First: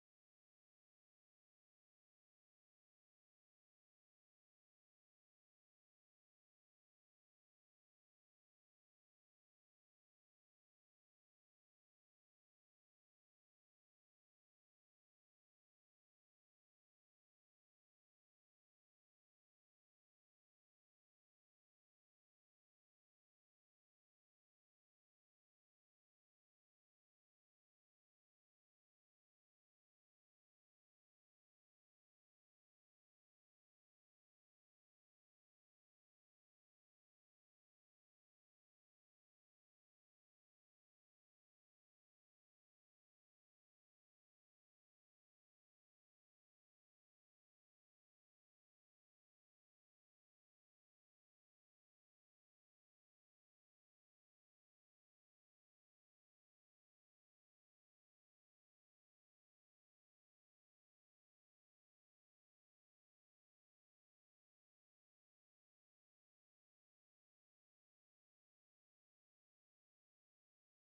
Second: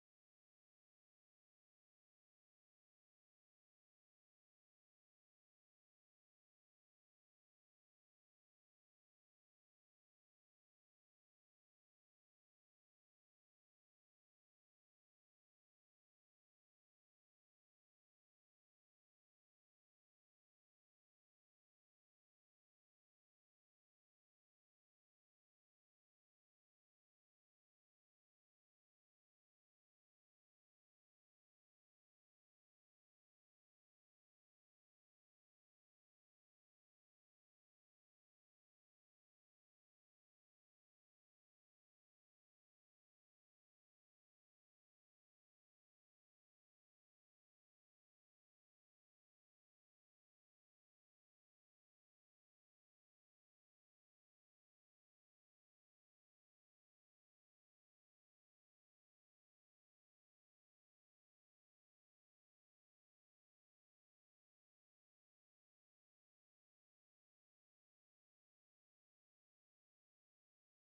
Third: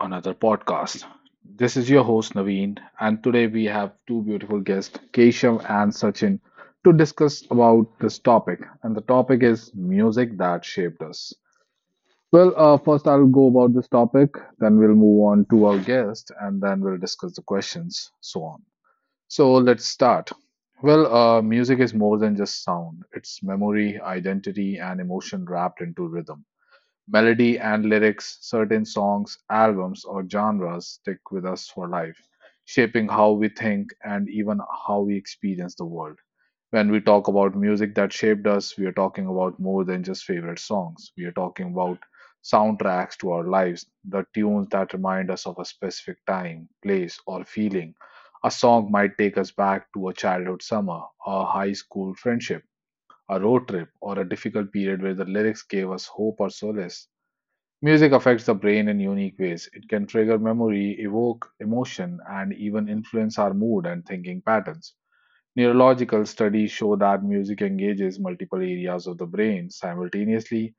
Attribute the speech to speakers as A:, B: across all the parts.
A: another podcast. This is your host, Naveen, and today we have two beautiful guests, Keshav and Sachin, to discuss about this topic. And the topic is music that shaped us. Well, first I'll go about this topic, then we'll move on to our guest, and then we'll discuss the questions, so on. So let's start. Well, music is more than just sound. It's memory, identity, and emotion wrapped into rhythm. Melody and lyrics, certain songs, albums, or genres stick with us for life, shaping how we think and even how we experience the world. When we talk about music that shaped us, we are talking about more than just favorite songs. We are talking about soundtracks to our lives, the tunes that remind us of a specific time, place, or feeling. A song might take us back to a childhood summer, a high school friendship, a road trip, or a difficult period where the lyrics gave us hope or solace. Music affects the brain in unique ways. It can trigger memory, evoke emotion, and even influence our mood and thinking patterns. Neurological studies show that music engages multiple areas of the brain simultaneously:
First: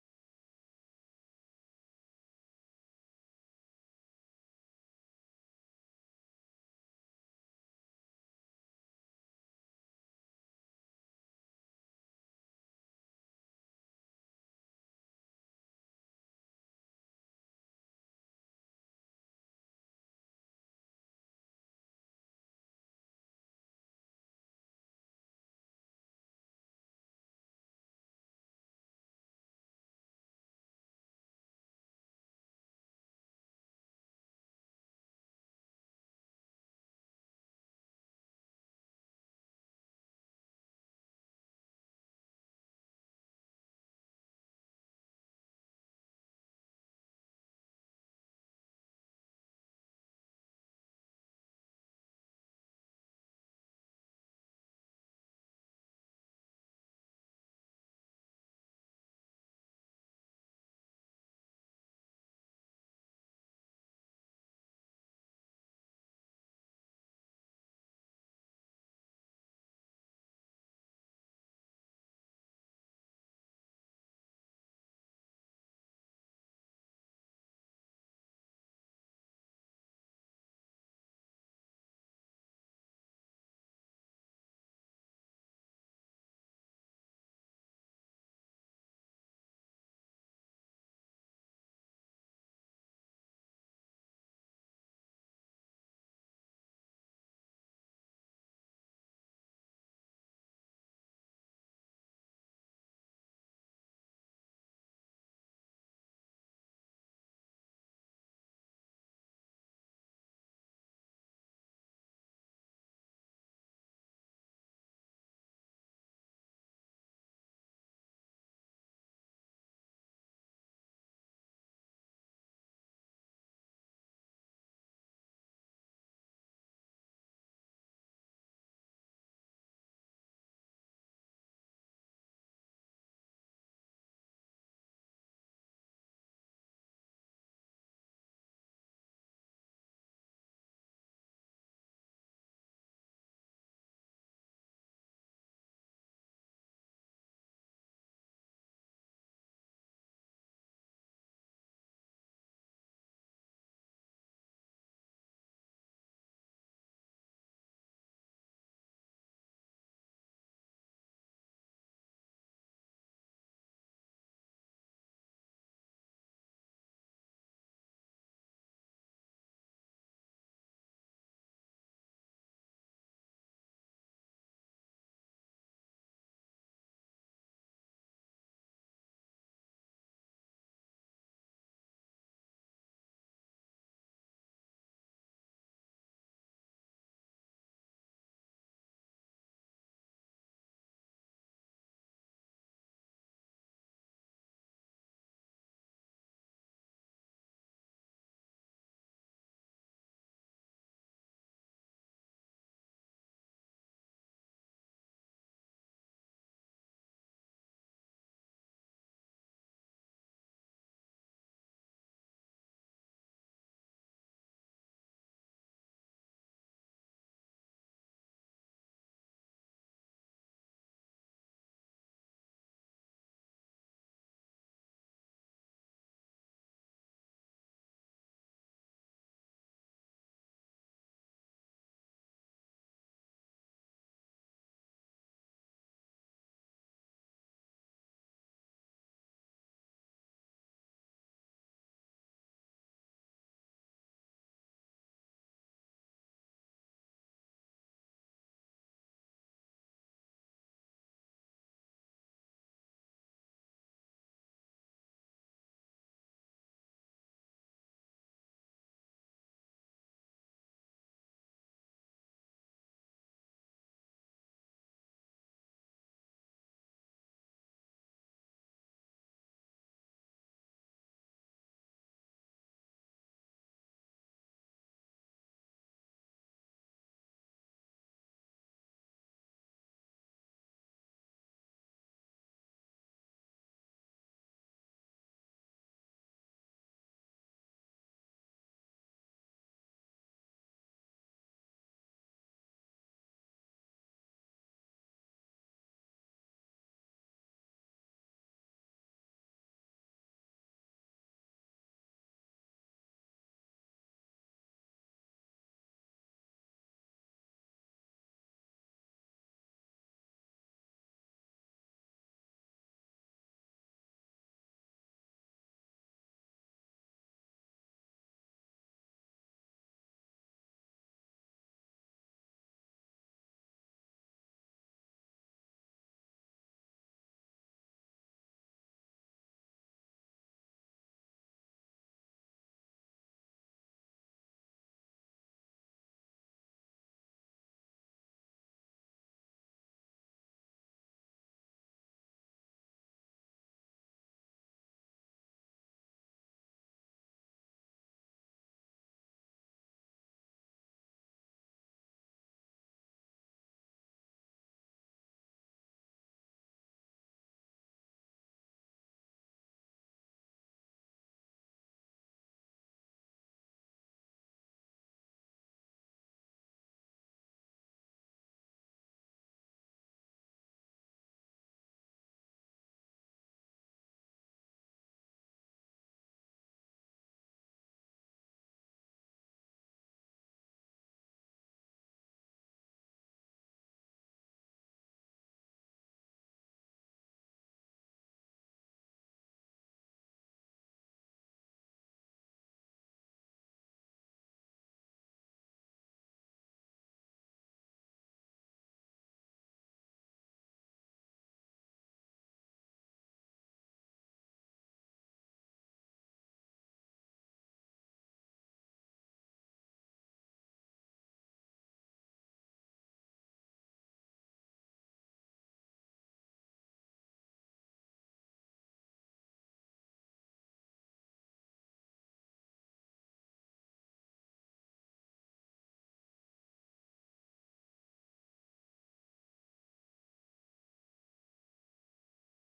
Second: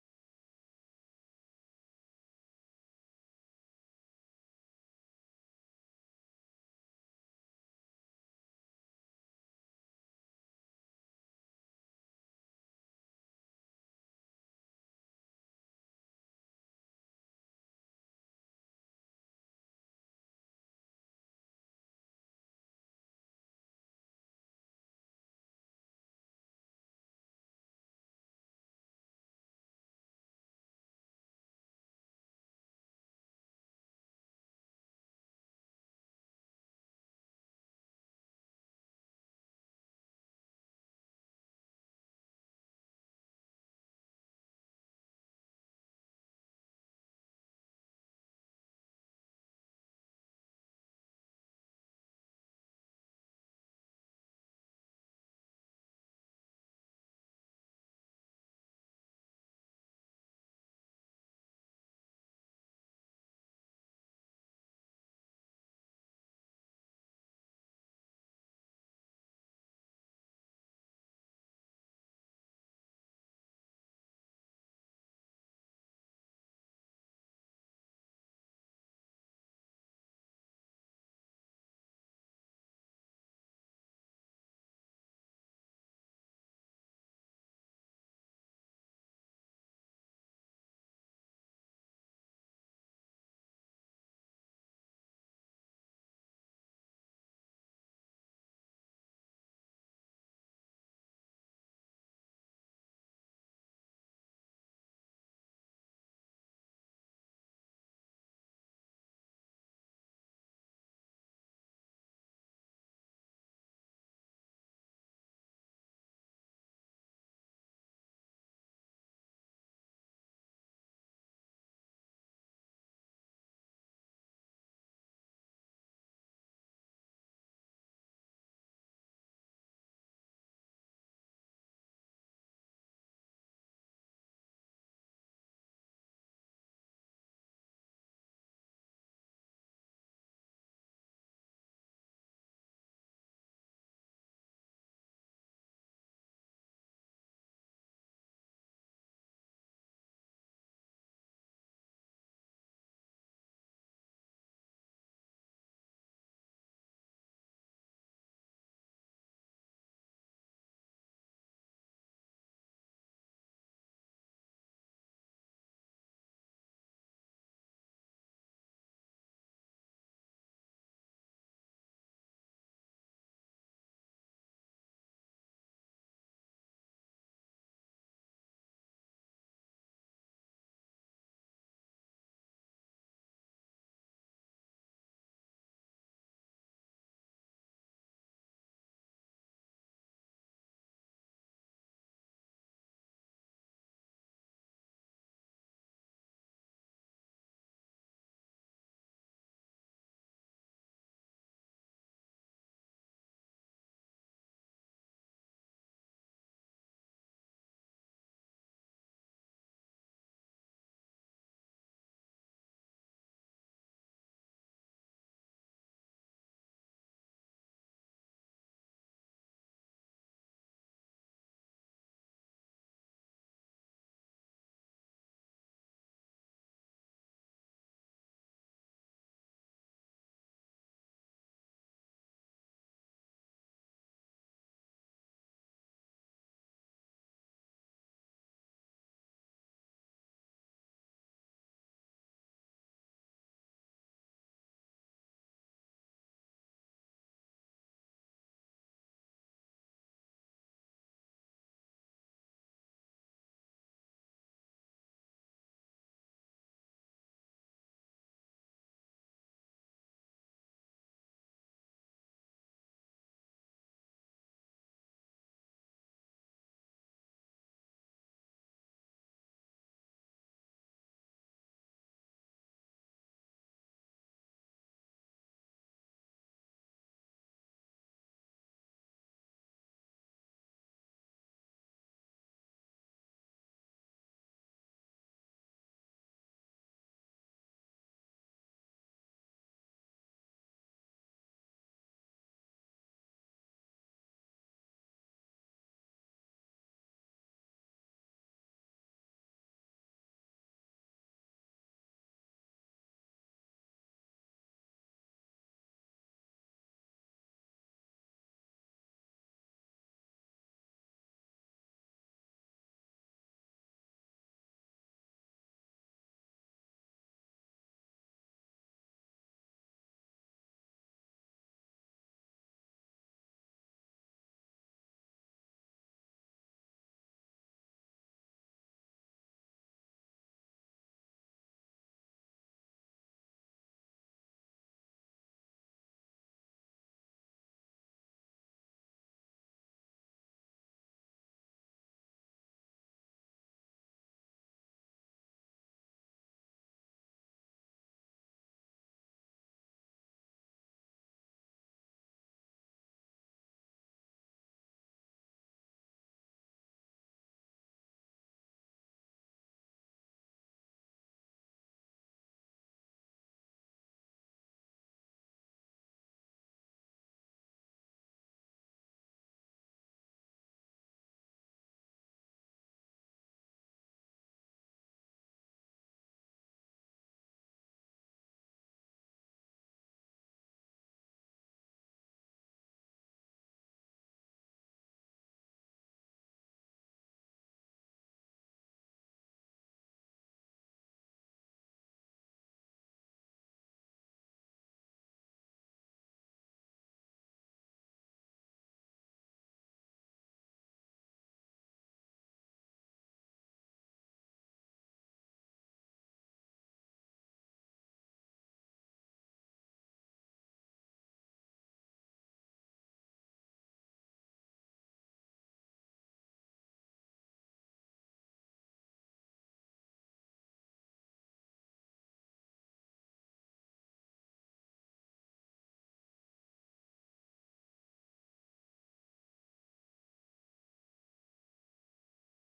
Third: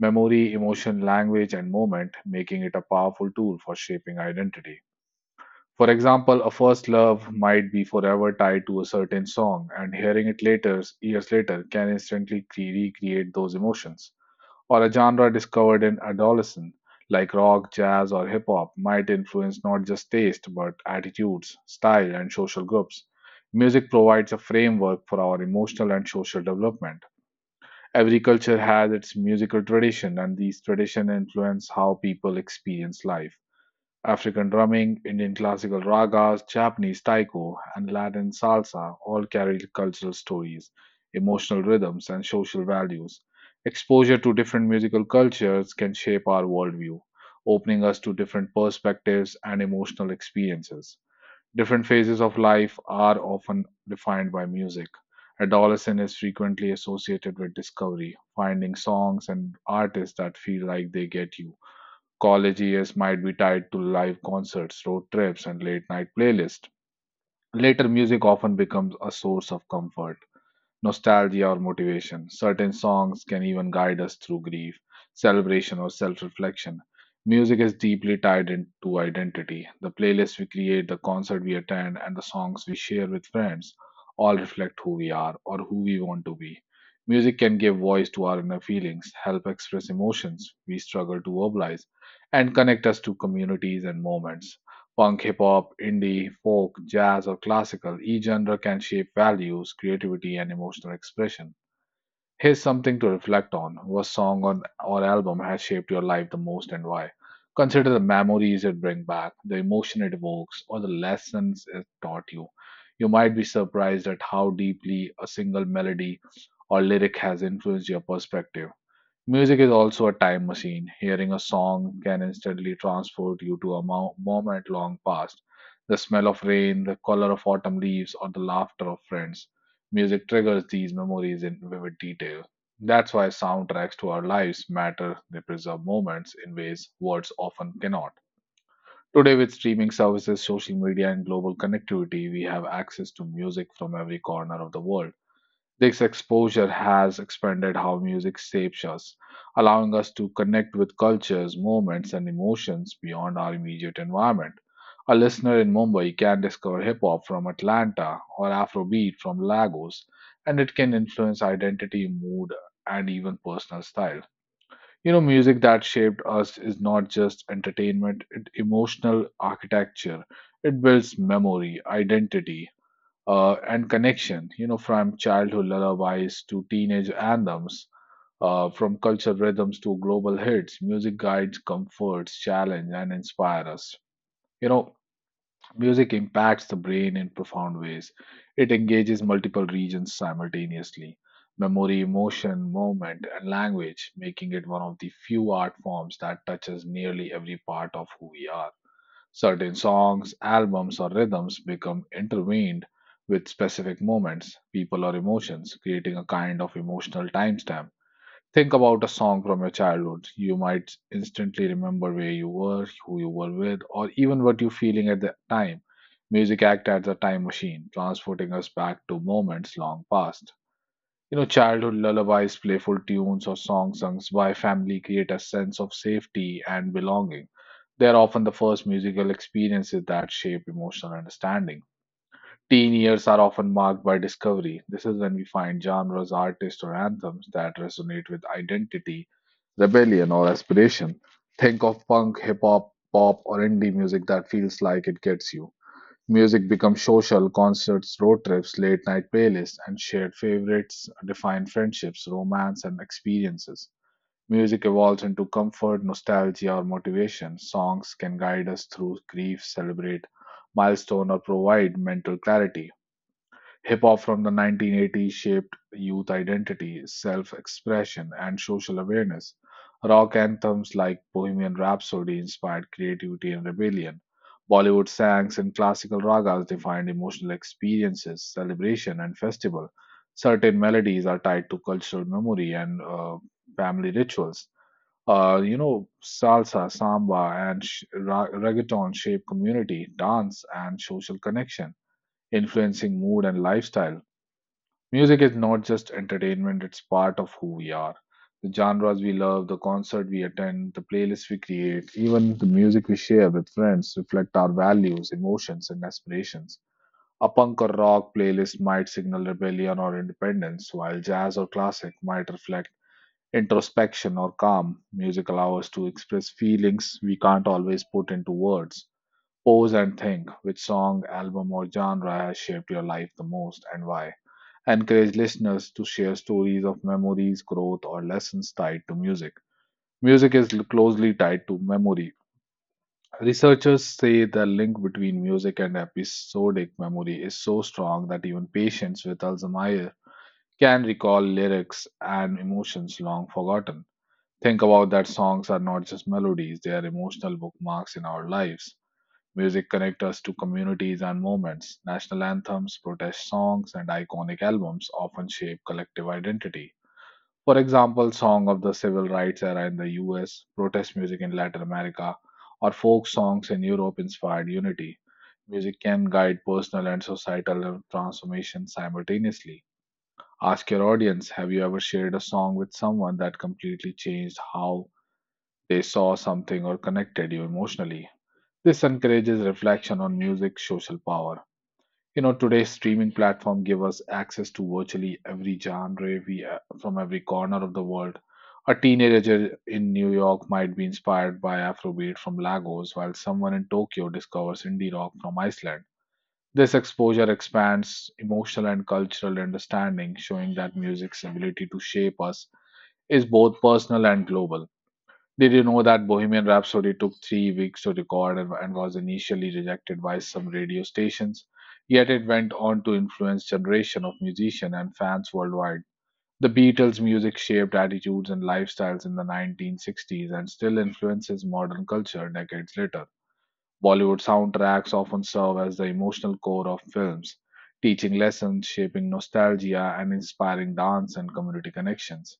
A: memory, emotion, language, and movement, making it a powerful tool for shaping identity. For example, a first love might be forever tied to a certain song, and hearing it later, years later, can instantly recreate those emotions, or a genre discovered in adolescence, like rock, jazz, or hip hop, might influence not just taste but attitudes, style, and social groups. Music provides a framework for our emotional and social development. Every culture has its musical tradition, and these traditions influence how people experience life. African drumming, Indian classical ragas, Japanese taiko, and Latin salsa all carry cultural stories, emotional rhythms, and social values. Exposure to different musical cultures can shape our worldview, opening us to different perspectives and emotional experiences. Different phases of life are often defined by music. Adolescence is frequently associated with discovery, finding songs and artists that feel like they get you. College years might be tied to live concerts, road trips, and late night playlists. Later, music often becomes a source of comfort, nostalgia, or motivation. Certain songs can even guide us through grief, celebration, or self reflection. Music is deeply tied into identity. The playlist we create, the concert we attend, and the songs we share with friends all reflect who we are or who we want to be. Music can give voice to our inner feelings, help express emotions we struggle to verbalize, and connect us to communities and moments. Punk, hip hop, indie, folk, jazz, or classical, each genre can shape values, creativity, and emotional expression. Here's something to reflect on. What song on, or album has shaped your life the most and why? Consider the memories it brings back, the emotion it evokes, or the lessons it taught you. You might be surprised at how deeply a single melody or lyric has influenced your perspective. Music is also a time machine. Hearing a song can instantly transport you to a moment long past. The smell of rain, the color of autumn leaves, or the laughter of friends. Music triggers these memories in vivid detail. That's why soundtracks to our lives matter. They preserve moments in ways words often cannot. Today, with streaming services, social media, and global connectivity, we have access to music from every corner of the world. This exposure has expanded how music shapes us, allowing us to connect with cultures, moments, and emotions beyond our immediate environment. A listener in Mumbai can discover hip hop from Atlanta or Afrobeat from Lagos, and it can influence identity, mood, and even personal style. You know, music that shaped us is not just entertainment, it's emotional architecture. It builds memory, identity, and connection, you know, from childhood lullabies to teenage anthems, from cultural rhythms to global hits, music guides, comforts, challenge, and inspire us. You know, music impacts the brain in profound ways. It engages multiple regions simultaneously: memory, emotion, movement, and language, making it one of the few art forms that touches nearly every part of who we are. Certain songs, albums, or rhythms become intertwined with specific moments, people, or emotions, creating a kind of emotional timestamp. Think about a song from your childhood. You might instantly remember where you were, who you were with, or even what you're feeling at the time. Music acts as a time machine, transporting us back to moments long past. You know, childhood lullabies, playful tunes, or songs sung by family create a sense of safety and belonging. They are often the first musical experiences that shape emotional understanding. Teen years are often marked by discovery. This is when we find genres, artists, or anthems that resonate with identity, rebellion, or aspiration. Think of punk, hip hop, pop, or indie music that feels like it gets you. Music becomes social: concerts, road trips, late night playlists, and shared favorites define friendships, romance, and experiences. Music evolves into comfort, nostalgia, or motivation. Songs can guide us through grief, celebrate milestone, or provide mental clarity. Hip hop from the 1980s shaped youth identity, self expression, and social awareness. Rock anthems like Bohemian Rhapsody inspired creativity and rebellion. Bollywood songs and classical ragas defined emotional experiences, celebration, and festival. Certain melodies are tied to cultural memory and family rituals. You know, salsa, samba, and reggaeton shape community, dance, and social connection, influencing mood and lifestyle. Music is not just entertainment, it's part of who we are. The genres we love, the concert we attend, the playlists we create, even the music we share with friends reflect our values, emotions, and aspirations. A punk or rock playlist might signal rebellion or independence, while jazz or classic might reflect introspection or calm. Music allows us to express feelings we can't always put into words. Pause and think which song, album, or genre has shaped your life the most and why. Encourage listeners to share stories of memories, growth, or lessons tied to music. Music is closely tied to memory. Researchers say the link between music and episodic memory is so strong that even patients with Alzheimer's can recall lyrics and emotions long forgotten. Think about that songs are not just melodies, they are emotional bookmarks in our lives. Music connects us to communities and moments. National anthems, protest songs, and iconic albums often shape collective identity. For example, song of the civil rights era in the US, protest music in Latin America, or folk songs in Europe inspired unity. Music can guide personal and societal transformation simultaneously. Ask your audience, have you ever shared a song with someone that completely changed how they saw something or connected you emotionally. This encourages reflection on music's social power. You know, today's streaming platform give us access to virtually every genre from every corner of the world. A teenager in New York might be inspired by Afrobeat from Lagos, while someone in Tokyo discovers indie rock from Iceland. This exposure expands emotional and cultural understanding, showing that music's ability to shape us is both personal and global. Did you know that Bohemian Rhapsody took 3 weeks to record and was initially rejected by some radio stations? Yet it went on to influence generation of musicians and fans worldwide. The Beatles' music shaped attitudes and lifestyles in the 1960s and still influences modern culture decades later. Bollywood soundtracks often serve as the emotional core of films, teaching lessons, shaping nostalgia, and inspiring dance and community connections.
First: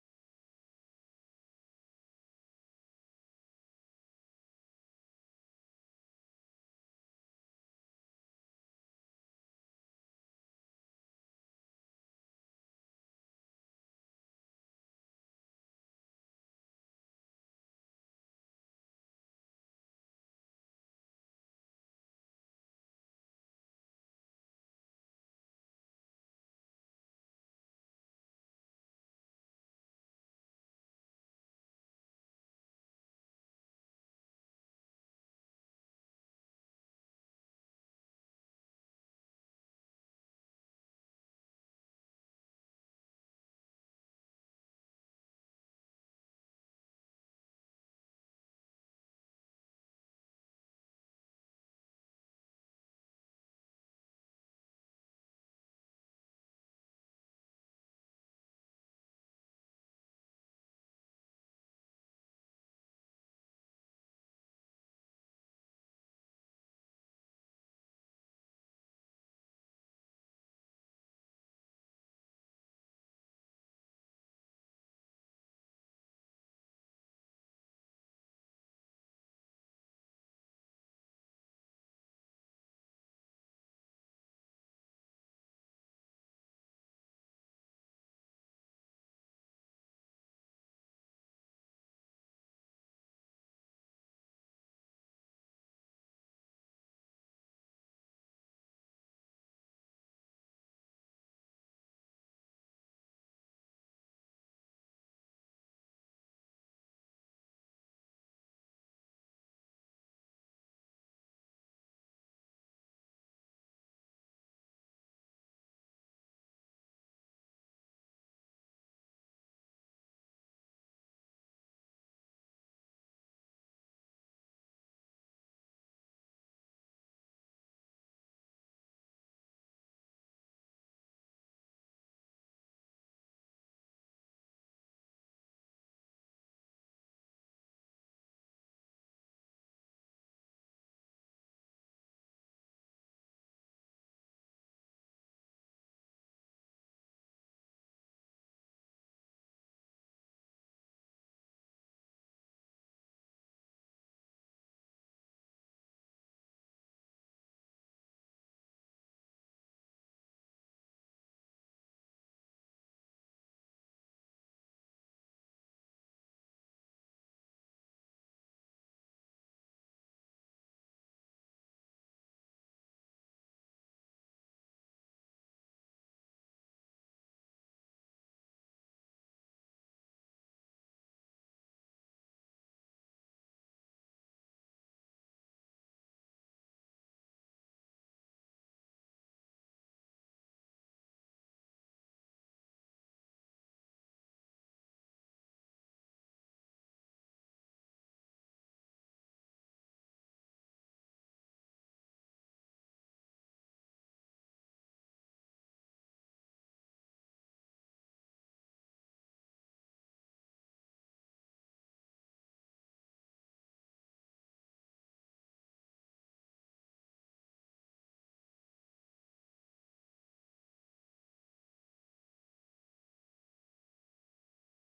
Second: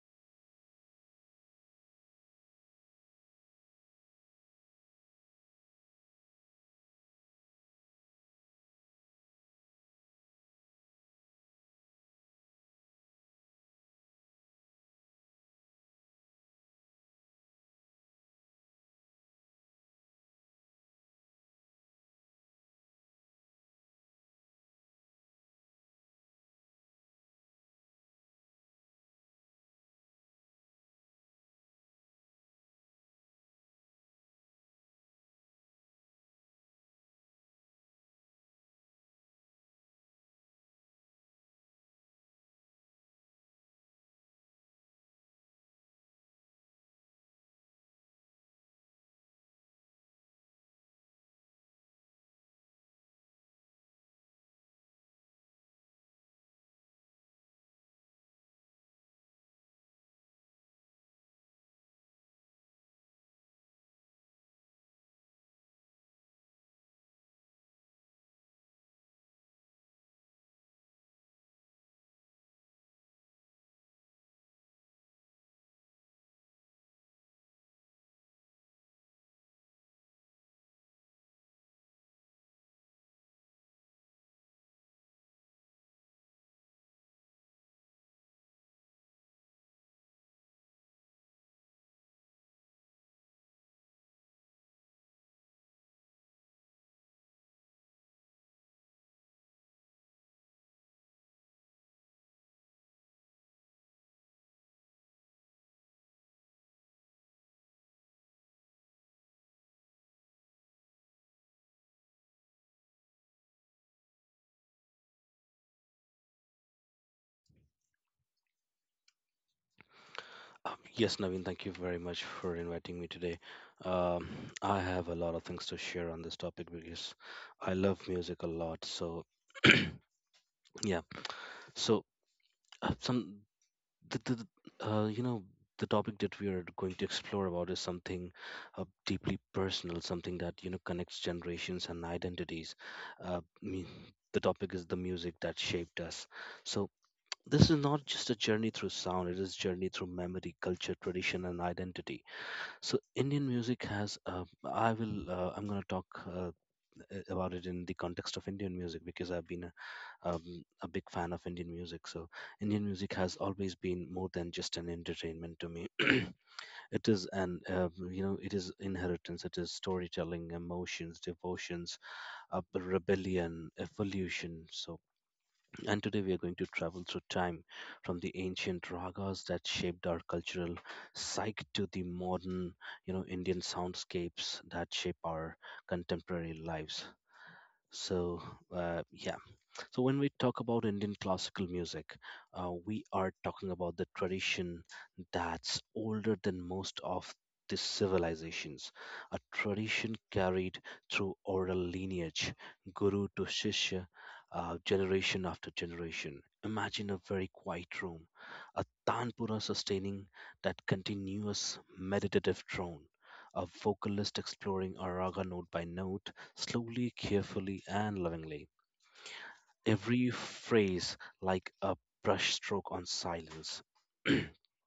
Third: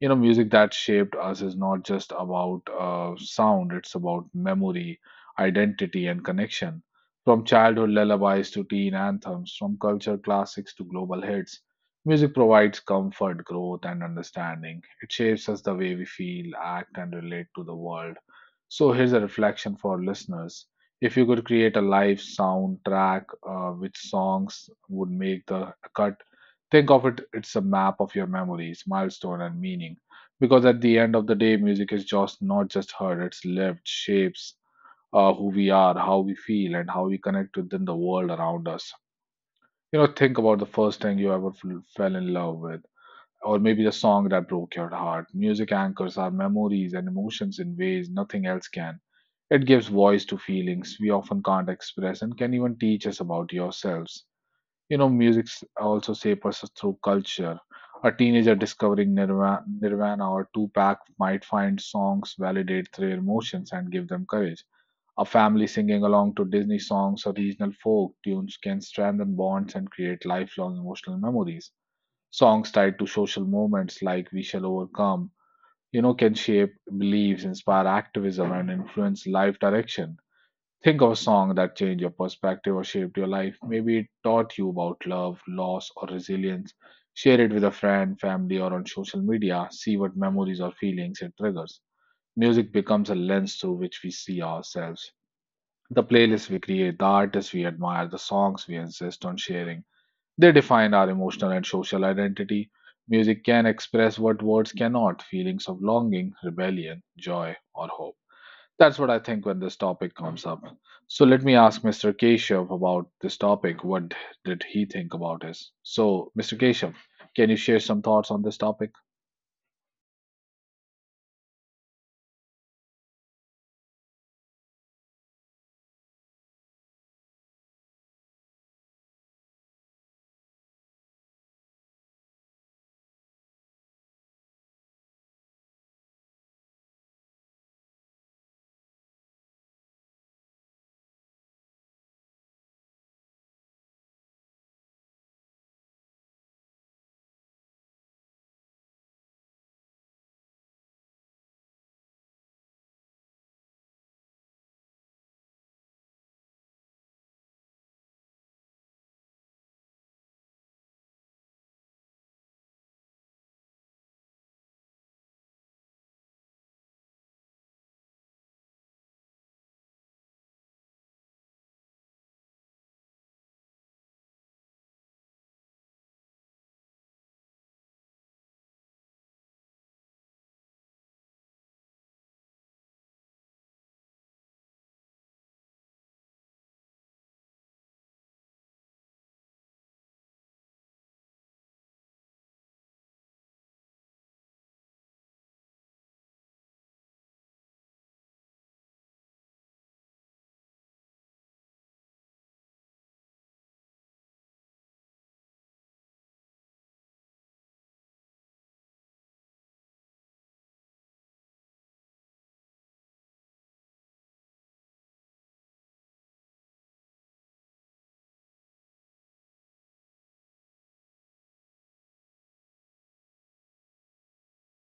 A: You know, music that shaped us is not just about sound, it's about memory, identity, and connection. From childhood lullabies to teen anthems, from culture classics to global hits, music provides comfort, growth, and understanding. It shapes us the way we feel, act, and relate to the world. So here's a reflection for listeners: if you could create a live soundtrack, which songs would make the cut? Think of it, it's a map of your memories, milestone, and meaning. Because at the end of the day, music is just not just heard, it's lived, shapes who we are, how we feel, and how we connect within the world around us. You know, think about the first thing you ever fell in love with, or maybe the song that broke your heart. Music anchors our memories and emotions in ways nothing else can. It gives voice to feelings we often can't express and can even teach us about yourselves. You know, music also shapes us through culture. A teenager discovering Nirvana or Tupac might find songs validate their emotions and give them courage. A family singing along to Disney songs or regional folk tunes can strengthen bonds and create lifelong emotional memories. Songs tied to social movements like We Shall Overcome, can shape beliefs, inspire activism, and influence life direction. Think of a song that changed your perspective or shaped your life. Maybe it taught you about love, loss, or resilience. Share it with a friend, family, or on social media. See what memories or feelings it triggers. Music becomes a lens through which we see ourselves. The playlists we create, the artists we admire, the songs we insist on sharing, they define our emotional and social identity. Music can express what words cannot feelings of longing, rebellion, joy, or hope. That's what I think when this topic comes up. So let me ask Mr. Keshav about this topic. What did he think about this? So, Mr. Keshav, can you share some thoughts on this topic?
B: Yes, Naveen, thank you very much for inviting me today. Um, I have a lot of things to share on this topic because I love music a lot. So yeah, so some the, the the, you know the topic that we are going to explore about is something deeply personal, something that you know connects generations and identities. Uh, me, the topic is the music that shaped us. So this is not just a journey through sound; it is journey through memory, culture, tradition, and identity. So Indian music has. I will. I'm going to talk about it in the context of Indian music because I've been a big fan of Indian music. So Indian music has always been more than just an entertainment to me. it is an. You know, it is inheritance. It is storytelling, emotions, devotions, rebellion, evolution. So and today we are going to travel through time from the ancient ragas that shaped our cultural psyche to the modern, you know, Indian soundscapes that shape our contemporary lives. So, uh, yeah, so, when we talk about Indian classical music, we are talking about the tradition that's older than most of the civilizations, a tradition carried through oral lineage, guru to shishya, generation after generation. Imagine a very quiet room, a tanpura sustaining that continuous meditative drone. A vocalist exploring a raga note by note, slowly, carefully, and lovingly every phrase like a brushstroke on silence. So,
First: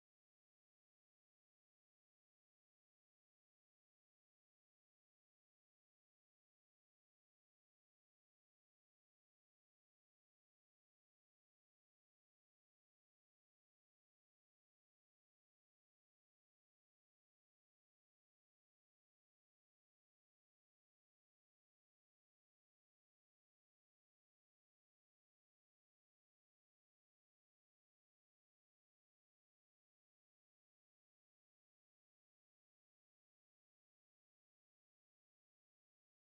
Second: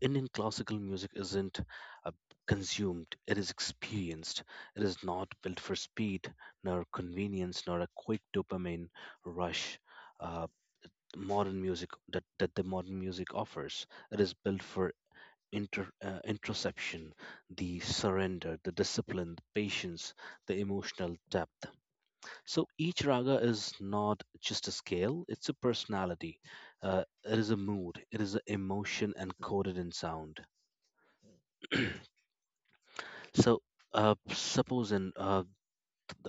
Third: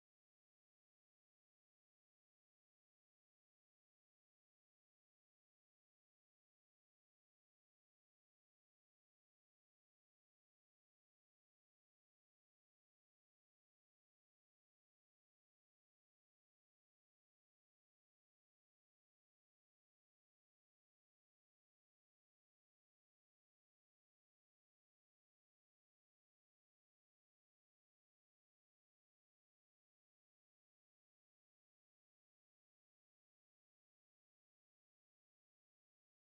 B: Indian classical music isn't uh, consumed, it is experienced. It is not built for speed, nor convenience, nor a quick dopamine rush. Uh, Modern music that the modern music offers it is built for introspection, the surrender, the discipline, the patience, the emotional depth. So each raga is not just a scale, it's a personality. It is a mood, it is an emotion encoded in sound. So suppose in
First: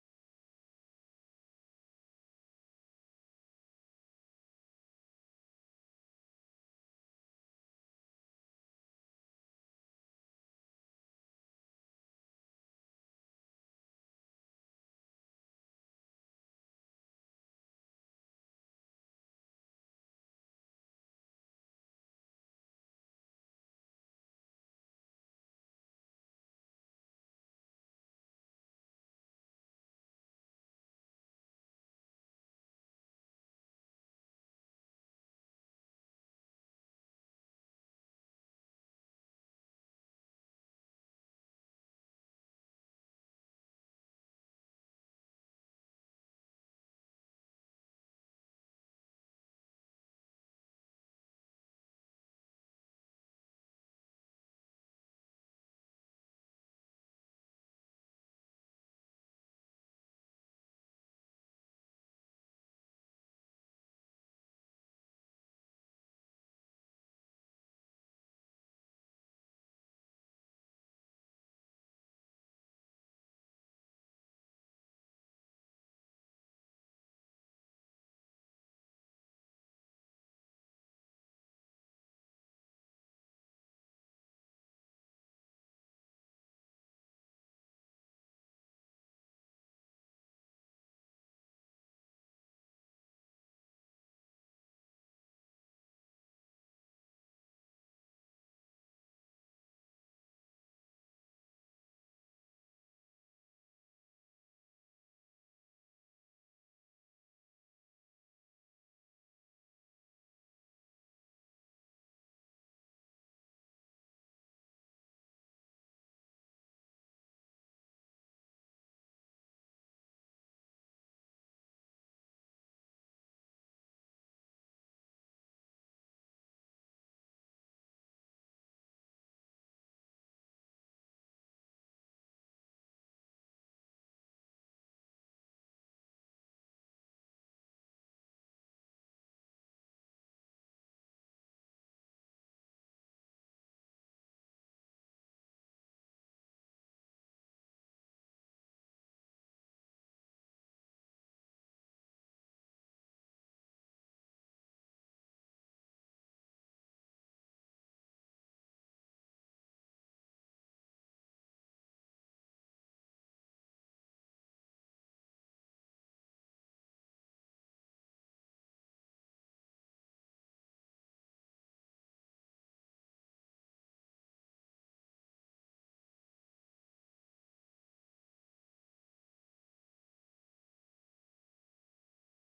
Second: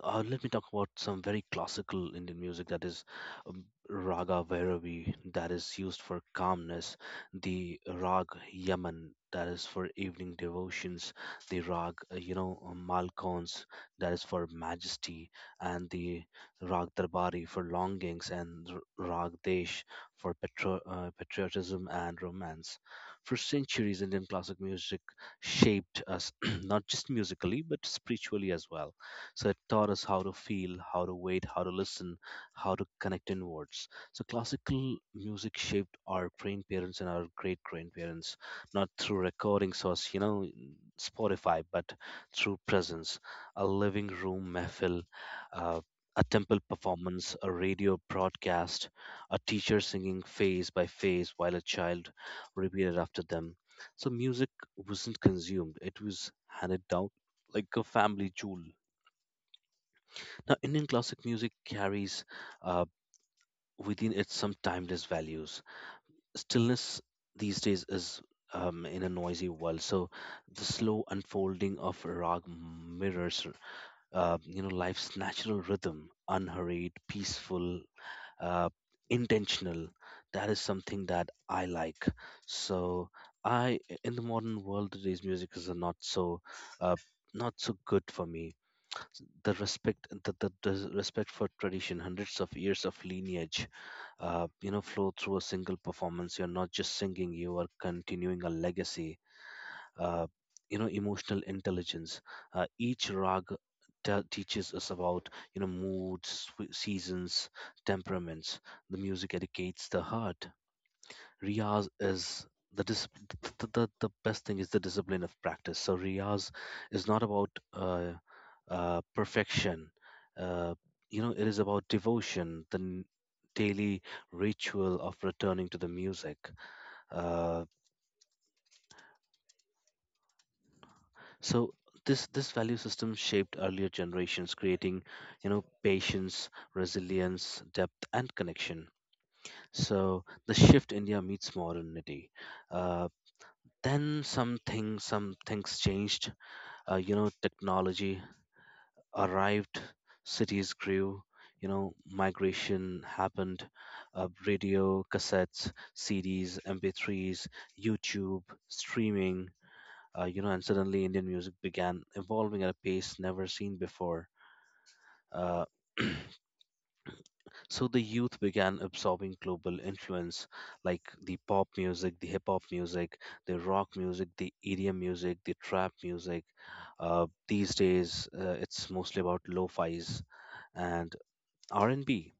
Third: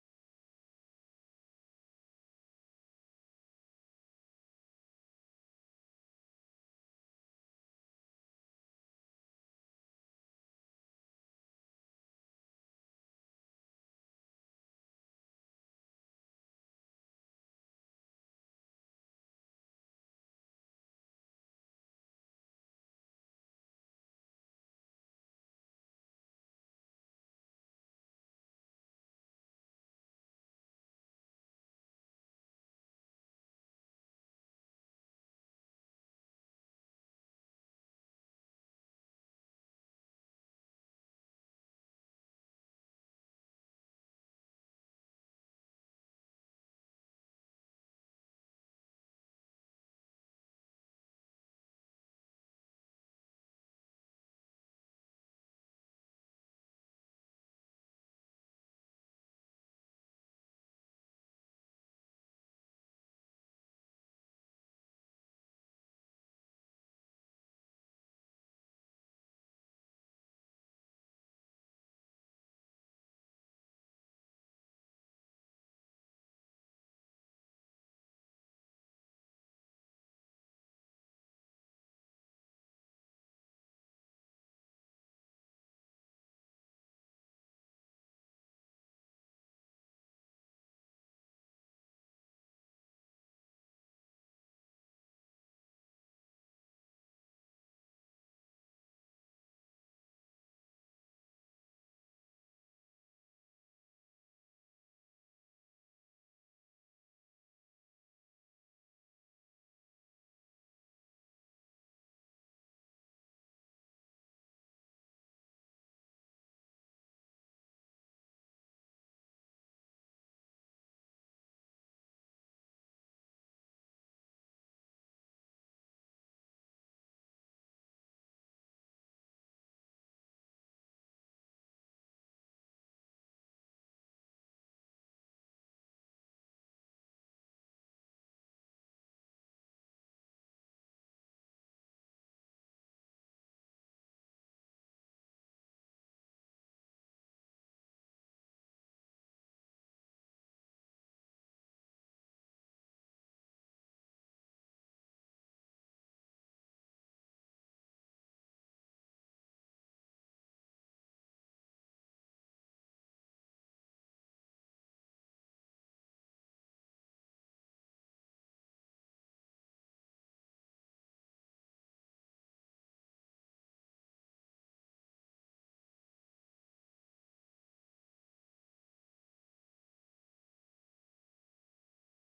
B: let me talk about some very classical Indian music. That is um, Raga Bhairavi, that is used for calmness; the Rag Yaman, that is for evening devotions; the Rag, Malkons, that is for majesty; and the Rag Darbari for longings; and Rag Desh for patriotism and romance. For centuries, Indian classic music shaped us not just musically but spiritually as well. So it taught us how to feel, how to wait, how to listen, how to connect inwards. So classical music shaped our grandparents and our great grandparents, not through recordings or, you know, Spotify, but through presence, a living room mehfil, uh, a temple performance, a radio broadcast, a teacher singing phase by phase while a child repeated after them. So music wasn't consumed, it was handed down like a family jewel. Now, Indian classic music carries uh, within it some timeless values. Stillness these days is, in a noisy world, so the slow unfolding of rag mirrors, you know, life's natural rhythm, unhurried, peaceful, uh, intentional. That is something that I like. So, I in the modern world, today's music is not so, uh, not so good for me. The respect, the respect for tradition, hundreds of years of lineage you know flow through a single performance. You're not just singing, you are continuing a legacy. uh, you know, emotional intelligence, each rag teaches us about, you know, moods, seasons, temperaments. The music educates the heart. Riyaz is the dis- the best thing is the discipline of practice. So Riyaz is not about perfection. Uh, you know, it is about devotion, the daily ritual of returning to the music. Uh, so this value system shaped earlier generations, creating, you know, patience, resilience, depth, and connection. So the shift, India meets modernity. Uh, Then something, some things changed. You know, technology arrived, cities grew. You know, migration happened. Radio, cassettes, CDs, MP3s, YouTube, streaming. You know, and suddenly Indian music began evolving at a pace never seen before. Uh, So the youth began absorbing global influence like the pop music, the hip hop music, the rock music, the EDM music, the trap music. These days, it's mostly about lo-fi's and R&B.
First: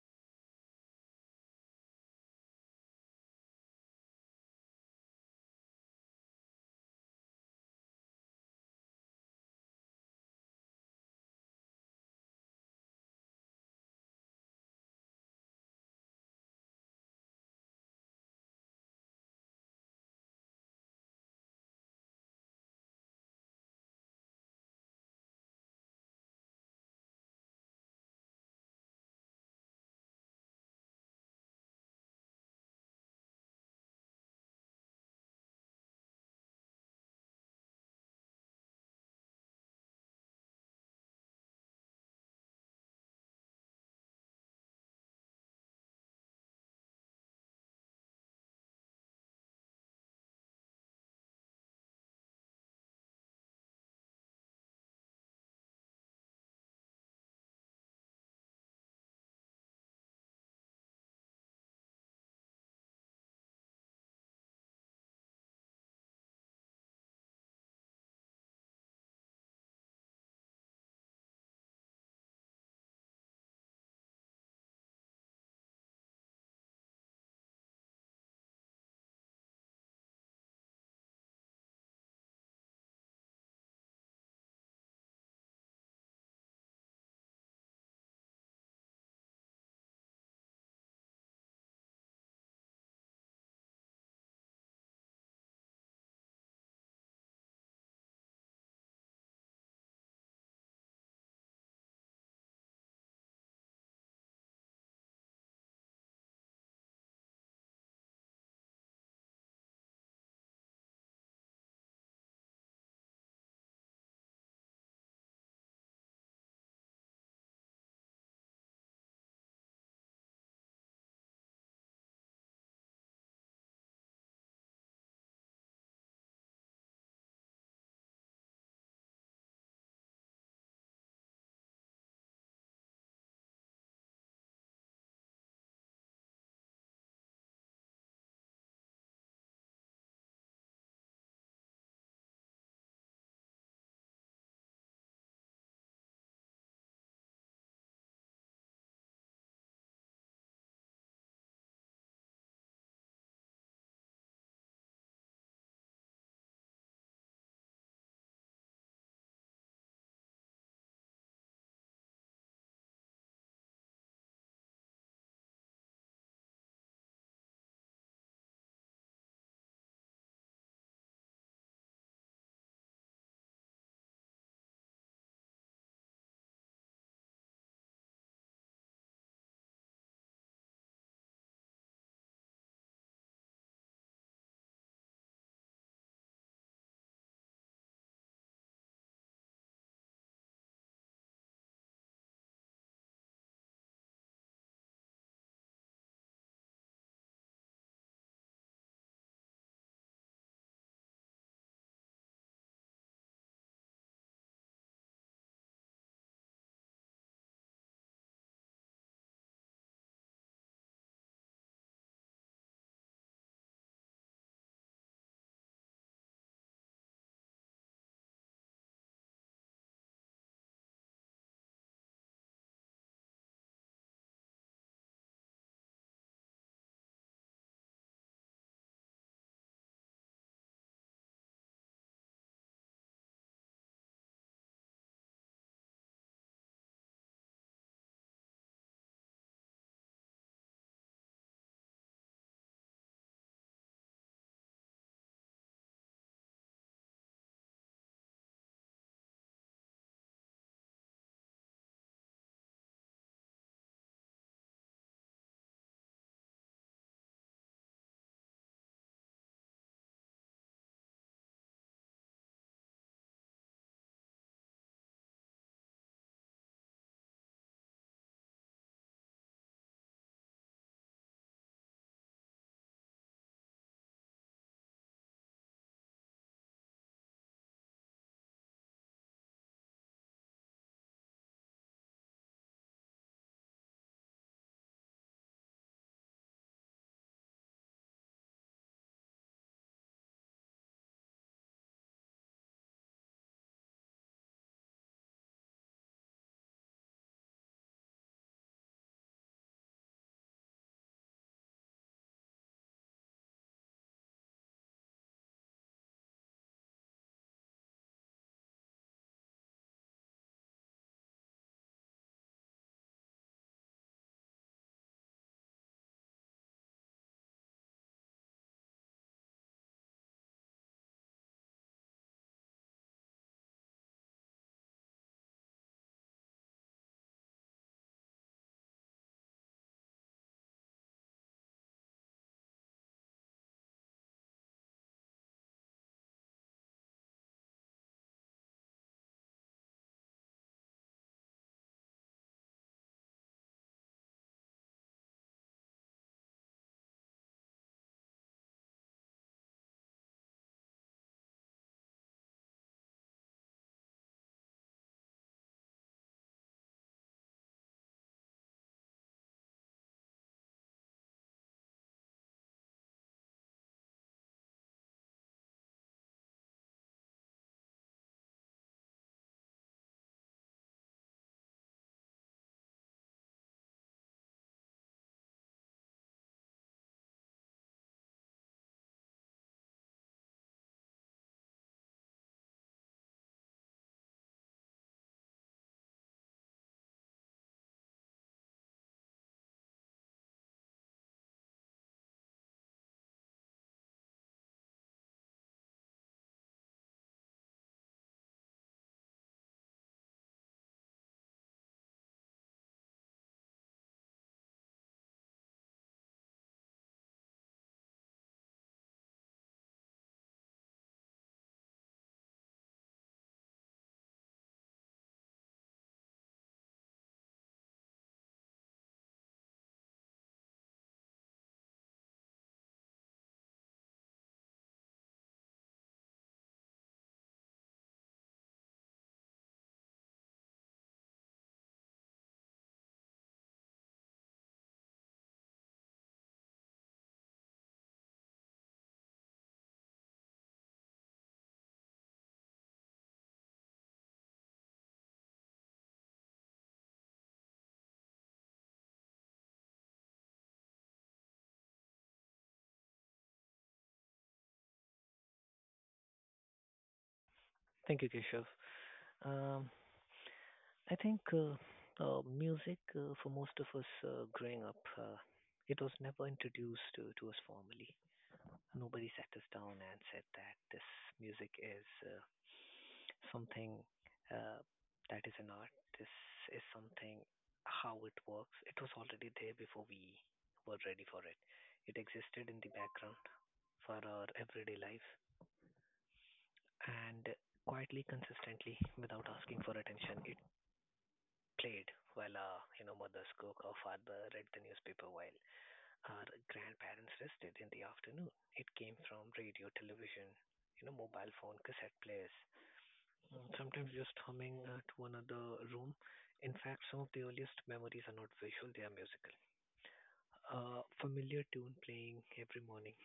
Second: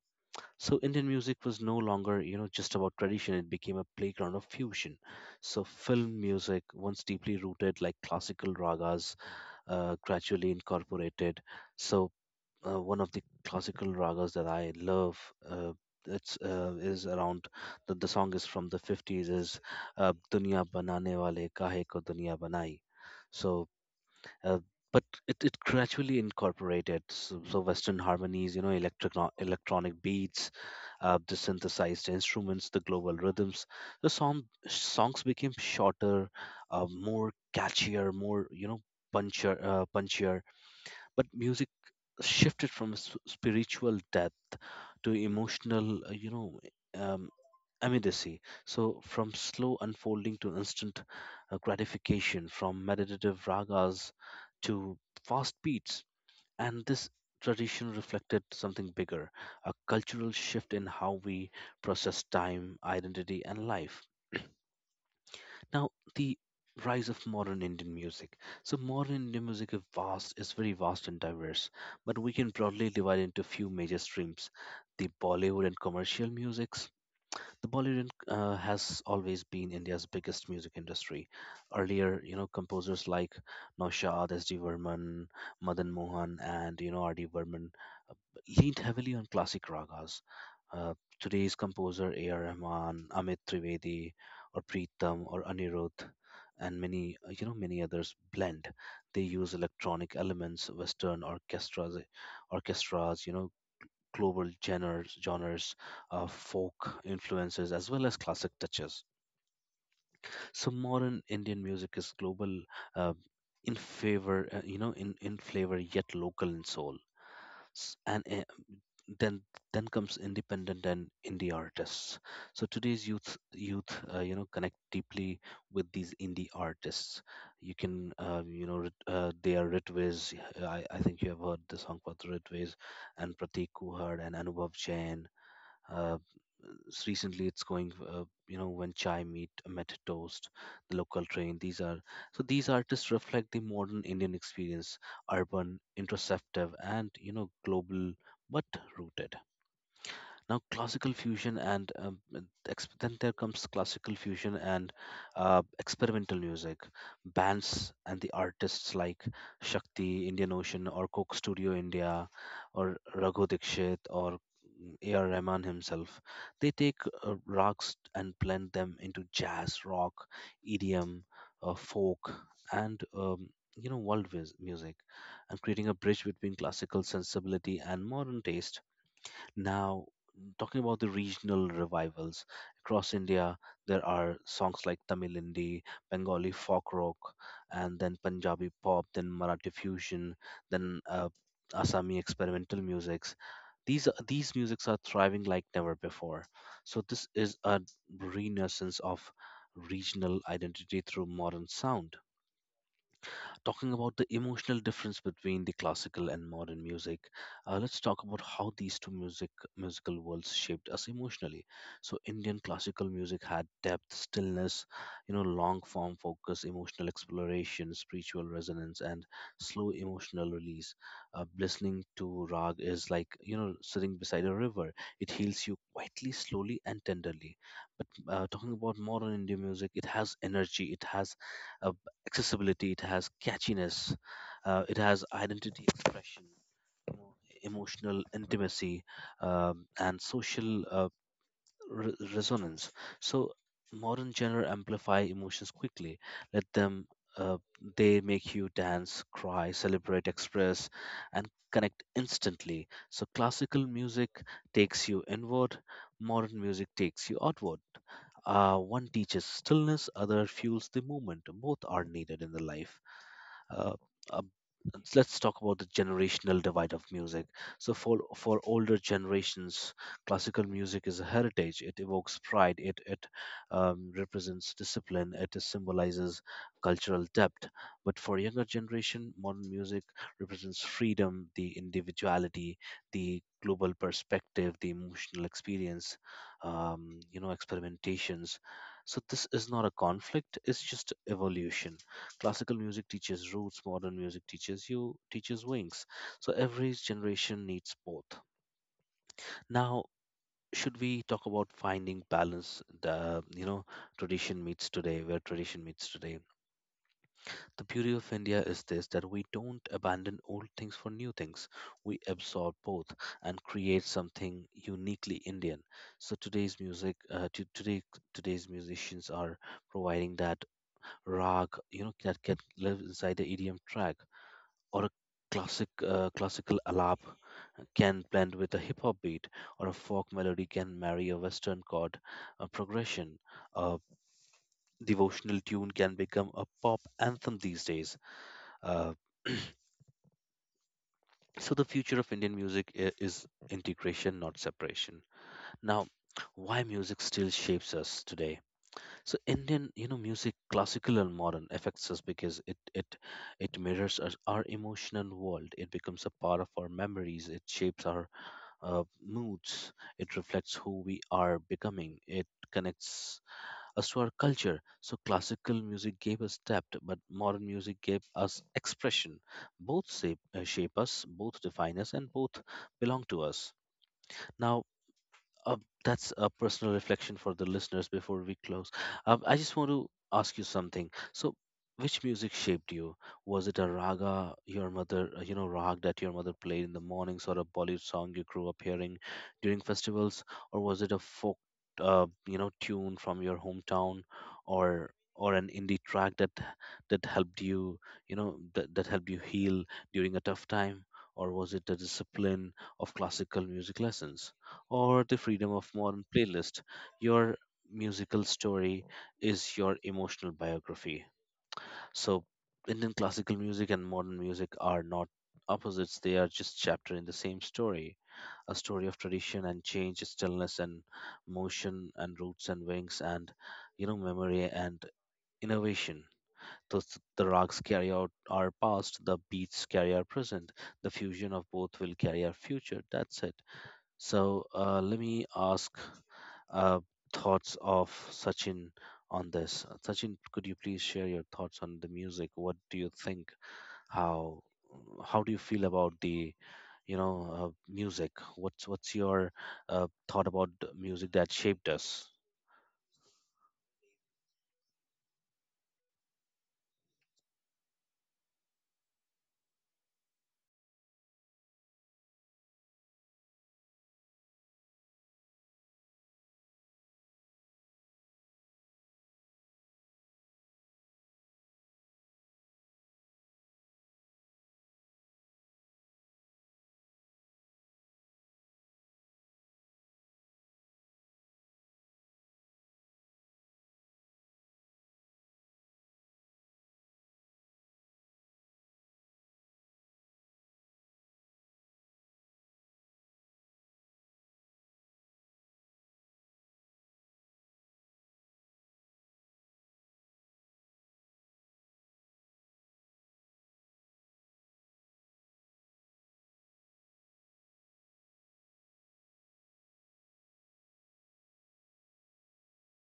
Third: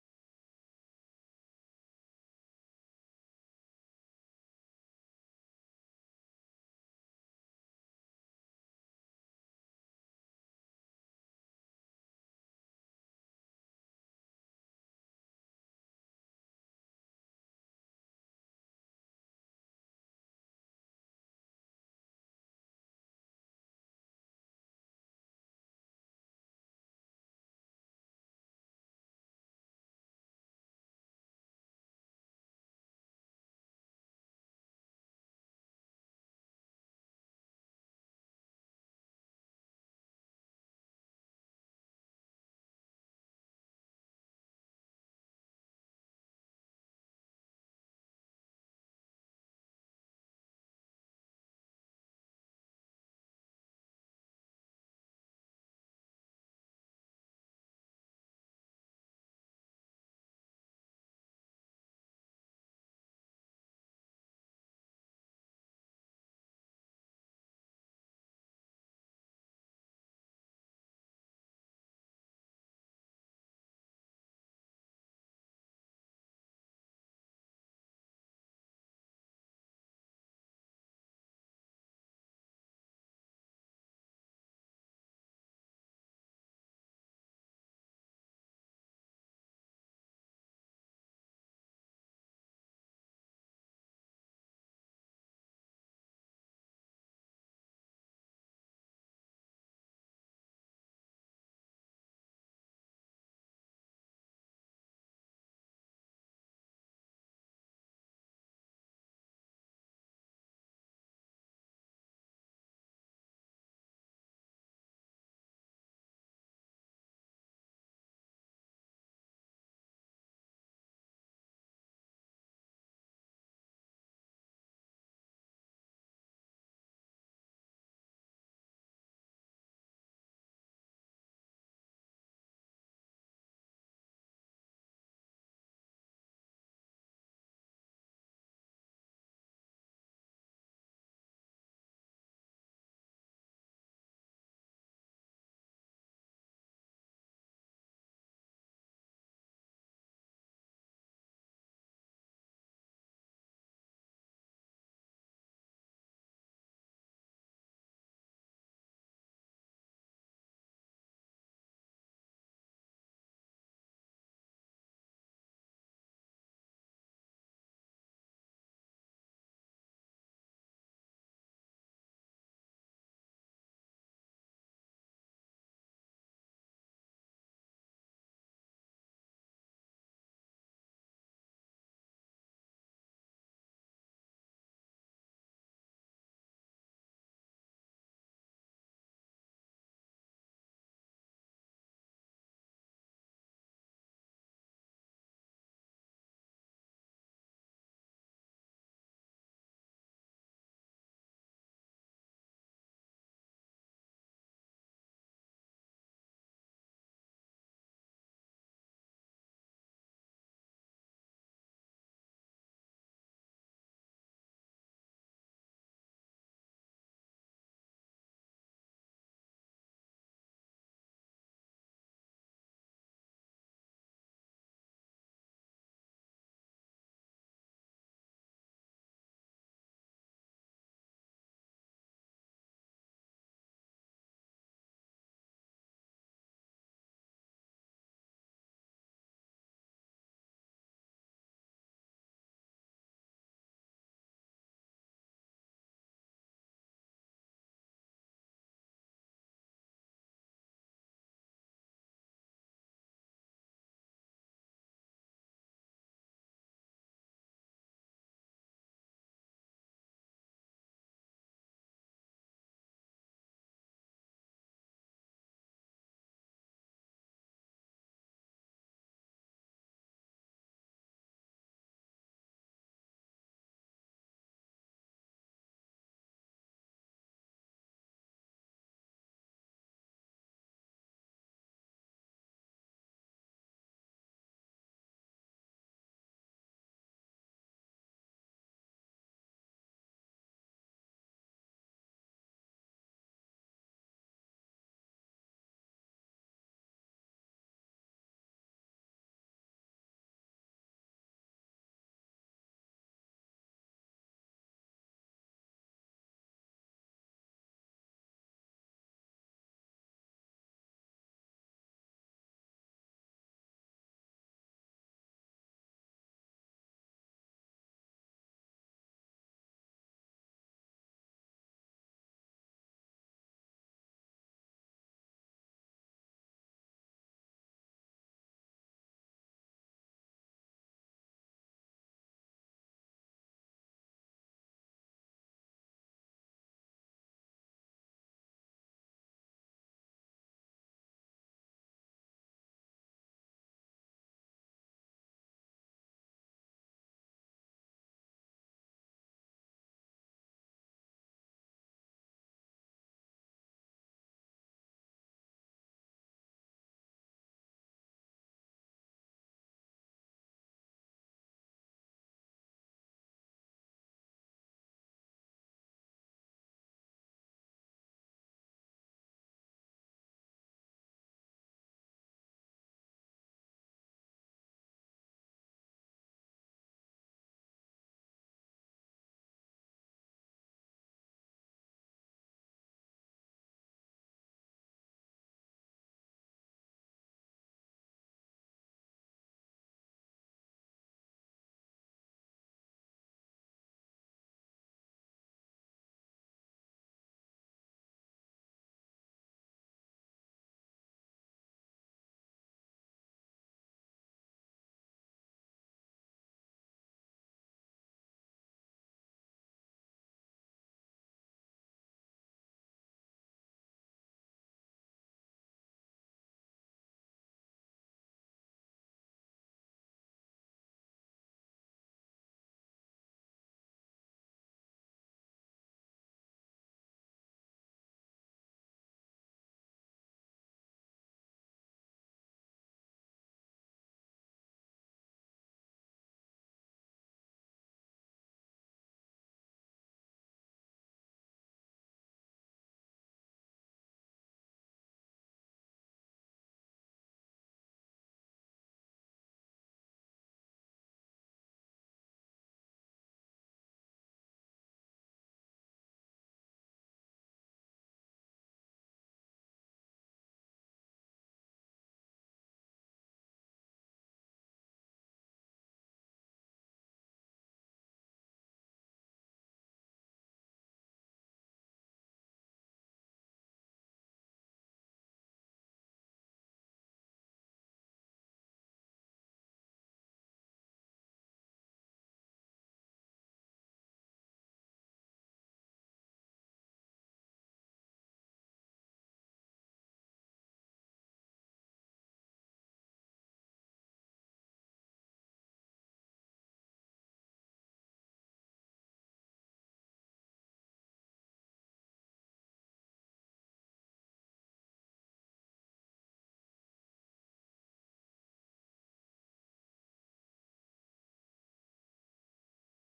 B: So Indian music was no longer, you know, just about tradition. It became a playground of fusion. So film music, once deeply rooted like classical ragas, gradually incorporated. So one of the classical ragas that I love, Uh, it's is around the song is from the 50s, is Dunya Banane Wale Kahe Ko Dunya Banai. So, uh, but it, it gradually incorporated so, so Western harmonies, you know, electric electronic beats, the synthesized instruments, the global rhythms. The songs became shorter, more catchier, more you know puncher punchier, but music shifted from spiritual depth to emotional, um, immediacy. So, from slow unfolding to instant gratification, from meditative ragas to fast beats. And this tradition reflected something bigger, a cultural shift in how we process time, identity, and life. Now, the rise of modern Indian music. So, modern Indian music is vast, is very vast and diverse, but we can broadly divide into few major streams: the Bollywood and commercial musics. The Bollywood has always been India's biggest music industry. Earlier, you know, composers like Naushad, S. D. Varman, Madan Mohan, and you know, R. D. Varman leaned heavily on classic ragas. Uh, Today's composer A.R. Rahman, Amit Trivedi, or Preetam, or Anirudh, and many you know many others blend. They use electronic elements, Western orchestras, you know, global genres, folk influences, as well as classic touches. So modern Indian music is global. Uh, in favor you know in flavor yet local in soul. S- and Then comes independent and indie artists. So today's youth you know connect deeply with these indie artists. You can they are Ritviz. I think you have heard the song about the Ritviz and Pratik Kuhad and Anubhav Jain. uh, Recently, it's going, you know, when chai meet met toast, the local train. These are, so these artists reflect the modern Indian experience, urban, introspective, and you know, global but rooted. Now classical fusion and then there comes classical fusion and experimental music bands and the artists like Shakti, Indian Ocean, or Coke Studio India, or Raghu Dikshit, or AR Rahman himself, they take rags and blend them into jazz, rock, EDM, folk, and you know world music, and creating a bridge between classical sensibility and modern taste. Now, talking about the regional revivals across India, there are songs like Tamil Indi, Bengali folk rock, and then Punjabi pop, then Marathi fusion, then Assami experimental musics. These musics are thriving like never before. So this is a renaissance of regional identity through modern sound. Talking about the emotional difference between the classical and modern music, let's talk about how these two musical worlds shaped us emotionally. So, Indian classical music had depth, stillness, you know, long form focus, emotional exploration, spiritual resonance, and slow emotional release. Listening to rag is like, you know, sitting beside a river; it heals you quietly, slowly, and tenderly. But talking about modern Indian music, it has energy, it has a accessibility, it has catchiness, it has identity expression, emo- emotional intimacy, and social resonance. So modern genre amplify emotions quickly. Let them uh, they make you dance, cry, celebrate, express, and connect instantly. So classical music takes you inward, modern music takes you outward. One teaches stillness, other fuels the movement. Both are needed in the life. uh, uh, let's talk about the generational divide of music. So for older generations, classical music is a heritage, it evokes pride, it represents discipline, it symbolizes cultural depth. But for younger generation, modern music represents freedom, the individuality, the global perspective, the emotional experience, you know, experimentations. So this is not a conflict, it's just evolution. Classical music teaches roots, modern music teaches wings. So every generation needs both. Now, should we talk about finding balance, the you know tradition meets today, where tradition meets today. The beauty of India is this, that we don't abandon old things for new things, we absorb both and create something uniquely Indian. So today's music to today today's musicians are providing that rag, you know, that can live inside the EDM track, or a classical alap can blend with a hip hop beat, or a folk melody can marry a western chord progression. A devotional tune can become a pop anthem these days. Uh, so the future of Indian music is integration, not separation. Now, why music still shapes us today? So Indian, music, classical and modern, affects us because it mirrors us, our emotional world. It becomes a part of our memories. It shapes our moods. It reflects who we are becoming. It connects us to our culture. So, classical music gave us depth, but modern music gave us expression. Both shape us, both define us, and both belong to us. Now, that's a personal reflection for the listeners before we close. I just want to ask you something. So, which music shaped you? Was it a raga your rag that your mother played in the mornings, or a Bollywood song you grew up hearing during festivals, or was it a tune from your hometown, or an indie track that helped you, you know, that, that helped you heal during a tough time, or was it the discipline of classical music lessons, or the freedom of modern playlist? Your musical story is your emotional biography. So, Indian classical music and modern music are not opposites, they are just chapter in the same story. A story of tradition and change, stillness and motion, and roots and wings, and memory and innovation. The, the rags carry out our past, the beats carry our present, the fusion of both will carry our future. That's it. So let me ask uh, thoughts of Sachin on this. Sachin, could you please share your thoughts on the music? What do you think? How how do you feel about the music? What's your thought about the music that shaped us?
C: Thank you, Keshav. Um, I think music for most of us growing up, it was never introduced to us formally. Nobody sat us down and said that this music is something uh, that is an art. This is something how it works. It was already there before we were ready for it. It existed in the background for our everyday life and quietly, consistently, without asking for attention, played while our mothers cooked or father read the newspaper while our grandparents rested in the afternoon. It came from radio, television, you know, mobile phone, cassette players, sometimes just humming to another room. In fact, some of the earliest memories are not visual; they are musical. A familiar tune playing every morning,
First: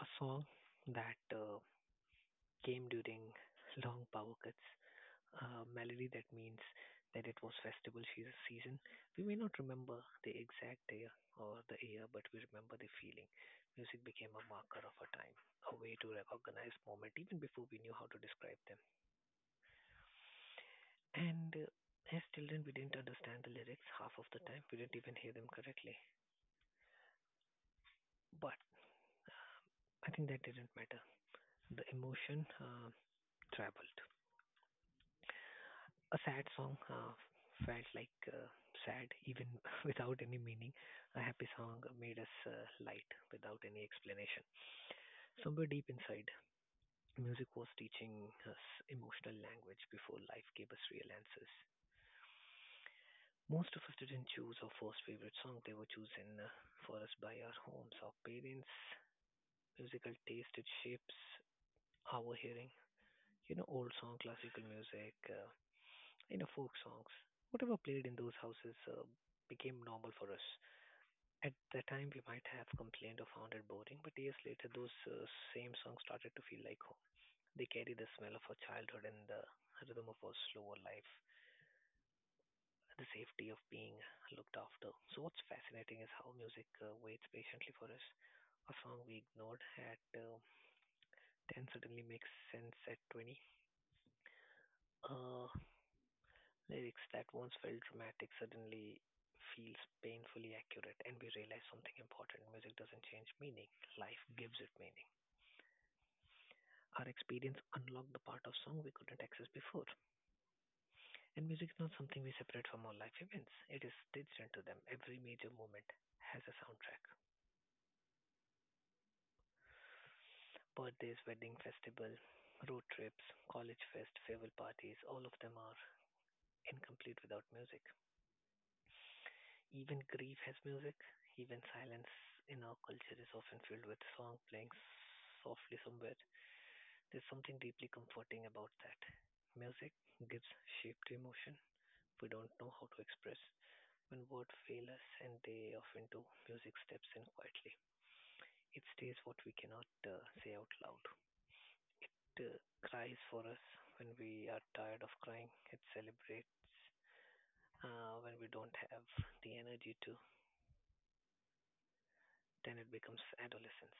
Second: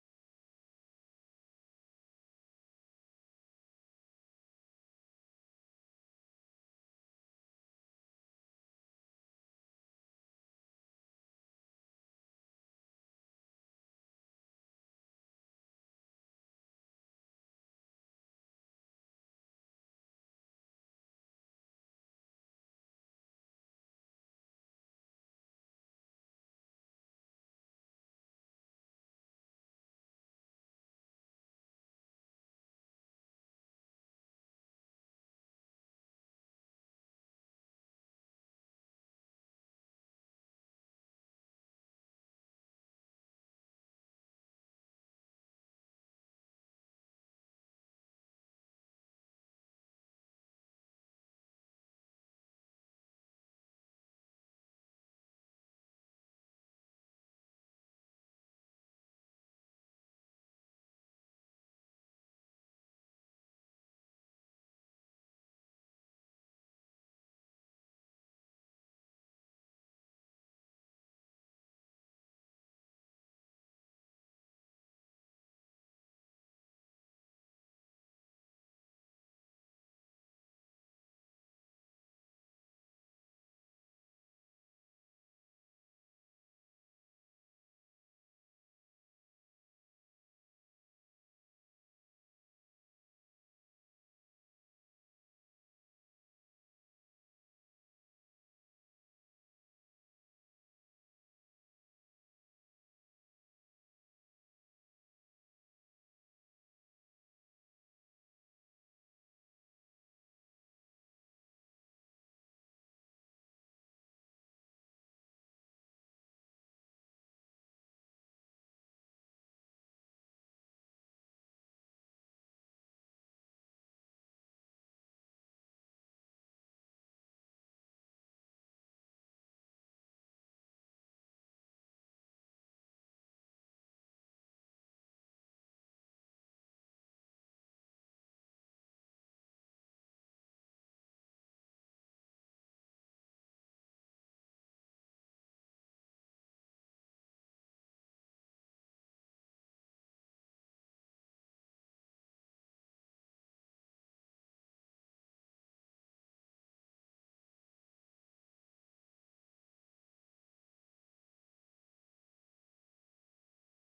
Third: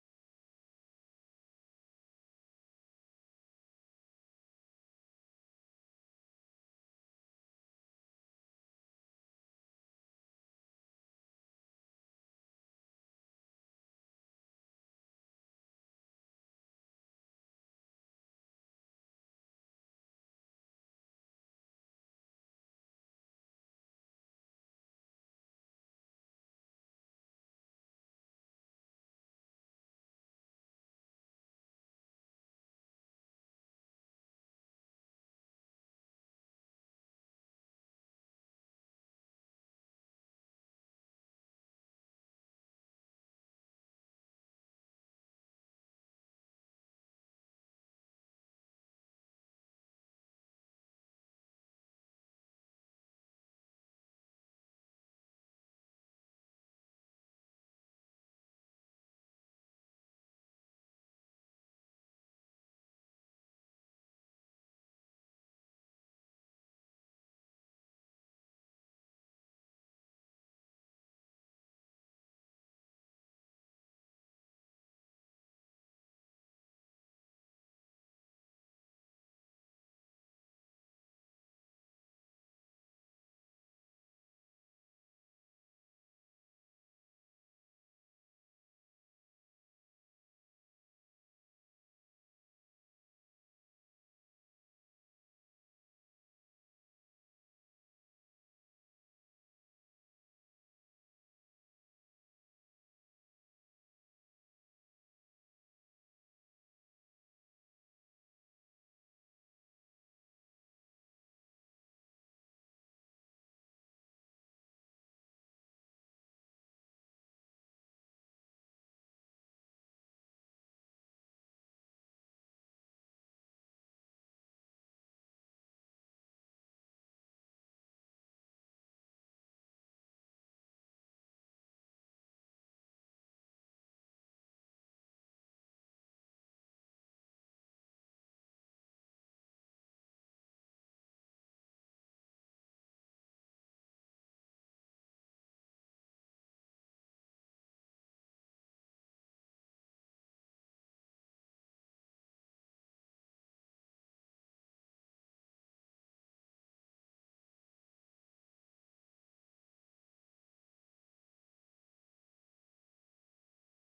C: a song that came during long power cuts, melody that means that it was season. We may not remember the exact day or the year, but we remember the feeling. Music became a marker of a time, a way to recognize moment even before we knew how to describe them. And as children, we didn't understand the lyrics half of the time. We didn't even hear them correctly. But I think that didn't matter. The emotion traveled. A sad song felt like sad even without any meaning. A happy song made us light without any explanation. Somewhere deep inside, music was teaching us emotional language before life gave us real answers. Most of us didn't choose our first favorite song, they were chosen for us by our homes, our parents. Musical taste, it shapes our hearing. You know, old song, classical music, you know, folk songs, whatever played in those houses became normal for us. At the time, we might have complained or found it boring, but years later, those same songs started to feel like home. They carry the smell of our childhood and the rhythm of our slower life, the safety of being looked after. So, what's fascinating is how music waits patiently for us. A song we ignored at 10 suddenly makes sense at 20. Uh, Lyrics that once felt dramatic suddenly feels painfully accurate, and we realize something important. Music doesn't change meaning, life gives it meaning. Our experience unlocked the part of song we couldn't access before. And music is not something we separate from our life events, it is stitched into them. Every major moment has a soundtrack. Birthdays, wedding, festival, road trips, college fest, farewell parties, all of them are incomplete without music. Even grief has music, even silence in our culture is often filled with song playing softly somewhere. There's something deeply comforting about that. Music gives shape to emotion we don't know how to express. When words fail us, and they often do, music steps in quietly. It stays what we cannot say out loud. It cries for us when we are tired of crying. It celebrates when we don't have the energy to. Then it becomes adolescence,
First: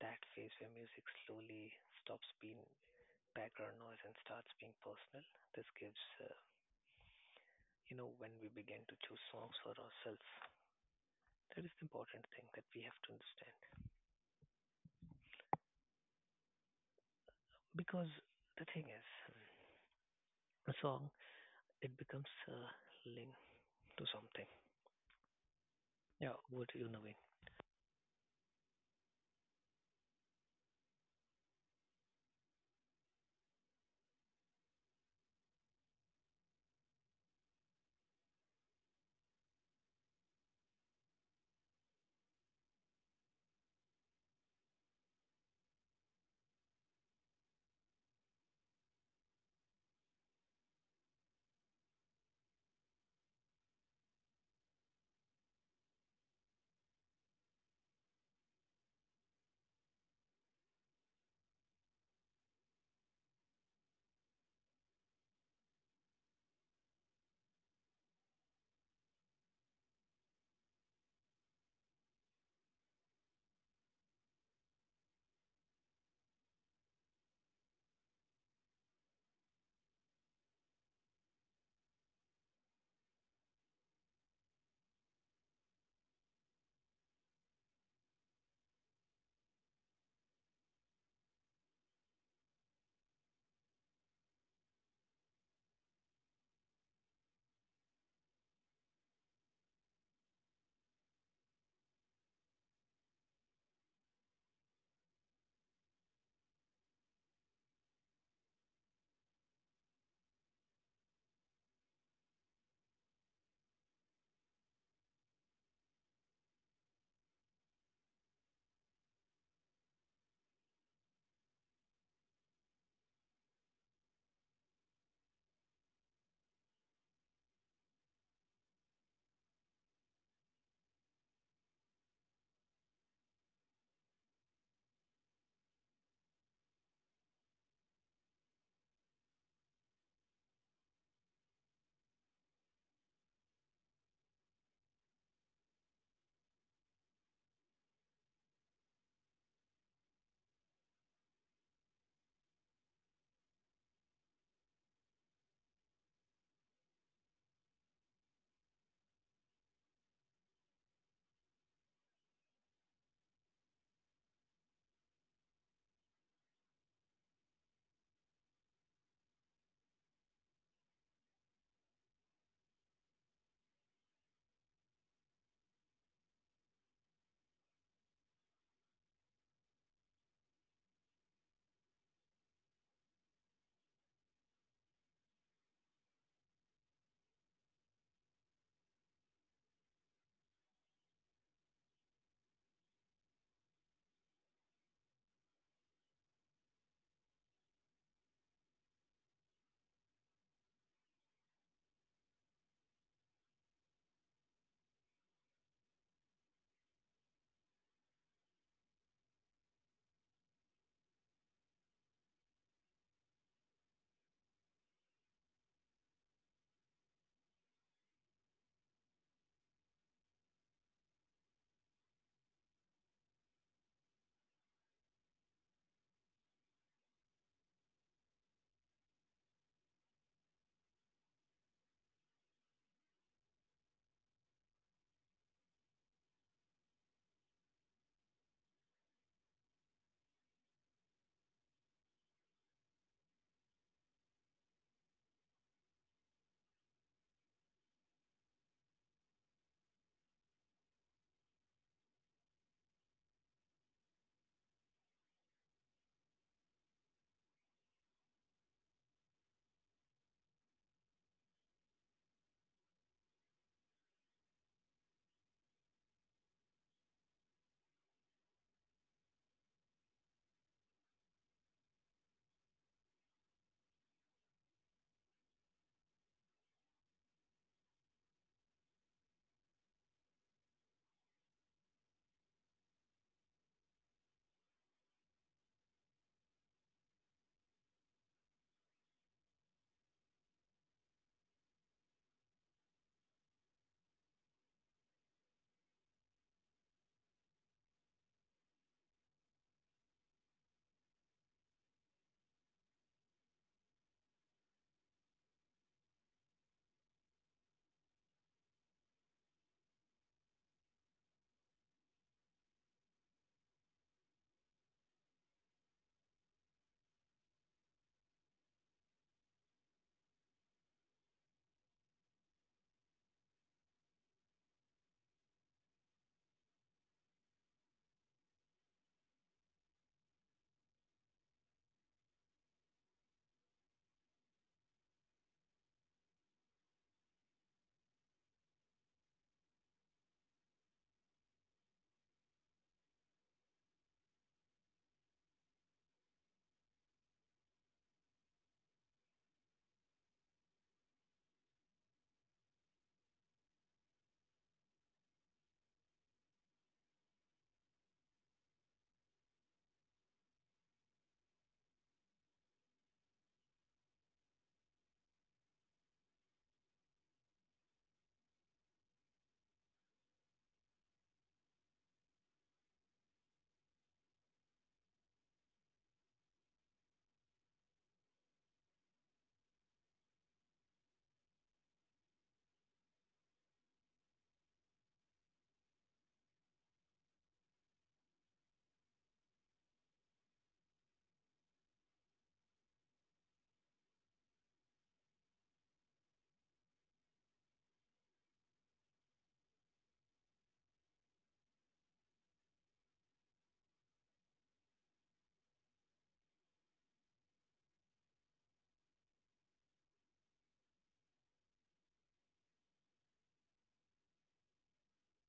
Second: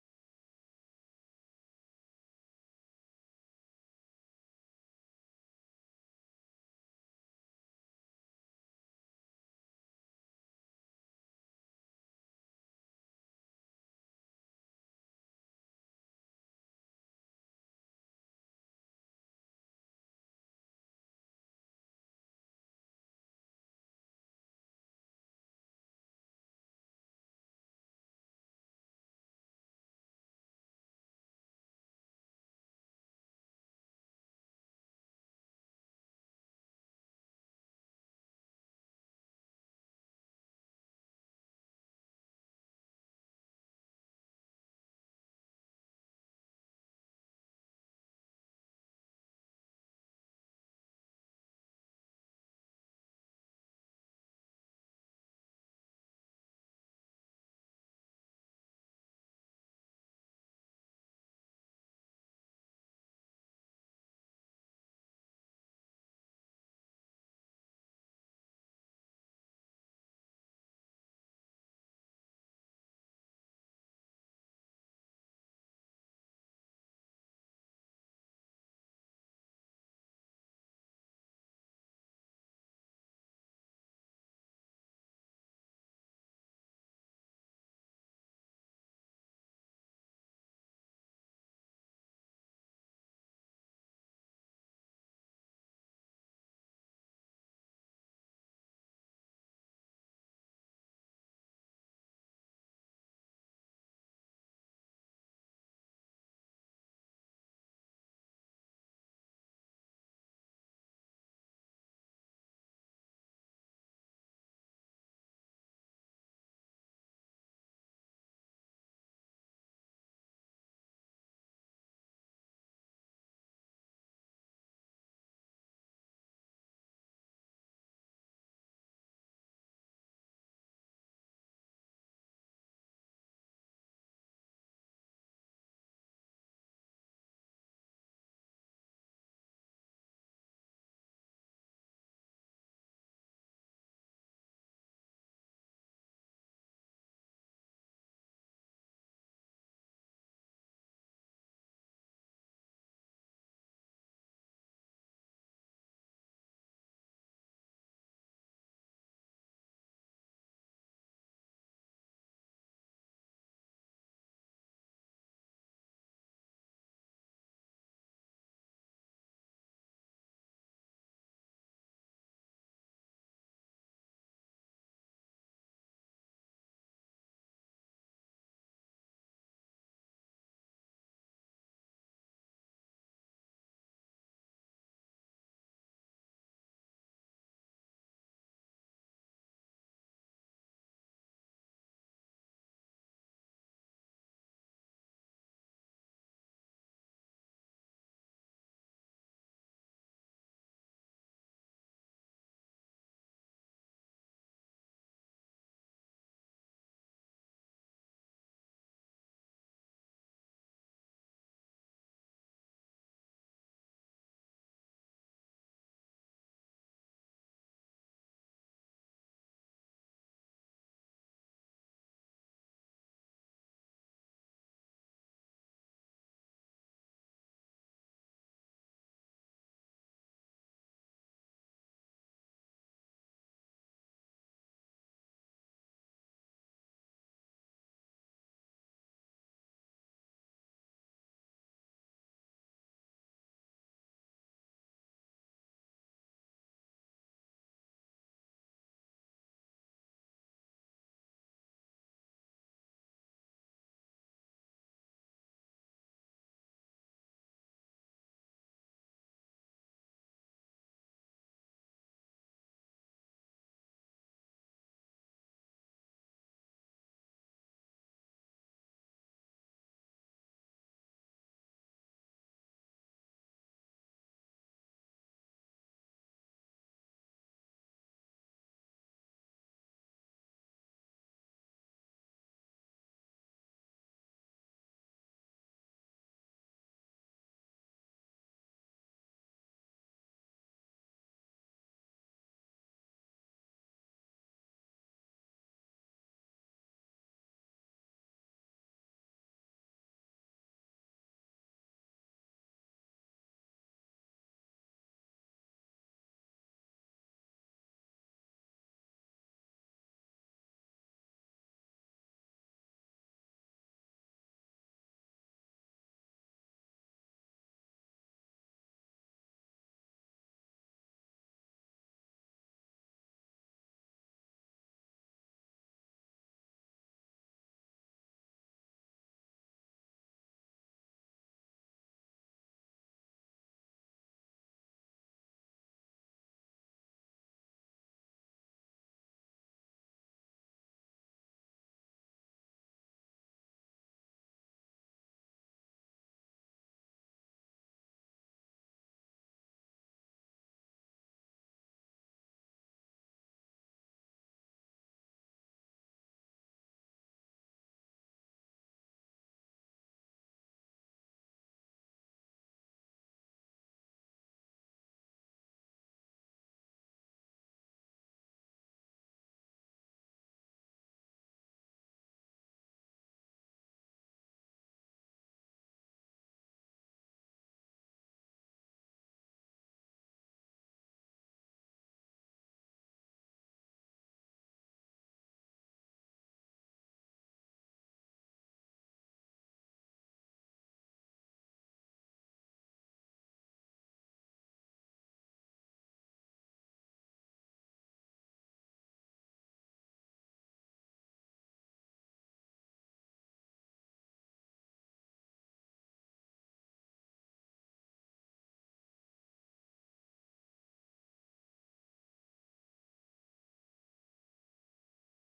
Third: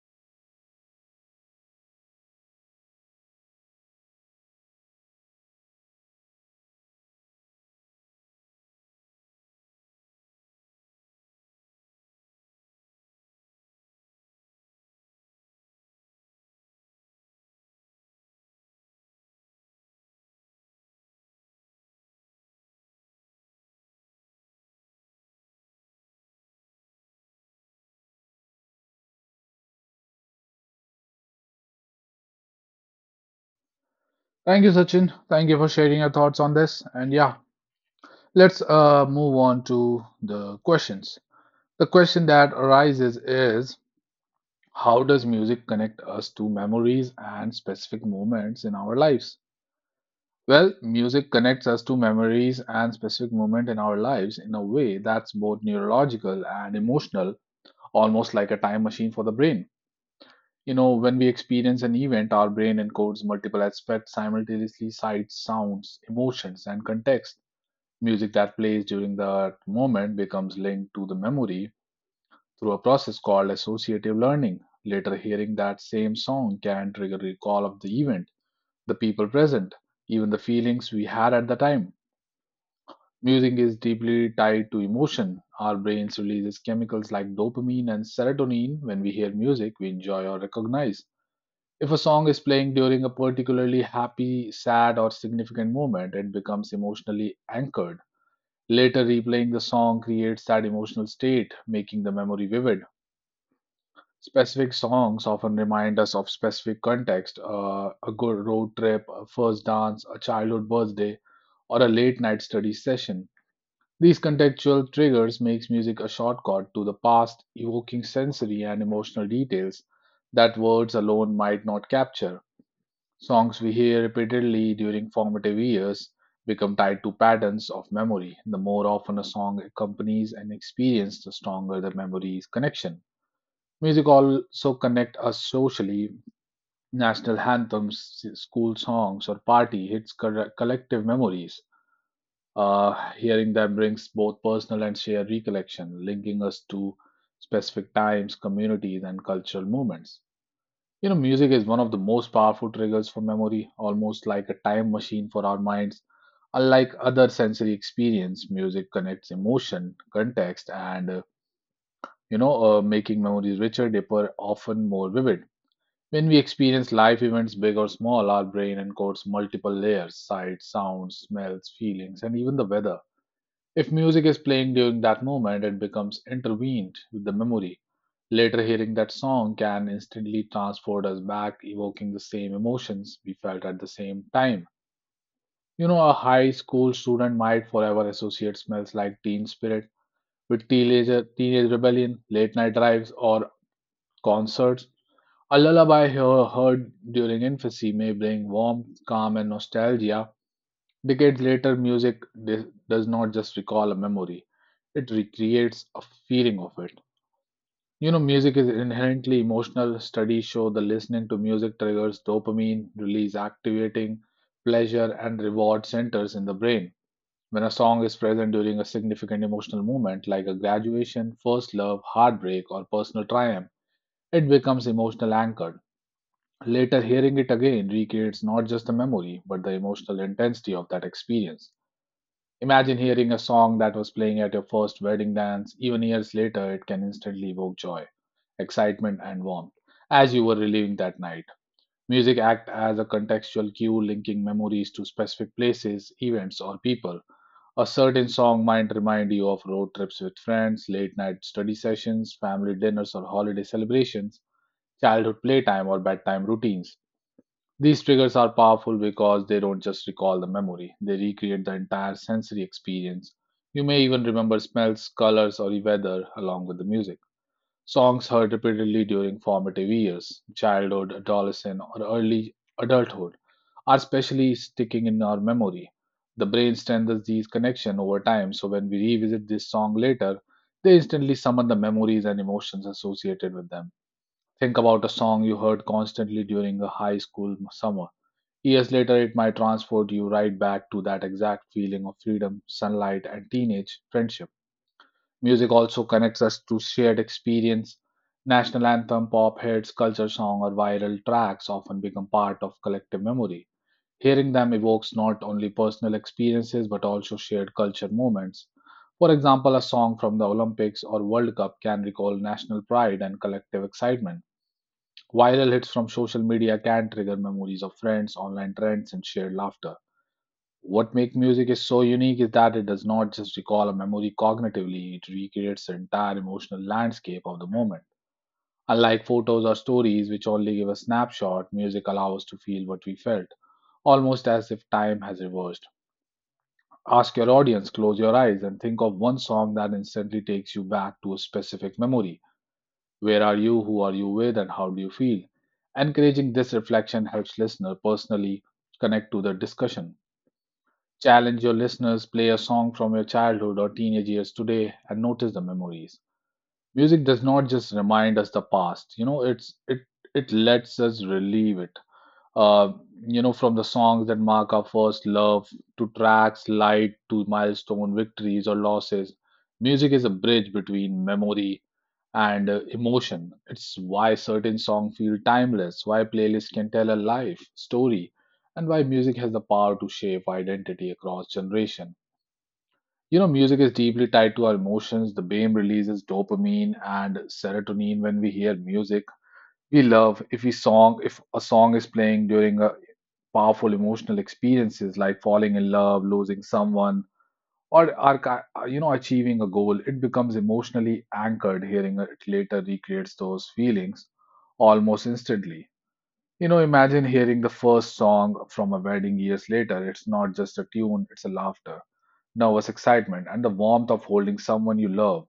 C: that phase where music slowly stops being background noise and starts being personal. This gives, you know, when we begin to choose songs for ourselves, that is the important thing that we have to understand. Because the thing is, a song it becomes linked to something. Yeah, what do you know, Naveen?
A: Thank you, Sachin. Thank you for sharing your thoughts on this. And yeah, let's move on to the questions. The question that arises is, how does music connect us to memories and specific moments in our lives? Well, music connects us to memories and specific moments in our lives in a way that's both neurological and emotional, almost like a time machine for the brain. When we experience an event, our brain encodes multiple aspects simultaneously sights, sounds, emotions, and context. Music that plays during that moment becomes linked to the memory through a process called associative learning. Later, hearing that same song can trigger recall of the event, the people present, even the feelings we had at the time. Music is deeply tied to emotion. Our brains releases chemicals like dopamine and serotonin when we hear music we enjoy or recognize. If a song is playing during a particularly happy, sad, or significant moment, it becomes emotionally anchored. Later, replaying the song creates that emotional state, making the memory vivid. Specific songs often remind us of specific context, a good road trip, a first dance, a childhood birthday, or a late night study session. These contextual triggers makes music a shortcut to the past, evoking sensory and emotional details that words alone might not capture. Songs we hear repeatedly during formative years become tied to patterns of memory. The more often a song accompanies an experience, the stronger the memory's connection. Music also connect us socially. National anthems, school songs, or party hits collective memories, hearing them brings both personal and shared recollection, linking us to specific times, communities, and cultural moments. Music is one of the most powerful triggers for memory, almost like a time machine for our minds. Unlike other sensory experience, music connects emotion, context, and making memories richer, deeper, often more vivid. When we experience life events, big or small, our brain encodes multiple layers sights, sounds, smells, feelings, and even the weather if music is playing during that moment, it becomes intervened with the memory. Later, hearing that song can instantly transport us back, evoking the same emotions we felt at the same time. A high school student might forever associate smells like teen spirit with teenager, teenage rebellion, late night drives, or concerts. A lullaby heard during infancy may bring warmth, calm, and nostalgia. Decades later, music does not just recall a memory, it recreates a feeling of it. Music is inherently emotional. Studies show the listening to music triggers dopamine release, activating pleasure and reward centers in the brain. When a song is present during a significant emotional moment, like a graduation, first love, heartbreak, or personal triumph, it becomes emotional anchored. Later, hearing it again recreates not just the memory, but the emotional intensity of that experience. Imagine hearing a song that was playing at your first wedding dance, even years later, it can instantly evoke joy, excitement, and warmth as you were reliving that night. Music acts as a contextual cue linking memories to specific places, events, or people. A certain song might remind you of road trips with friends, late night study sessions, family dinners or holiday celebrations, childhood playtime or bedtime routines. These triggers are powerful because they don't just recall the memory, they recreate the entire sensory experience. You may even remember smells, colors, or weather along with the music. Songs heard repeatedly during formative years, childhood, adolescence, or early adulthood, are especially sticking in our memory. The brain strengthens these connections over time, so when we revisit this song later, they instantly summon the memories and emotions associated with them. Think about a song you heard constantly during a high school summer. Years later, it might transport you right back to that exact feeling of freedom, sunlight, and teenage friendship. Music also connects us to shared experience. National anthem, pop hits, culture song, or viral tracks often become part of collective memory. Hearing them evokes not only personal experiences but also shared culture moments. For example, a song from the Olympics or World Cup can recall national pride and collective excitement. Viral hits from social media can trigger memories of friends, online trends, and shared laughter. What makes music is so unique is that it does not just recall a memory cognitively, it recreates the entire emotional landscape of the moment. Unlike photos or stories, which only give a snapshot, music allows us to feel what we felt, almost as if time has reversed. Ask your audience, close your eyes, and think of one song that instantly takes you back to a specific memory. Where are you? Who are you with? And how do you feel? Encouraging this reflection helps listener personally connect to the discussion. Challenge your listeners, play a song from your childhood or teenage years today and notice the memories. Music does not just remind us the past. It lets us relieve it. uh, from the songs that mark our first love to tracks light to milestone victories or losses, music is a bridge between memory and emotion. It's why certain songs feel timeless, why playlists can tell a life story, and why music has the power to shape identity across generation. Music is deeply tied to our emotions. The brain releases dopamine and serotonin when we hear music we love. If a song is playing during a powerful emotional experiences like falling in love, losing someone, or are ki- you know achieving a goal, it becomes emotionally anchored. Hearing it later recreates those feelings almost instantly. Imagine hearing the first song from a wedding years later. It's not just a tune; it's a laughter nervous excitement, and the warmth of holding someone you love.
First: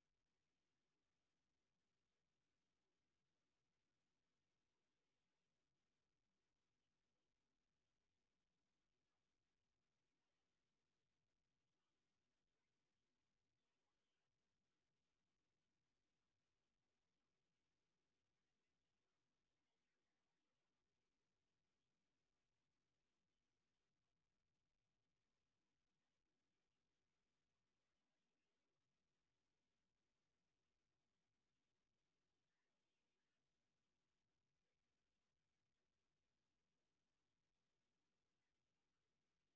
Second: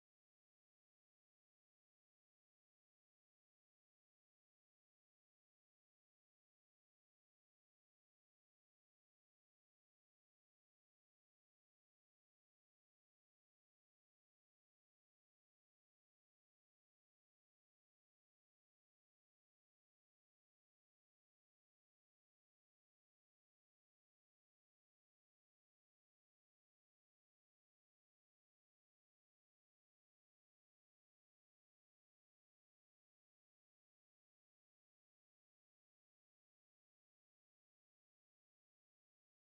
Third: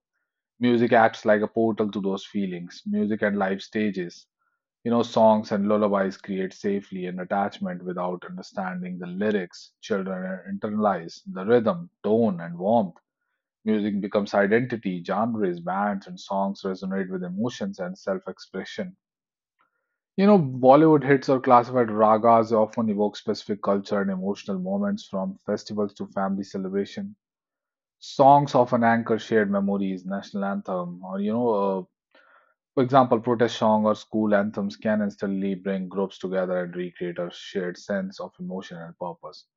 A: Music acts like a portal to those feelings. Music and live stages, songs and lullabies create safely an attachment without understanding the lyrics. Children internalize the rhythm, tone, and warmth. Music becomes identity, genres, bands, and songs resonate with emotions and self expression. Bollywood hits or classified ragas often evoke specific culture and emotional moments from festivals to family celebration songs of an anchor shared memories, national anthem, or for example, protest song or school anthems can instantly bring groups together and recreate a shared sense of emotion and purpose.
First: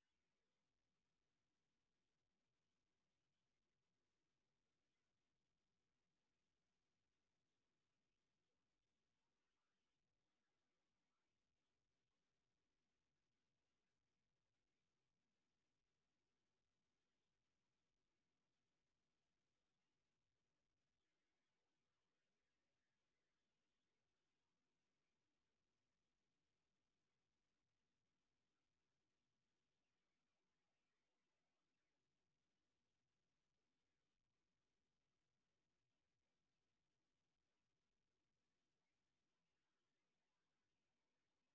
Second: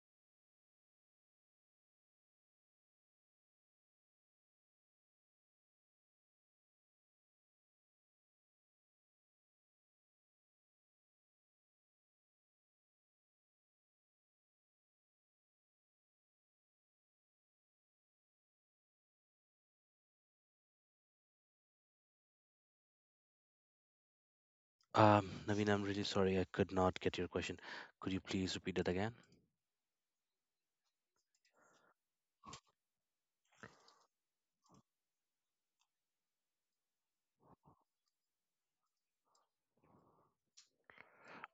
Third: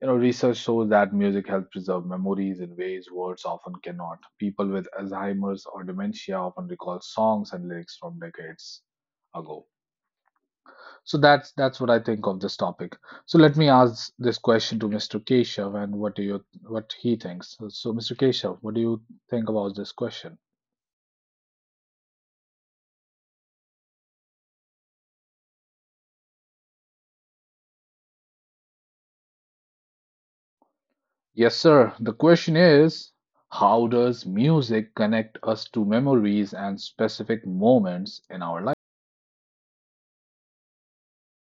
A: Research shows that music helps preserve memories in ways words often cannot. People with Alzheimer's or dementia often recall songs and lyrics from decades ago. So that's what I think of this topic. So let me ask this question to Mr. Keshav and what do you what he thinks. So, Mr. Keshav, what do you think about this question?
B: Naveen, I'm really sorry I could not get your question. Could you please repeat it again?
A: Yes, sir. The question is, how does music connect us to memories and specific moments in our life?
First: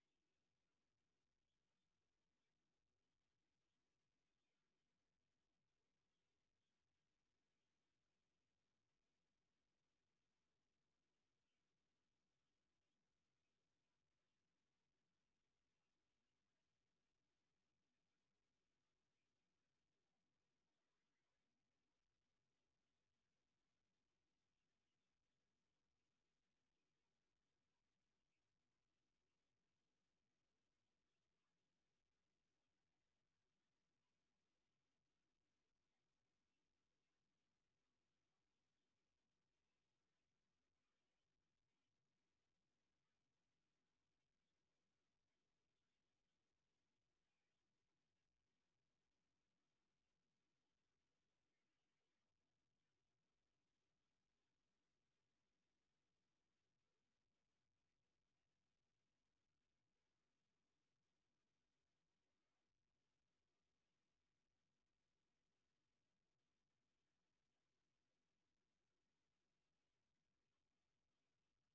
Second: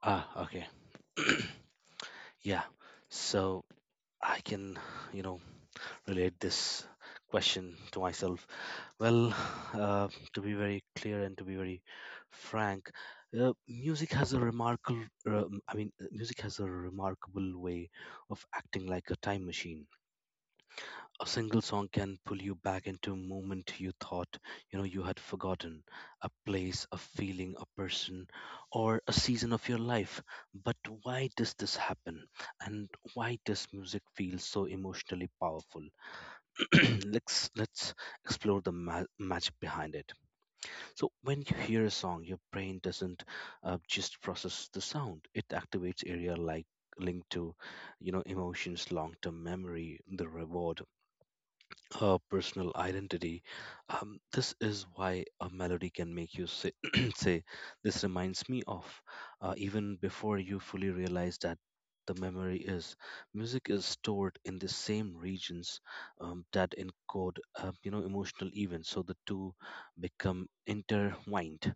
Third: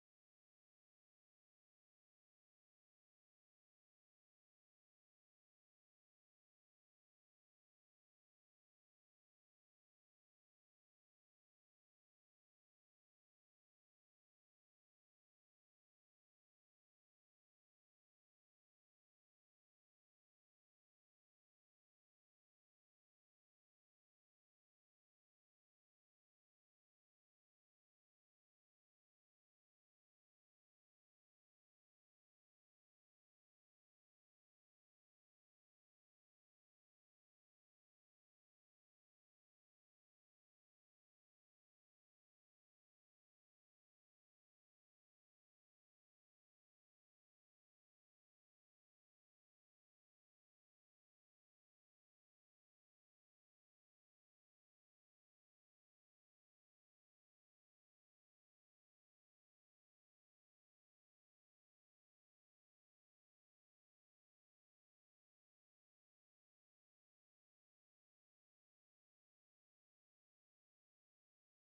B: Ah, okay. Yeah. So I can, you know, relate this question to myself. Well, to be very clear and to be very frank, music has a remarkable, I mean, music has a remarkable way of acting like a time machine. A single song can pull you back into a moment you thought, you know, you had forgotten, a place, a feeling, a person, or a season of your life. But why does this happen? And why does music feel so emotionally powerful? Let's explore the magic behind it. So when you hear a song, your brain doesn't just process the sound. It activates area like linked to, you know, emotions, long-term memory, the reward, personal identity. This is why a melody can make you say, say, this reminds me of, even before you fully realize that the memory is. Music is stored in the same regions that encode, emotional events, so the two become intertwined.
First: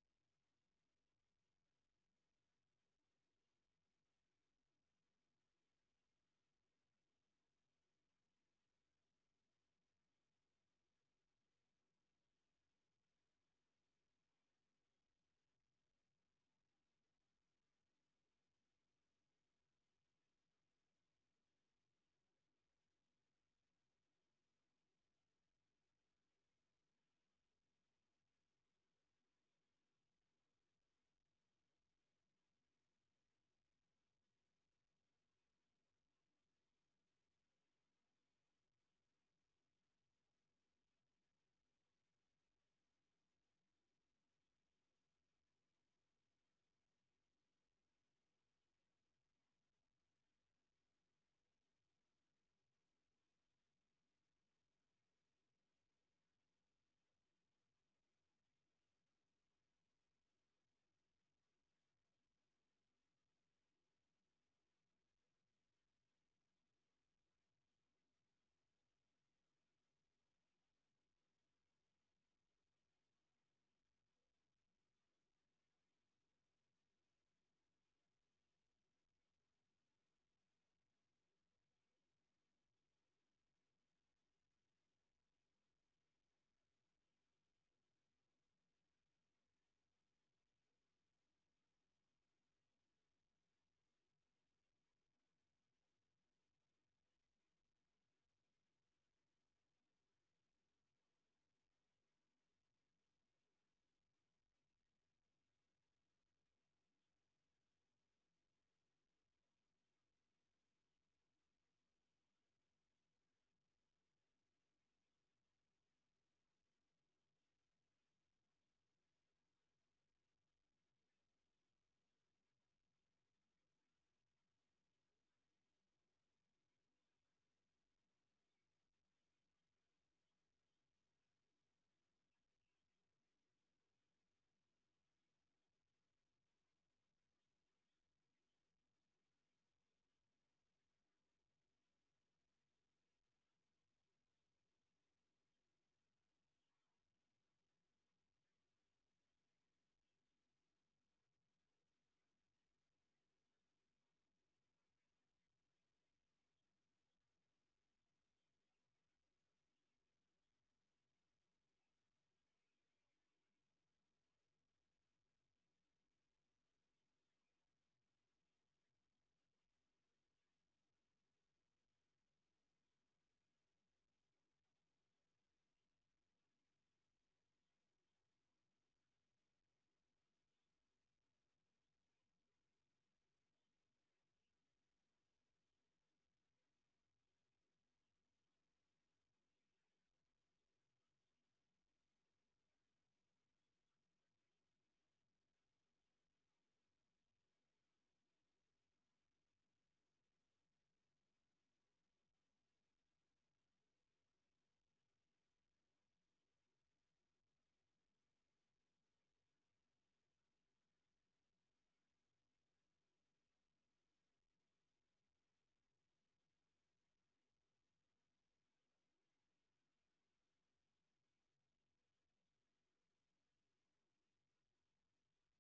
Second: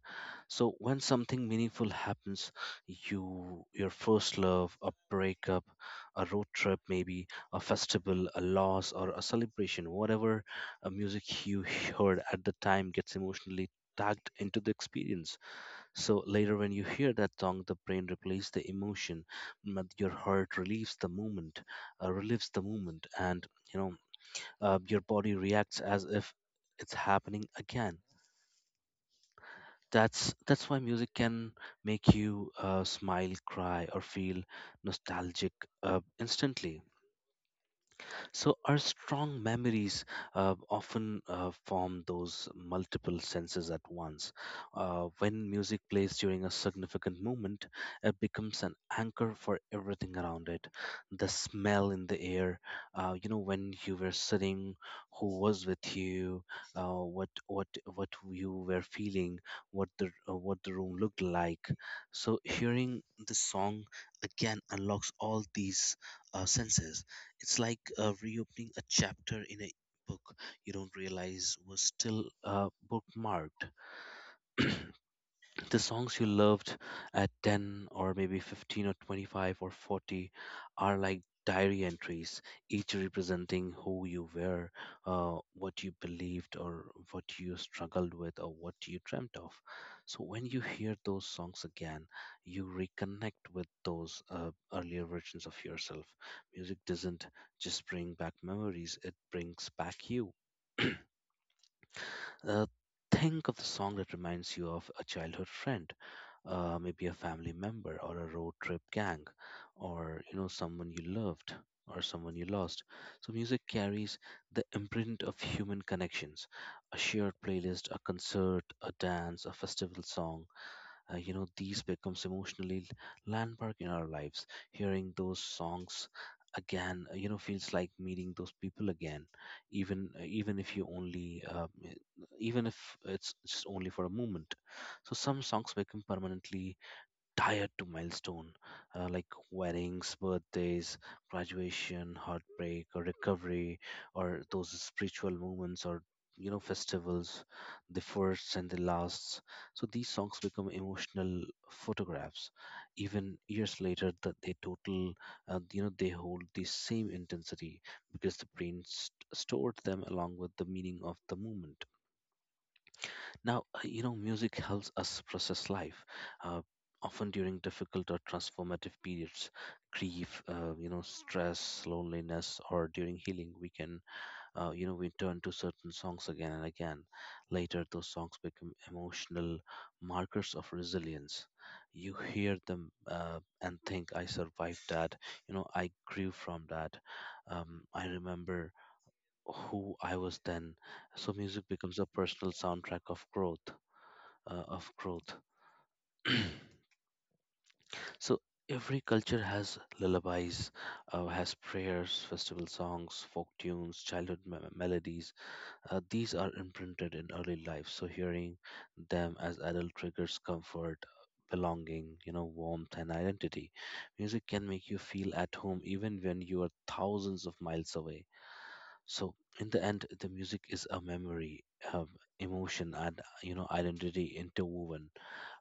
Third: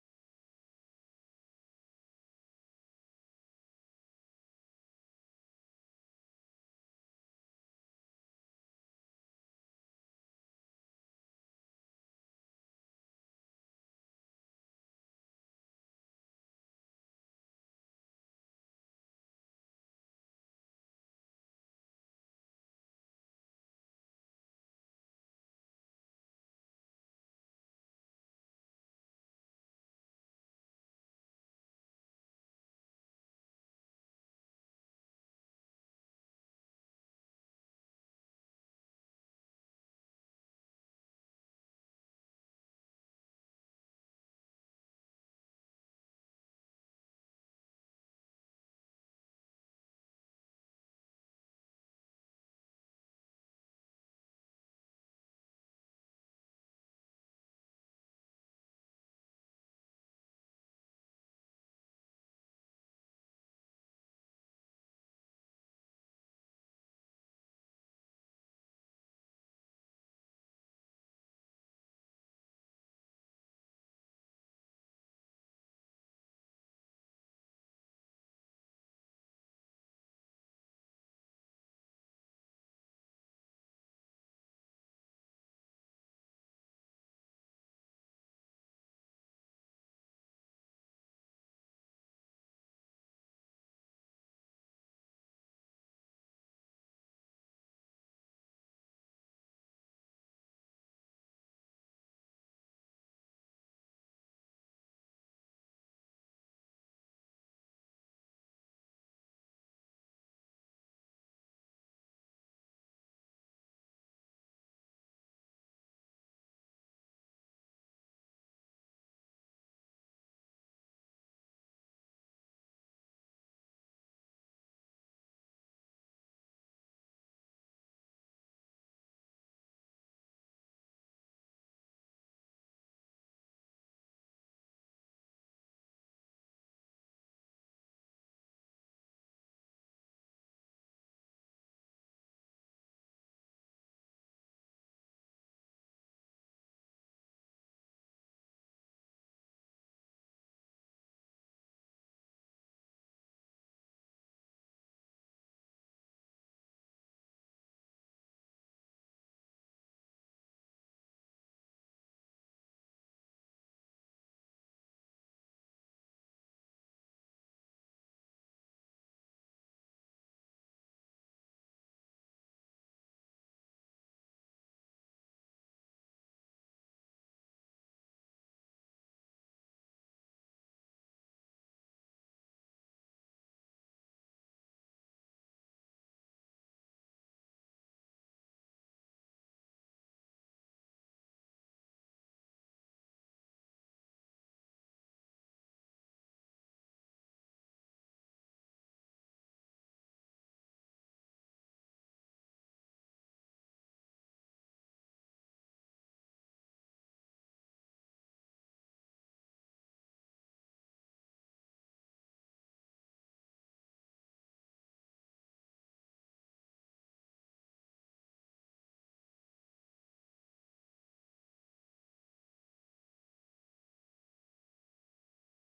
B: So when something meaningful happens, you, your first love, a breakup, a road trip, maybe a festival, a loss, or a celebration, whatever music you heard at the time gets emotionally tagged into the experience. So later, when you hear that song, the brain replaces the emotion, your heart relieves the moment, and you know your body reacts as if it's happening again. That's why music can make you smile, cry, or feel nostalgic instantly. So, our strong memories often form those multiple senses at once. When music plays during a significant moment, it becomes an anchor for everything around it. The smell in the air, when you were sitting, who was with you, what you were feeling, what the room looked like. So, hearing the song again unlocks all these senses. It's like reopening a chapter in a book you don't realize was still bookmarked. The songs you loved at 10 or maybe 15 or 25 or 40 are like diary entries, each representing who you were, what you believed, or what you struggled with, or what you dreamt of. So when you hear those songs again, you reconnect with those earlier versions of yourself. Music doesn't just bring back memories, it brings back you. Uh, think of the song that reminds you of a childhood friend, maybe a family member or a road trip gang, or you know, someone you loved or someone you lost. So music carries the imprint of human connections. A shared playlist, a concert, a dance, a festival song, you know, these becomes emotionally landmark in our lives. Hearing those songs again, you know, feels like meeting those people again, even if you only even if it's just only for a moment. So some songs become permanently tied to milestone, like weddings, birthdays, graduation, heartbreak, or recovery, or those spiritual moments or, you know, festivals, the firsts and the lasts. So these songs become emotional photographs. Even years later, that they total you know, they hold the same intensity, because the brain stored them along with the meaning of the moment. You know, music helps us process life, uh, often during difficult or transformative periods, grief, you know, stress, loneliness, or during healing. We can, you know, We turn to certain songs again and again. Later, those songs become emotional markers of resilience. You hear them and think, I survived that, you know, I grew from that. I remember who I was then. So music becomes a personal soundtrack of growth. So every culture has lullabies, has prayers, festival songs, folk tunes, childhood melodies. These are imprinted in early life. So hearing them as adult triggers comfort, belonging, you know, warmth and identity. Music can make you feel at home even when you are thousands of miles away. So, in the end, the music is a memory, um, emotion, and, you know, identity interwoven.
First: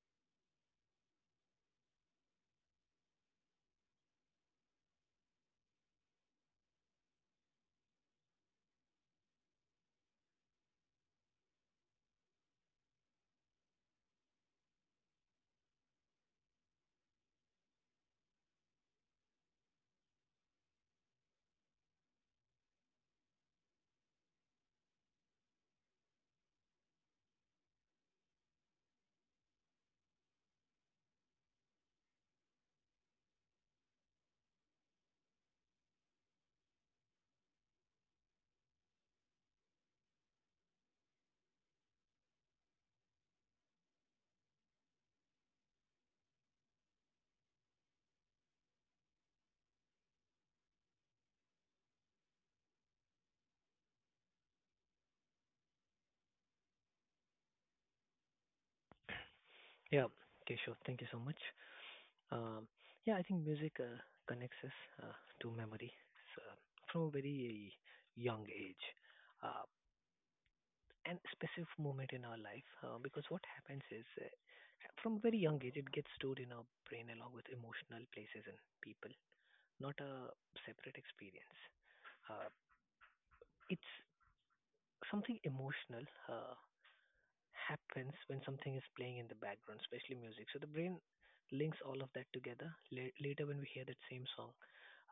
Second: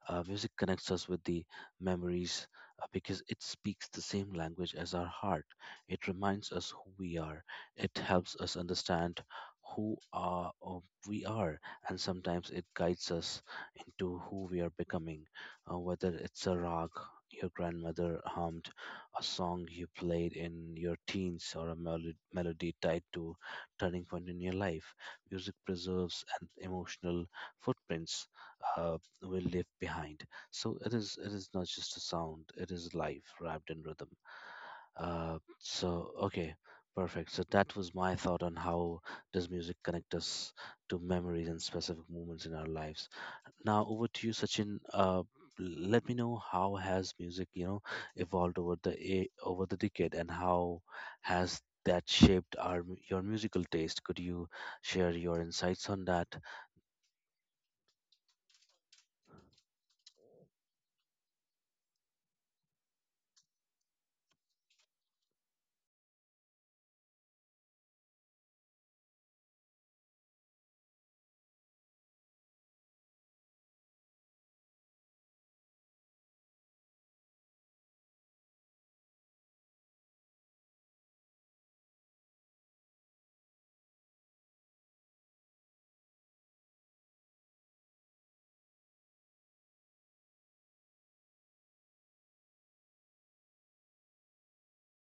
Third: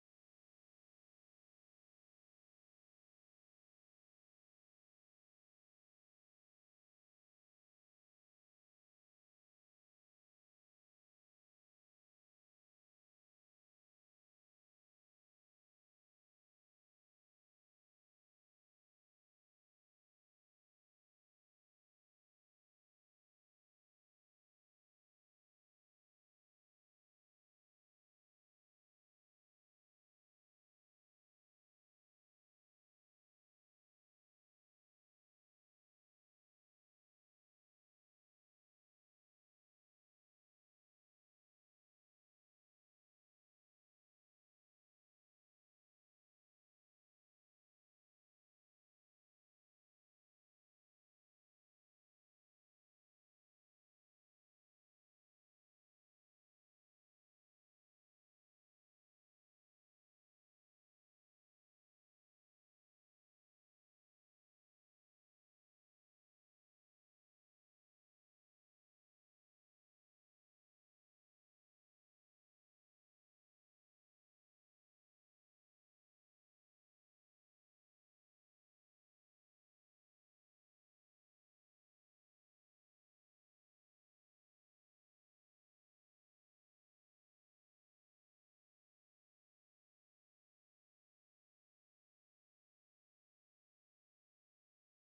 B: Music connects us with the memories because it speaks the same language as our heart. It reminds us who we are. It helps us understand who are, uh, we are, and sometimes it guides us into who we are becoming. Whether it's a rag your grandmother hummed, a song you played in your teens, or a melody tied to turning point in your life, music preserves and emotional footprints uh, we leave behind. So it is not just a sound; it is life wrapped in rhythm. So okay, perfect. So that was my thought on how does music connect us to memories and specific moments in our lives. Now over to you, Sachin. Let me know how has music, you know, evolved over over the decade, and how has that shaped our your musical taste. Could you share your insights on that?
C: Yeah, okay, sure. Thank you so much. Um, yeah, I think music connects us uh, to memory, so from a very young age. Uh, an specific moment in our life because what happens is from a very young age it gets stored in our brain along with emotional places and people, not a separate experience. uh, it's something emotional uh, happens when something is playing in the background, especially music, so the brain links all of that together. Later when we hear that same song,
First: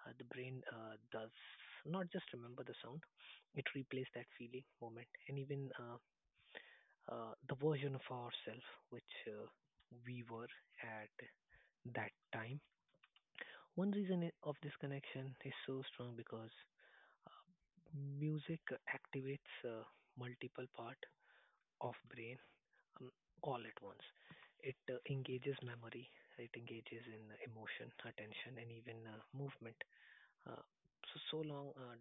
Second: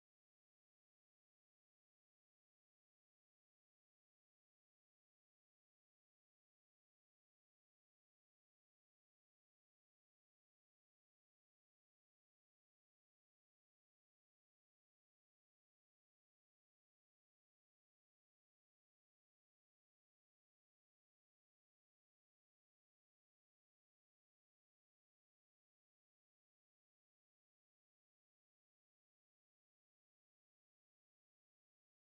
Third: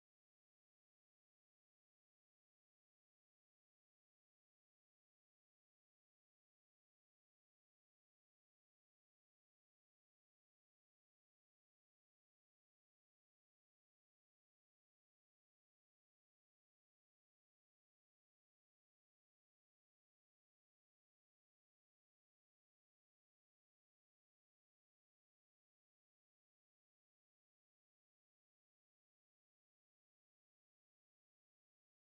C: the brain does not just remember the sound, it replays that feeling moment and even the version of ourselves which we were at that time. One reason of this connection is so strong because uh, music activates multiple part of brain um, all at once. It engages memory, it engages in emotion, attention, and even movement. Uh, so so long,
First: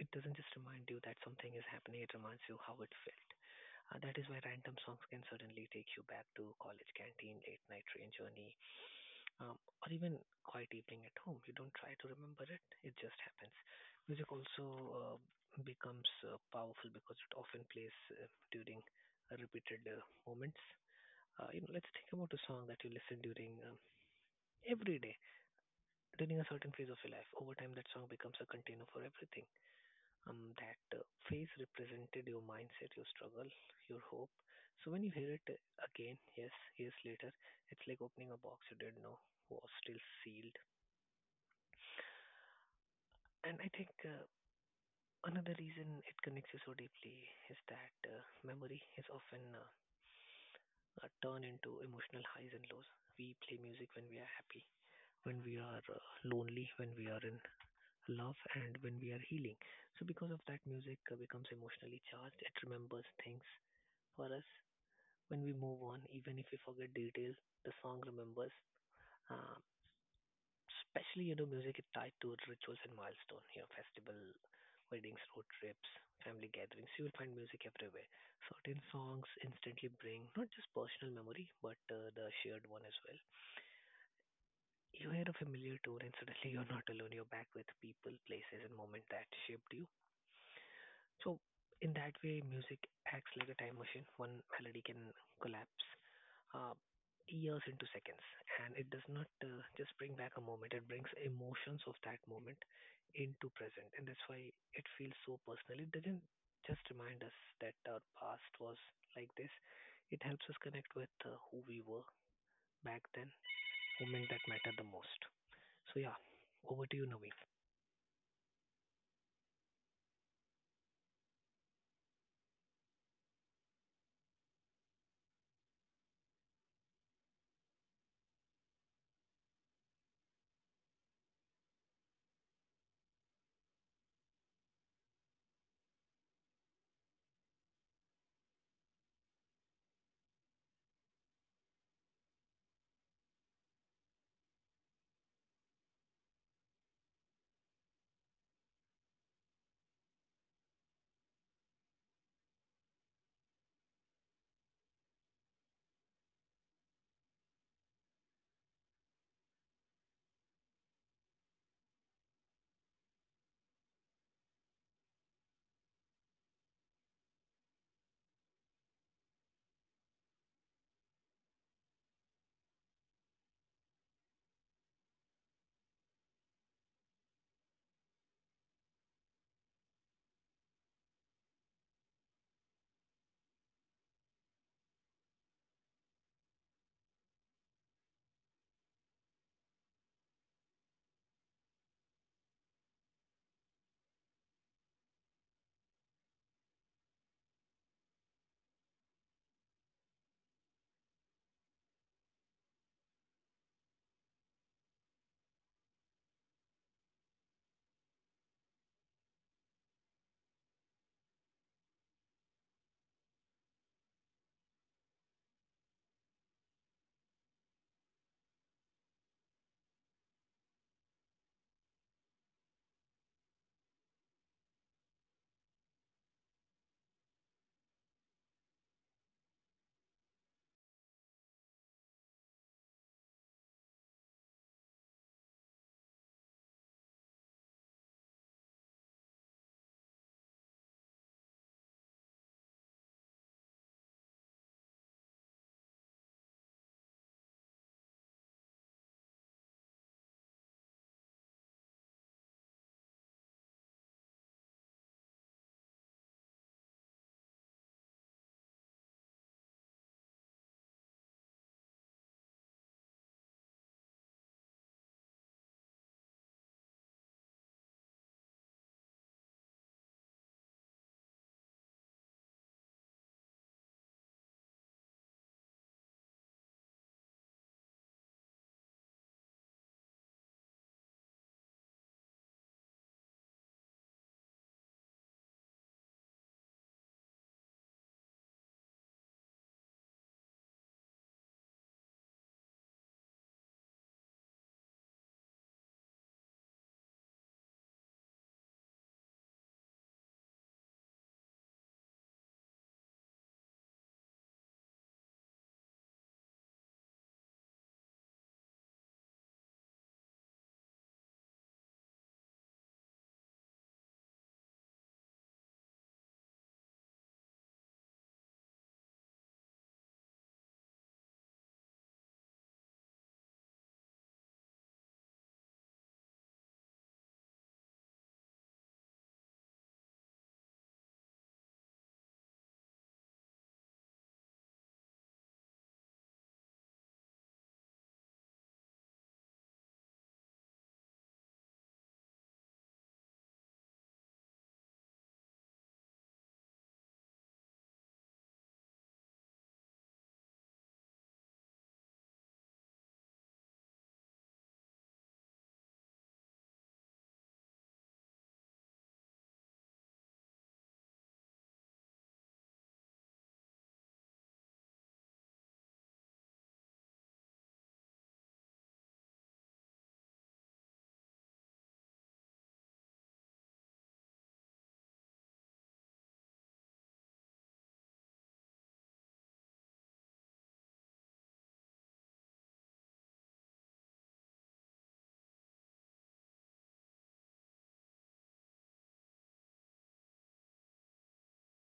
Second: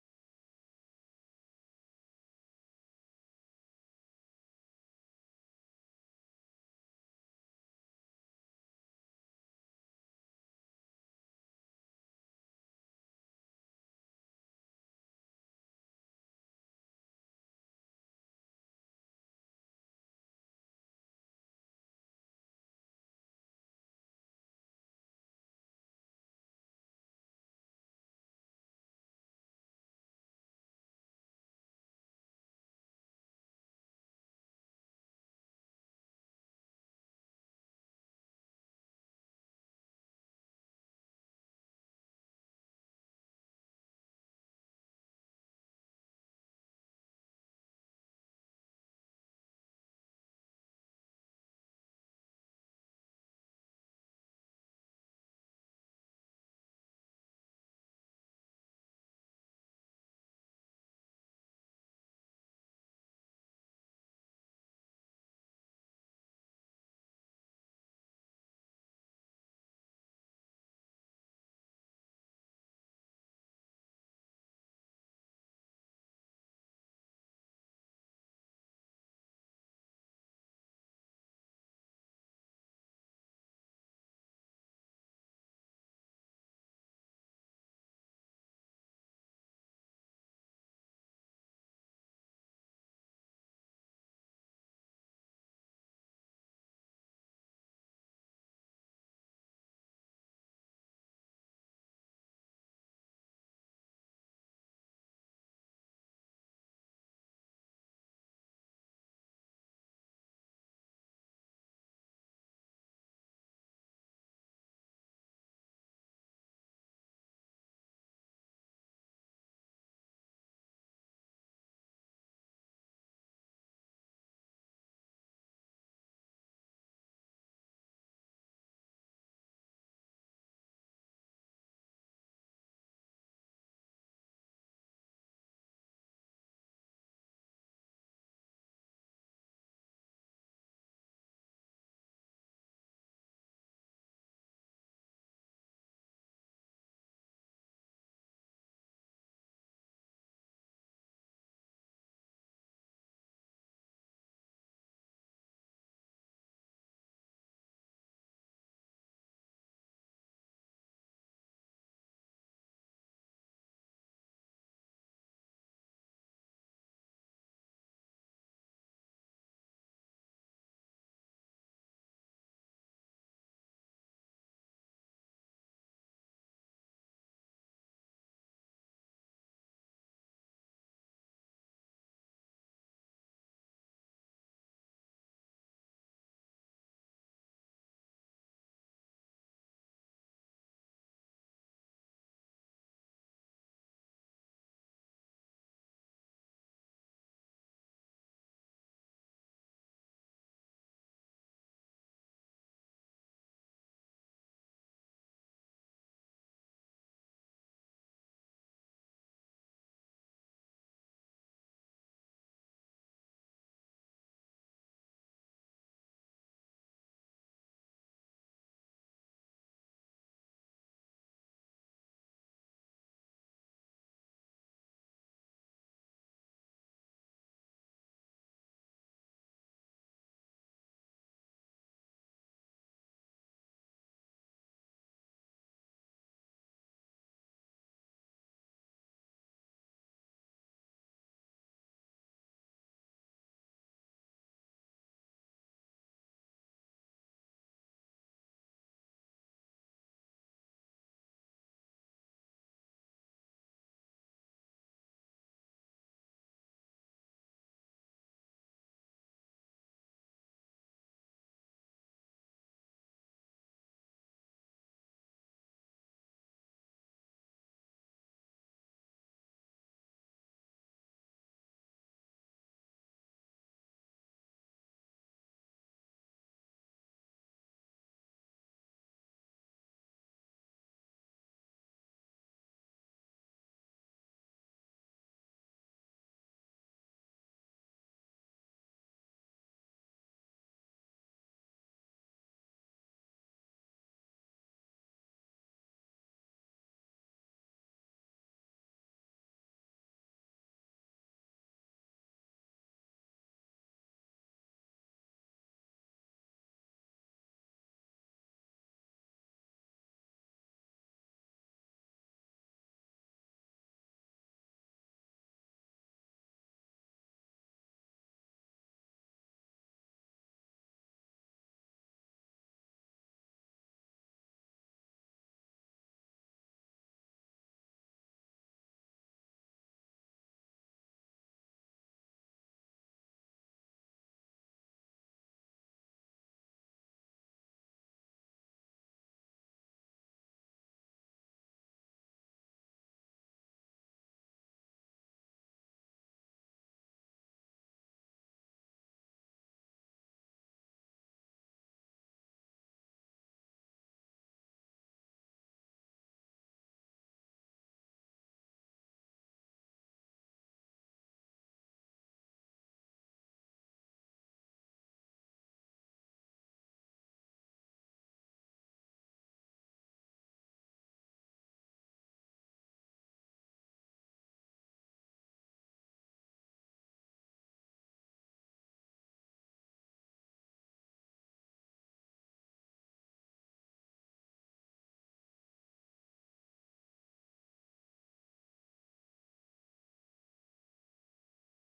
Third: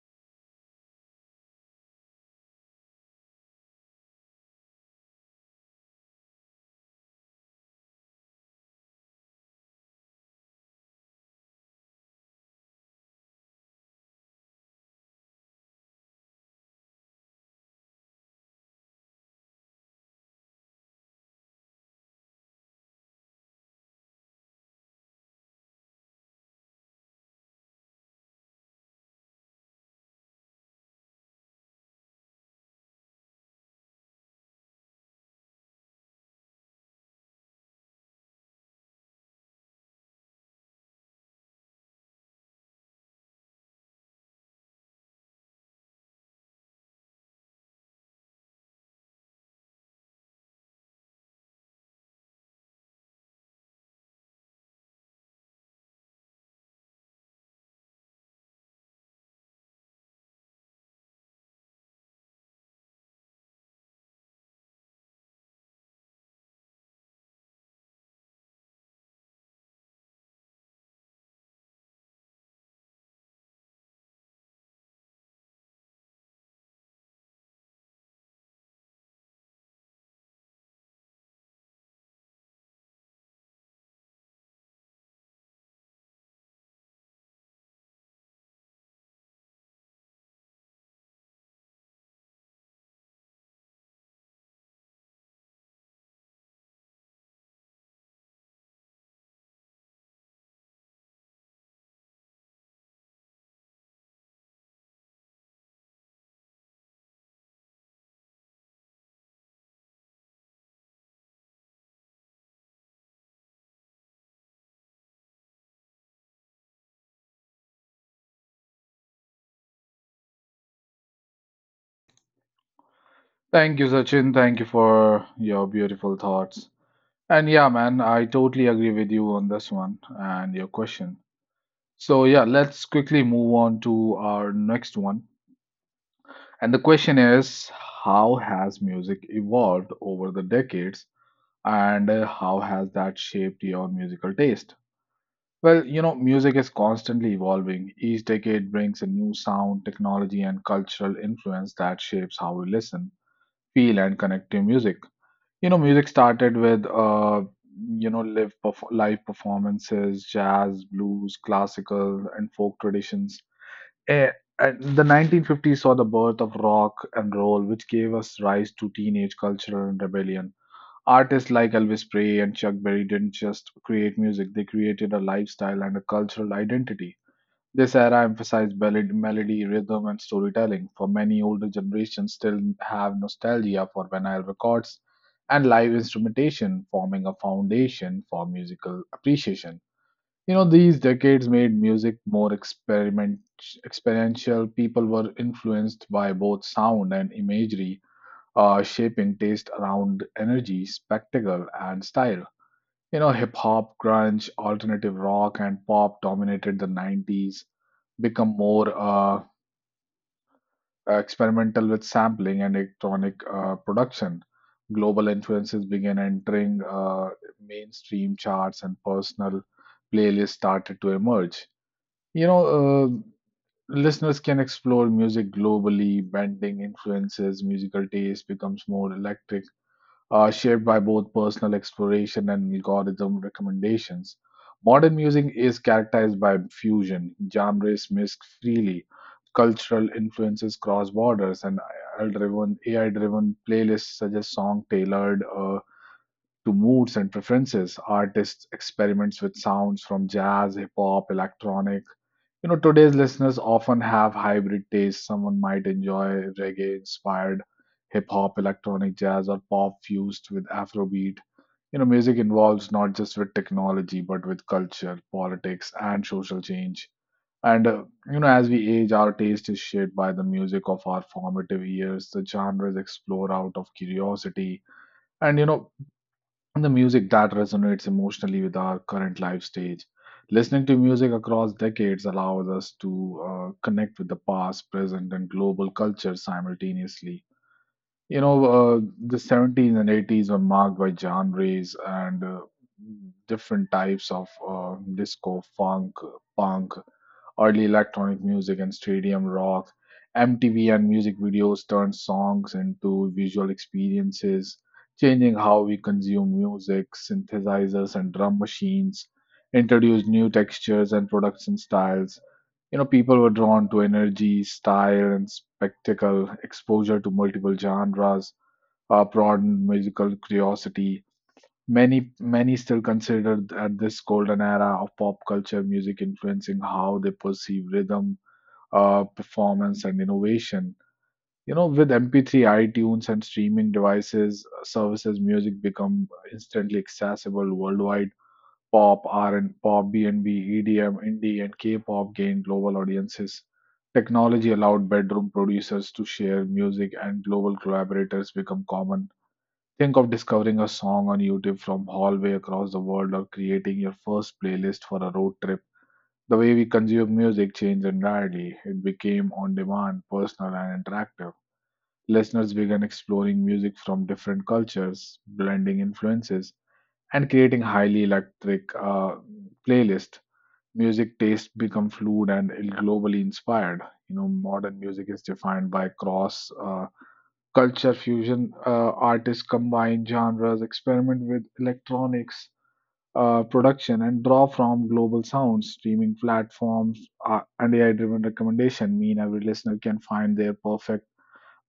C: it doesn't just remind you that something is happening; it reminds you how it felt. That is why random songs can certainly take you back to college canteen, late night train journey, um, or even quiet evening at home. You don't try to remember it; it just happens. Music also uh, becomes powerful because it often plays during repeated moments. You know, let's think about a song that you listen during every day, during a certain phase of your life. Over time, that song becomes a container for everything that phase represented your mindset, your struggle, your hope. So when you hear it again, yes, years later, it's like opening a box you didn't know was still sealed. And I think another reason it connects you so deeply is that memory is often turned into emotional highs and lows. We play music when we are happy, when we are lonely, when we are in love, and when we are healing. So because of that, music becomes emotionally charged. It remembers things for us when we move on, even if we forget details, the song remembers. Um, especially, you know, music is tied to rituals and milestone. You know, festival, weddings, road trips, family gatherings. You will find music everywhere. Certain songs instantly bring not just personal memory, but the shared one as well. You hear a familiar tune, and suddenly you're not alone. You're back with people, places, and moments that shaped you. So in that way, music acts like a time machine. One melody can collapse uh, years into seconds, and it does not just bring back a moment. It brings emotions of that moment into present, and that's why it feels so personal. It doesn't just remind us that our past was like this. It helps us connect with who we were back then, moment that mattered the most. So yeah, over to you, Naveen.
A: Thank you, Sachin. Thank you for your beautiful thoughts. And yeah, man, I totally agree with you on this one and your question. So yeah, let's quickly move on to our next one. And the question is, how has music evolved over the decades and how has that shaped your musical taste? Well, music is constantly evolving. Each decade brings a new sound, technology, and cultural influence that shapes how we listen, feel, and connect to music. Music started with, live performances, jazz, blues, classical, and folk traditions. Eh, the 1950s saw the birth of rock and roll, which gave us rise to teenage cultural and rebellion. Artists like Elvis Presley and Chuck Berry didn't just create music, they created a lifestyle and a cultural identity. This era emphasized ballad, melody, rhythm, and storytelling. For many older generations, still have nostalgia for vinyl records and live instrumentation, forming a foundation for musical appreciation. These decades made music more experiment experiential. People were influenced by both sound and imagery, shaping taste around energy, spectacle, and style. Hip hop, grunge, alternative rock, and pop dominated the 90s, become more experimental with sampling and electronic production. Global influences began entering mainstream charts, and personal playlists started to emerge. You know, uh, Listeners can explore music globally, bending influences, musical taste becomes more electric, shaped by both personal exploration and algorithm recommendations. Modern music is characterized by fusion, genres mixed freely, cultural influences cross borders, and AI-driven playlists suggest songs tailored to moods and preferences. Artists experiments with sounds from jazz, hip hop, electronic, you know, today's listeners often have hybrid tastes. Someone might enjoy reggae inspired hip hop, electronic jazz, or pop fused with Afrobeat. You know, music involves not just with technology, but with culture, politics, and social change. And, uh, as we age, our taste is shaped by the music of our formative years. The genres explore out of curiosity. And, you know, the music that resonates emotionally with our current life stage. Listening to music across decades allows us to connect with the past, present, and global culture simultaneously. You know, uh, the 70s and 80s were marked by genres and different types of disco, funk, punk, early electronic music and stadium rock. MTV and music videos turned songs into visual experiences, changing how we consume music. Synthesizers and drum machines introduced new textures and production styles. You know, people were drawn to energy, style, and spectacle, exposure to multiple genres, broadened musical curiosity. Many still consider at this golden era of pop culture music influencing how they perceive rhythm, performance, and innovation. You know, with MP3, iTunes, and streaming devices services, music become instantly accessible worldwide. Pop, R and pop, B&B, EDM, indie, and K-pop gained global audiences. Technology allowed bedroom producers to share music, and global collaborators become common. Think of discovering a song on YouTube from halfway across the world or creating your first playlist for a road trip. The way we consume music changed entirely. It became on demand, personal, and interactive. Listeners began exploring music from different cultures, blending influences, and creating highly electric playlists. Music tastes become fluid and globally inspired. You know, modern music is defined by cross culture fusion. Artists combine genres, experiment with electronics production, and draw from global sounds, streaming platforms, and AI driven recommendation mean every listener can find their perfect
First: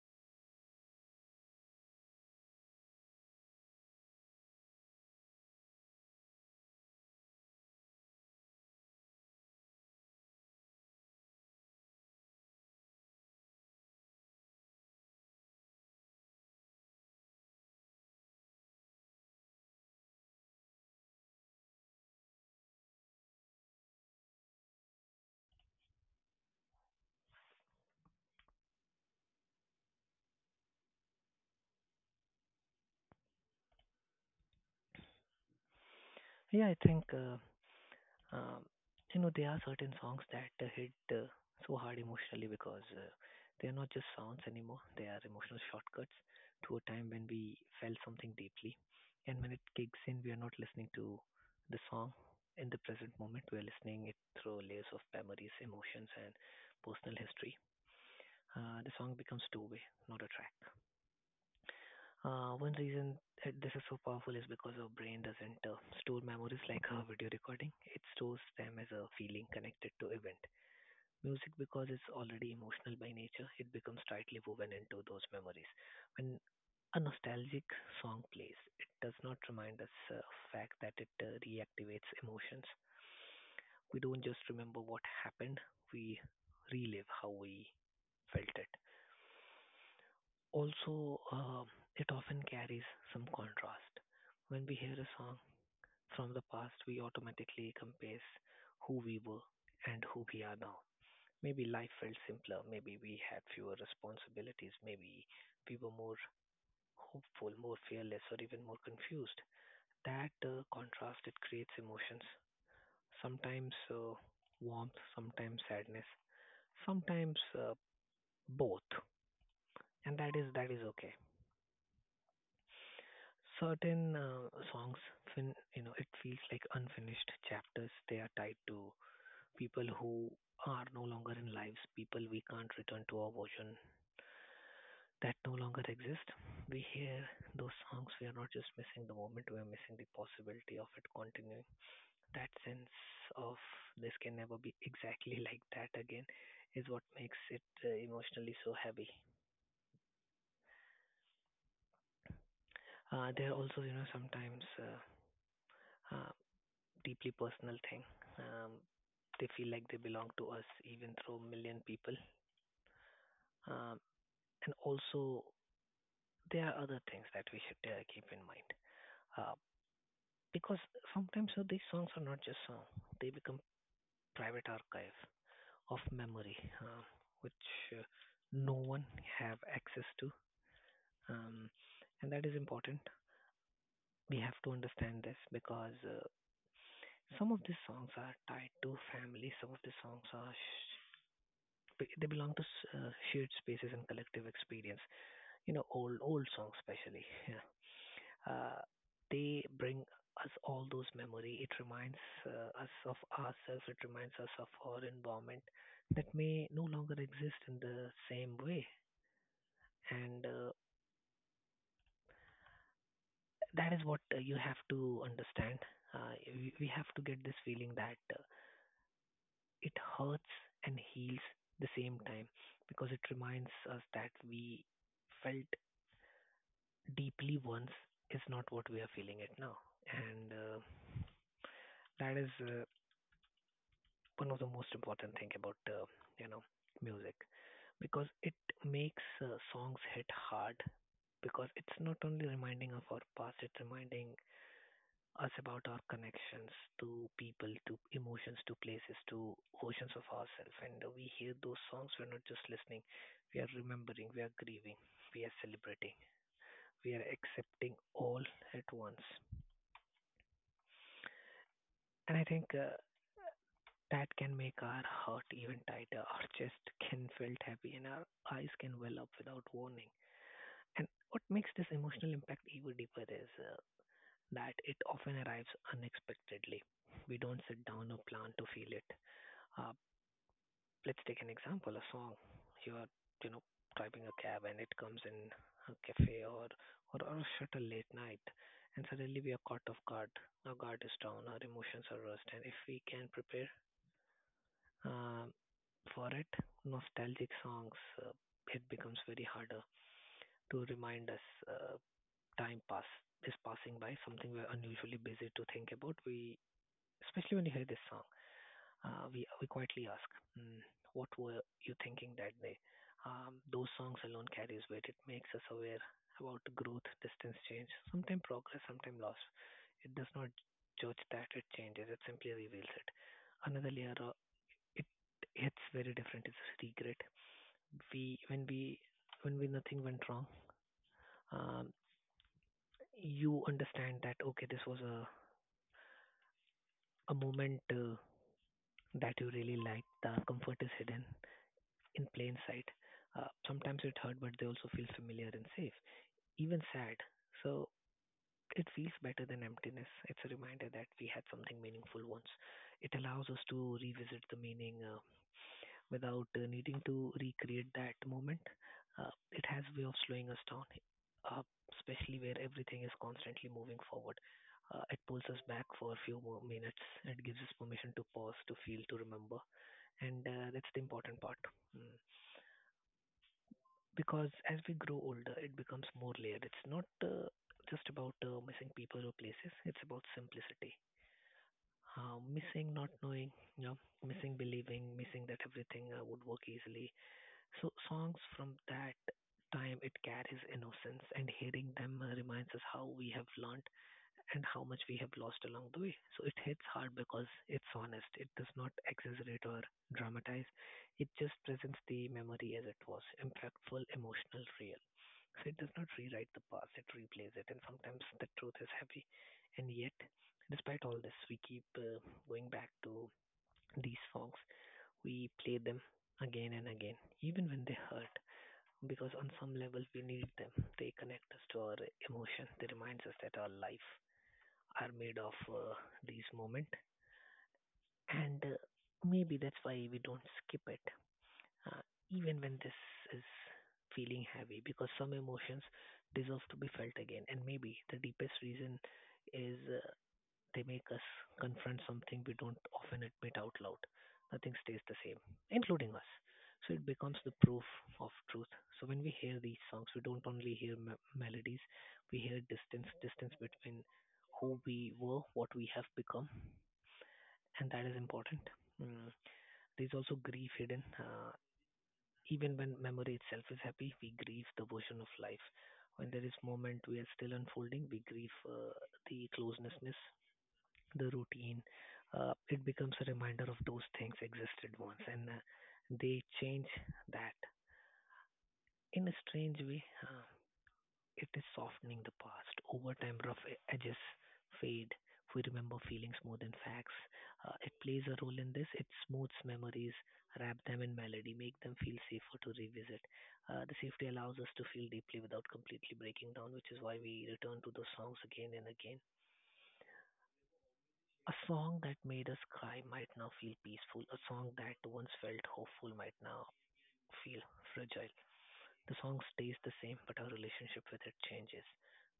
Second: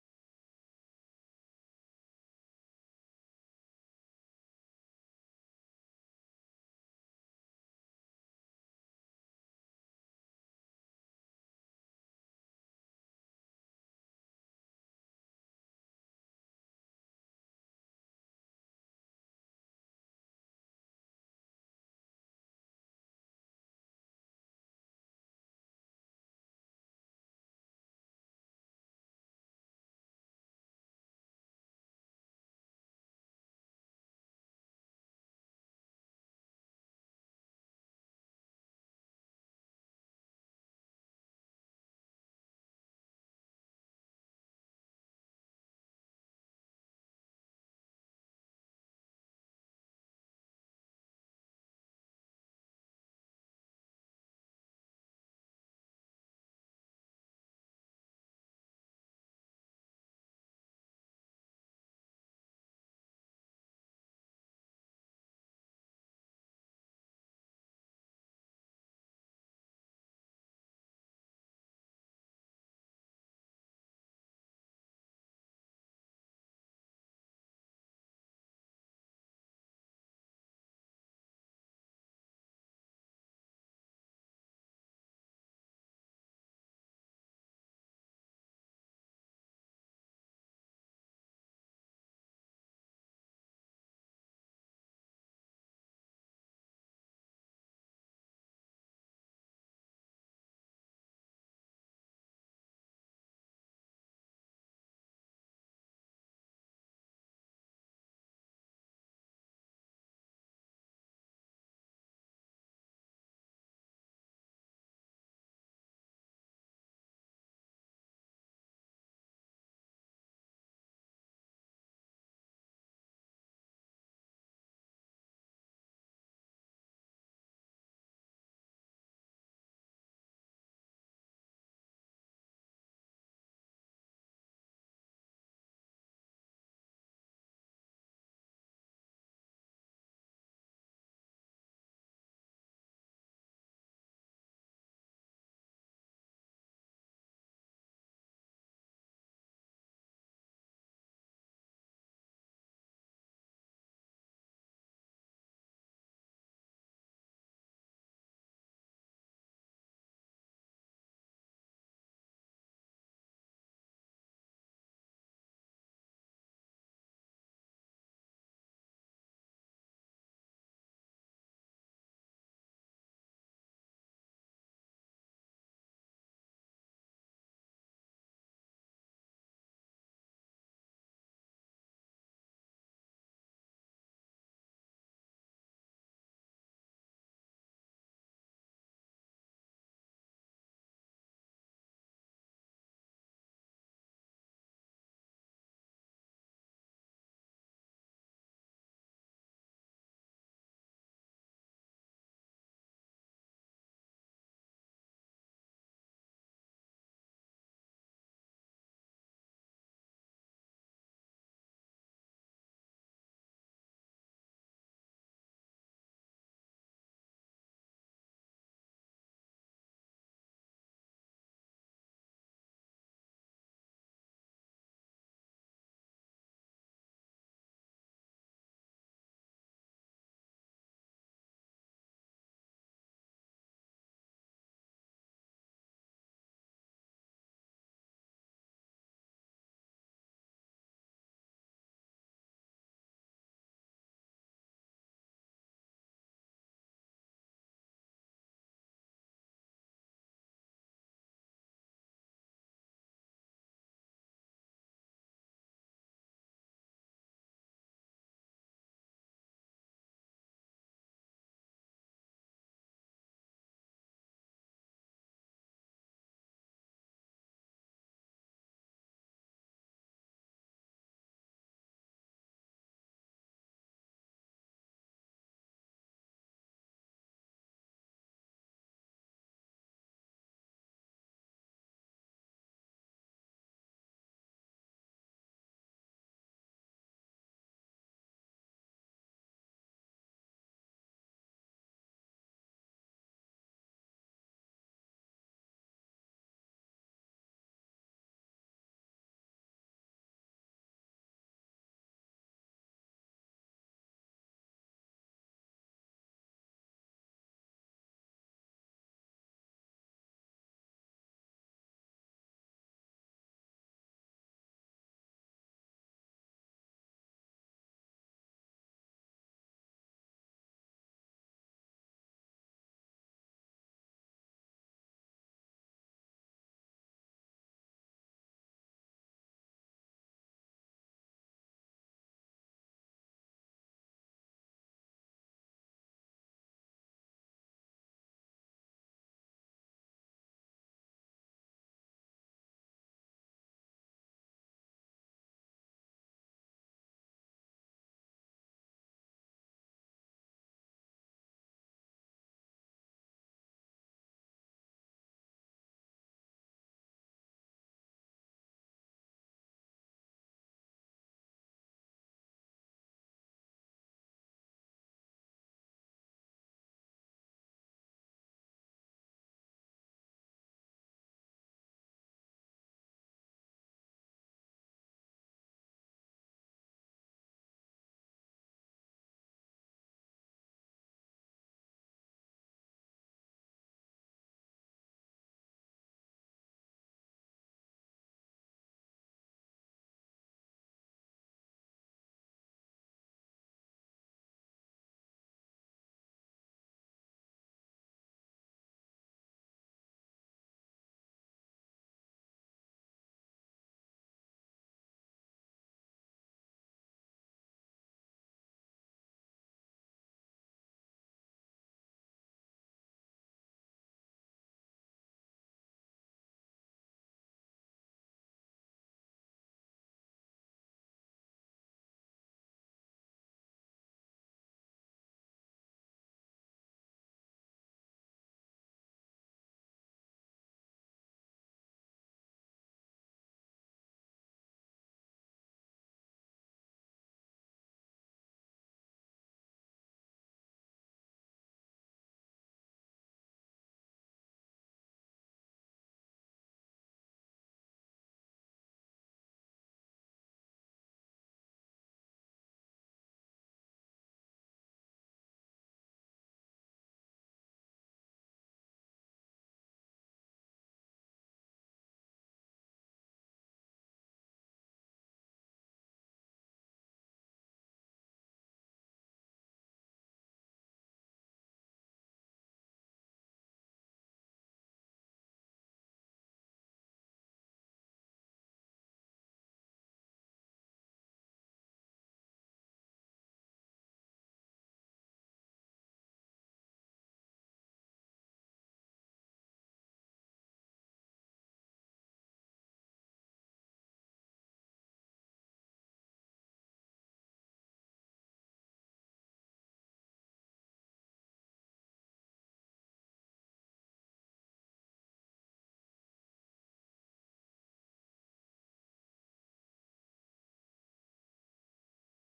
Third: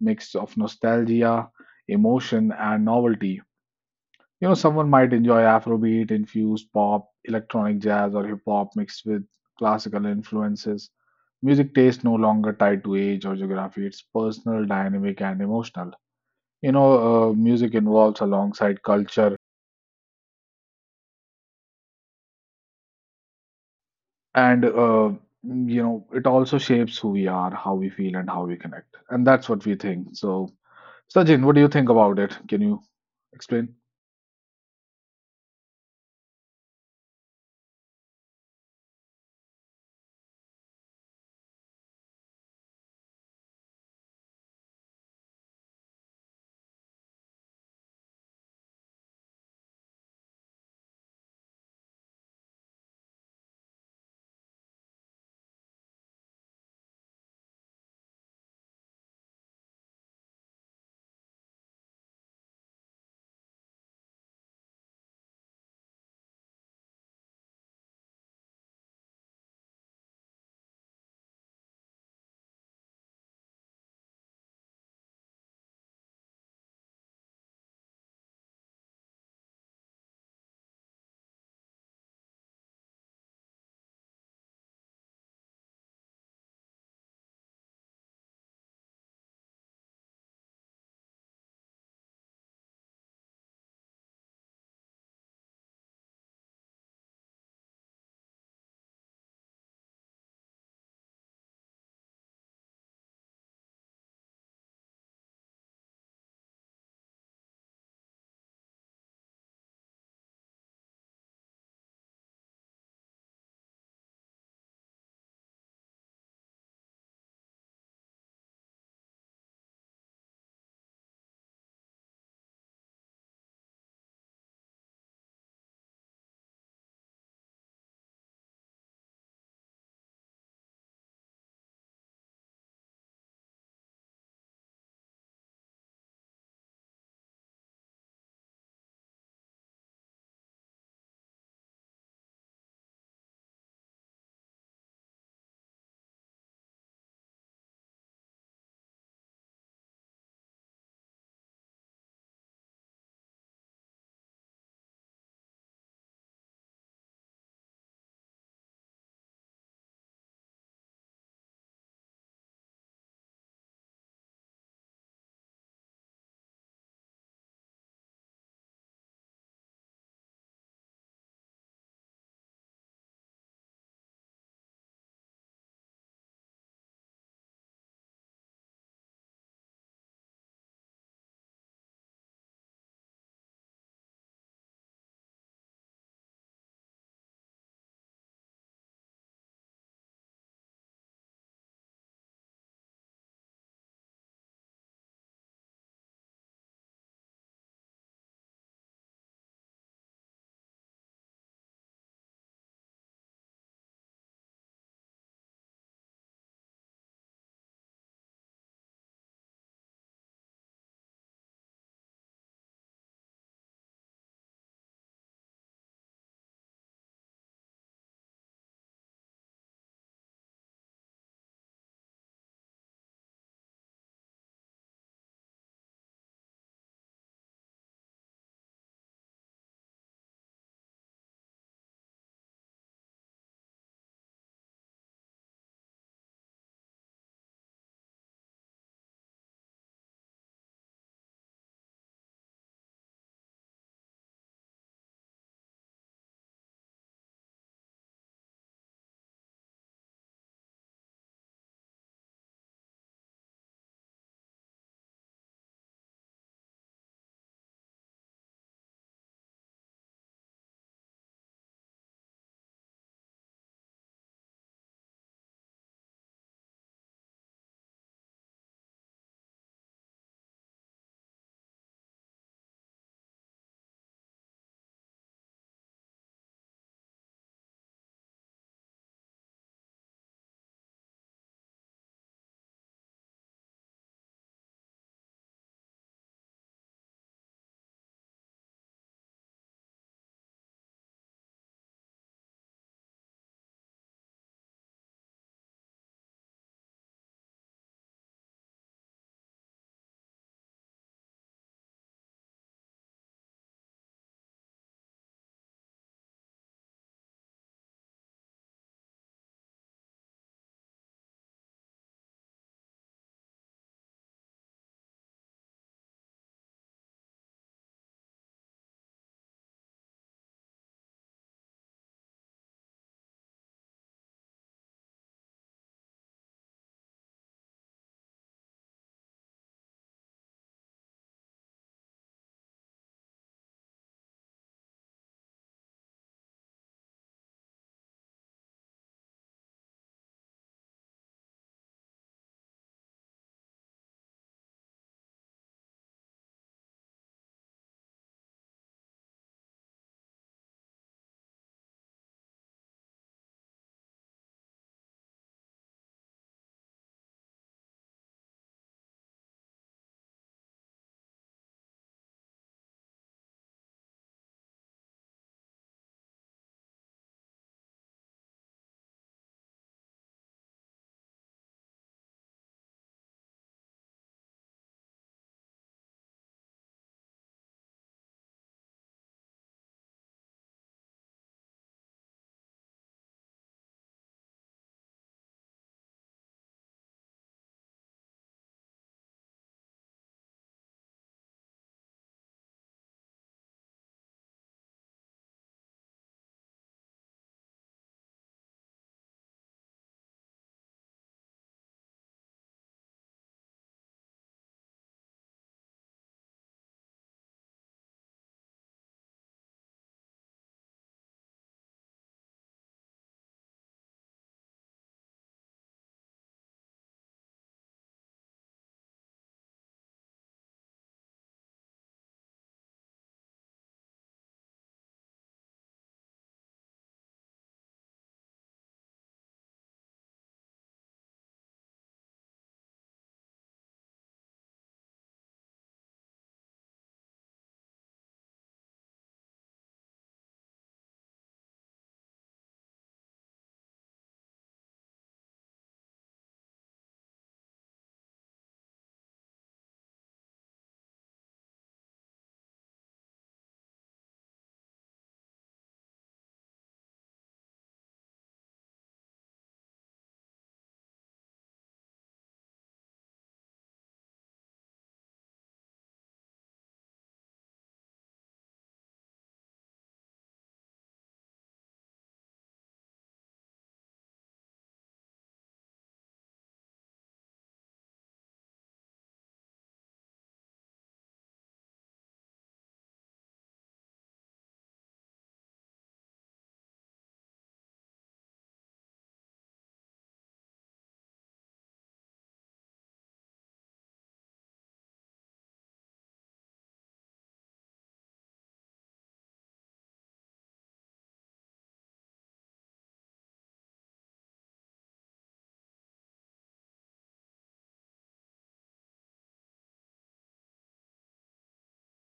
A: mix of nostalgia, emotion, and novelty. You know, someone might enjoy Afrobeat infused pop, electronic jazz, or hip hop mixed with classical influences. Music taste no longer tied to age or geography, it's personal, dynamic, and emotional. Music evolves alongside culture, and it also shapes who we are, how we feel, and how we connect, and that's what we think. So, Sachin, what do you think about it? Can you explain?
C: Yeah, I think Um, you know, there are certain songs that hit so hard emotionally because they are not just sounds anymore. They are emotional shortcuts to a time when we felt something deeply. And when it kicks in, we are not listening to the song in the present moment. We are listening it through layers of memories, emotions, and personal history. The song becomes two-way, not a track. One reason that this is so powerful is because our brain doesn't store memories like a video recording. It stores them as a feeling connected to event. Music, because it's already emotional by nature, it becomes tightly woven into those memories. When a nostalgic song plays, it does not remind us fact that it reactivates emotions. We don't just remember what happened; we relive how we felt it. Also, it often carries some contrast. When we hear a song from the past, we automatically compare who we were and who we are now. Maybe life felt simpler, maybe we had fewer responsibilities, maybe we were more hopeful, more fearless, or even more confused. That contrast it creates emotions. Sometimes warmth, sometimes sadness, sometimes both, and that is okay. Certain songs you know it feels like unfinished chapters, they are tied to people who are no longer in lives, people we can't return to, our version that no longer exist. We hear those songs, we are not just missing the moment, we are missing the possibility of it continuing. That sense of this can never be exactly like that again is what makes it emotionally so heavy. There are also you know sometimes uh, deeply personal thing. Um, they feel like they belong to us even through a million people. Um, and also, there are other things that we should keep in mind. Uh, because sometimes these songs are not just songs, they become private archive of memory, which uh, no one have access to. Um, and that is important. We have to understand this because some of these songs are tied to family, some of the songs are they belong to shared spaces and collective experience. You know, old songs especially. Yeah. Uh, they bring us all those memory. It reminds us of ourselves. It reminds us of our environment that may no longer exist in the same way. And that is what you have to understand. We have to get this feeling that it hurts and heals the same time because it reminds us that we felt deeply once is not what we are feeling it now. And that is one of the most important thing about you know music because it makes songs hit hard because it's not only reminding of our past it's reminding us about our connections to people to emotions to places to oceans of ourselves and we hear those songs we're not just listening we are remembering we are grieving we are celebrating we are accepting all at once and I think that can make our heart even tighter, our chest can felt heavy, and our eyes can well up without warning. And what makes this emotional impact even deeper is that it often arrives unexpectedly. We don't sit down or plan to feel it. Uh, let's take an example: a song. You're, you know, driving a cab, and it comes in a cafe or or shut a late night, and suddenly we are caught off guard. Our guard is down, our emotions are rushed, and if we can prepare uh, for it, nostalgic songs, uh, it becomes very harder to remind us time pass is passing by, something we're unusually busy to think about. We, especially when you hear this song, we quietly ask, mm, what were you thinking that day? Those songs alone carries weight. It makes us aware about growth, distance, change, sometimes progress, sometimes loss. It does not judge that it changes. It simply reveals it. Another layer it hits very different. It's regret. We when we when we nothing went wrong, um, you understand that okay, this was a moment that you really liked. The comfort is hidden in plain sight. Sometimes it hurt, but they also feel familiar and safe, even sad. So it feels better than emptiness. It's a reminder that we had something meaningful once. It allows us to revisit the meaning. Without needing to recreate that moment. It has a way of slowing us down, uh, especially where everything is constantly moving forward. It pulls us back for a few more minutes. It gives us permission to pause, to feel, to remember, and that's the important part. Mm. Because as we grow older, it becomes more layered. It's not just about missing people or places. It's about simplicity. Missing, not knowing, missing, believing, missing that everything would work easily. So songs from that time it carries innocence and hearing them reminds us how we have learned and how much we have lost along the way. So it hits hard because it's honest. It does not exaggerate or dramatize. It just presents the memory as it was, impactful, emotional, real. So it does not rewrite the past, it replays it, and sometimes the truth is heavy. And yet, despite all this, we keep going back to these songs. We play them again and again, even when they hurt, because on some level we need them. They connect us to our emotion. They reminds us that our life are made of these moment, and maybe that's why we don't skip it, uh, even when this is feeling heavy. Because some emotions deserve to be felt again, and maybe the deepest reason is they make us confront something we don't often admit out loud. Nothing stays the same, including us. So it becomes the proof of truth. So when we hear these songs, we don't only hear melodies, we hear distance, distance between who we were, what we have become, and that is important. Mm. There's also grief hidden. Even when memory itself is happy, we grieve the version of life. When there is moment we are still unfolding, we grieve the closenessness the routine, it becomes a reminder of those things existed once and they change that. In a strange way, it is softening the past. Over time, rough edges fade. We remember feelings more than facts. It plays a role in this. It smooths memories, wrap them in melody, make them feel safer to revisit. The safety allows us to feel deeply without completely breaking down, which is why we return to those songs again and again. A song that made us cry might now feel peaceful. A song that once felt hopeful might now feel fragile. The song stays the same, but our relationship with it changes.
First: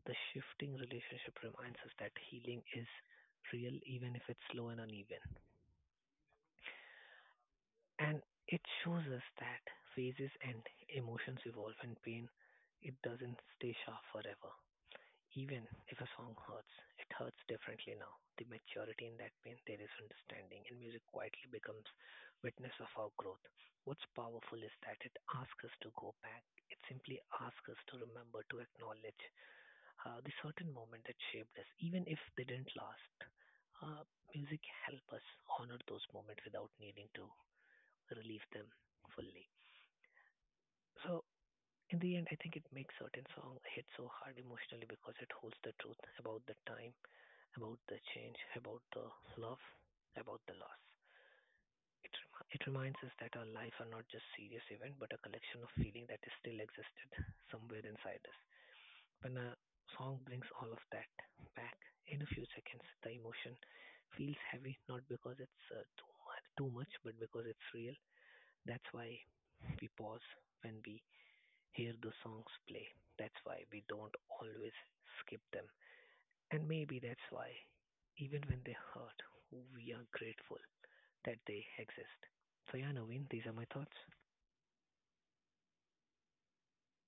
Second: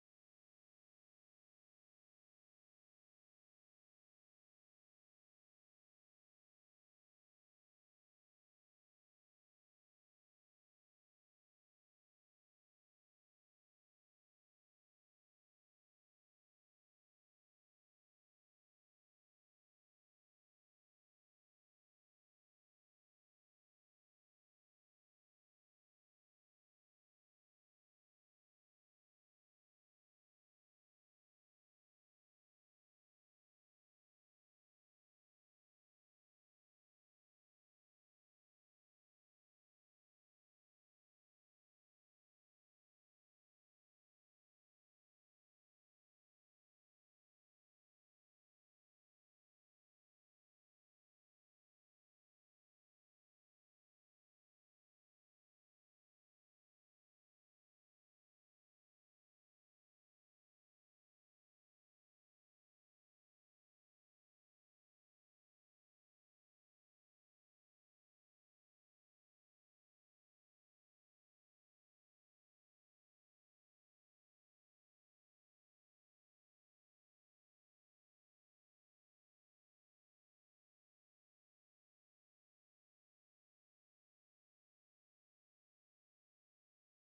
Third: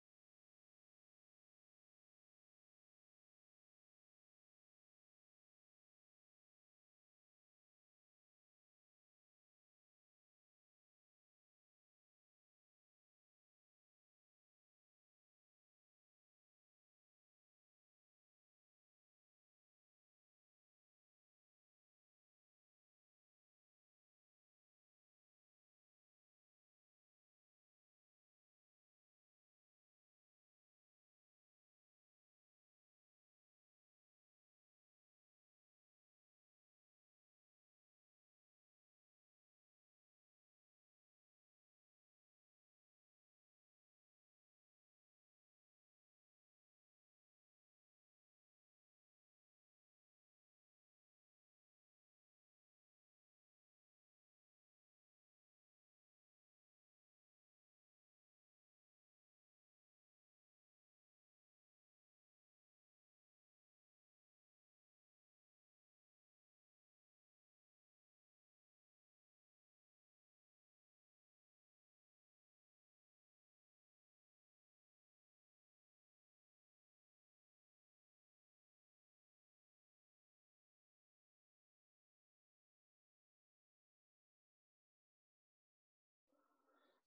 C: The shifting relationship reminds us that healing is real, even if it's slow and uneven. And it shows us that phases and emotions evolve, and pain, it doesn't stay sharp forever. Even if a song hurts, it hurts differently now. The maturity in that pain, there is understanding, and music quietly becomes witness of our growth. What's powerful is that it asks us to go back. It simply asks us to remember, to acknowledge the certain moment that shaped us, even if they didn't last. Uh, music help us honor those moments without needing to relieve them fully. So in the end, I think it makes certain song hit so hard emotionally because it holds the truth about the time about the change, about the love, about the loss. It, it reminds us that our life are not just serious event, but a collection of feeling that is still existed somewhere inside us. When a song brings all of that back in a few seconds, the emotion feels heavy, not because it's too much, but because it's real. That's why we pause when we hear the songs play. That's why we don't always skip them. And maybe that's why, even when they hurt, we are grateful that they exist. So, yeah, Naveen, these are my thoughts.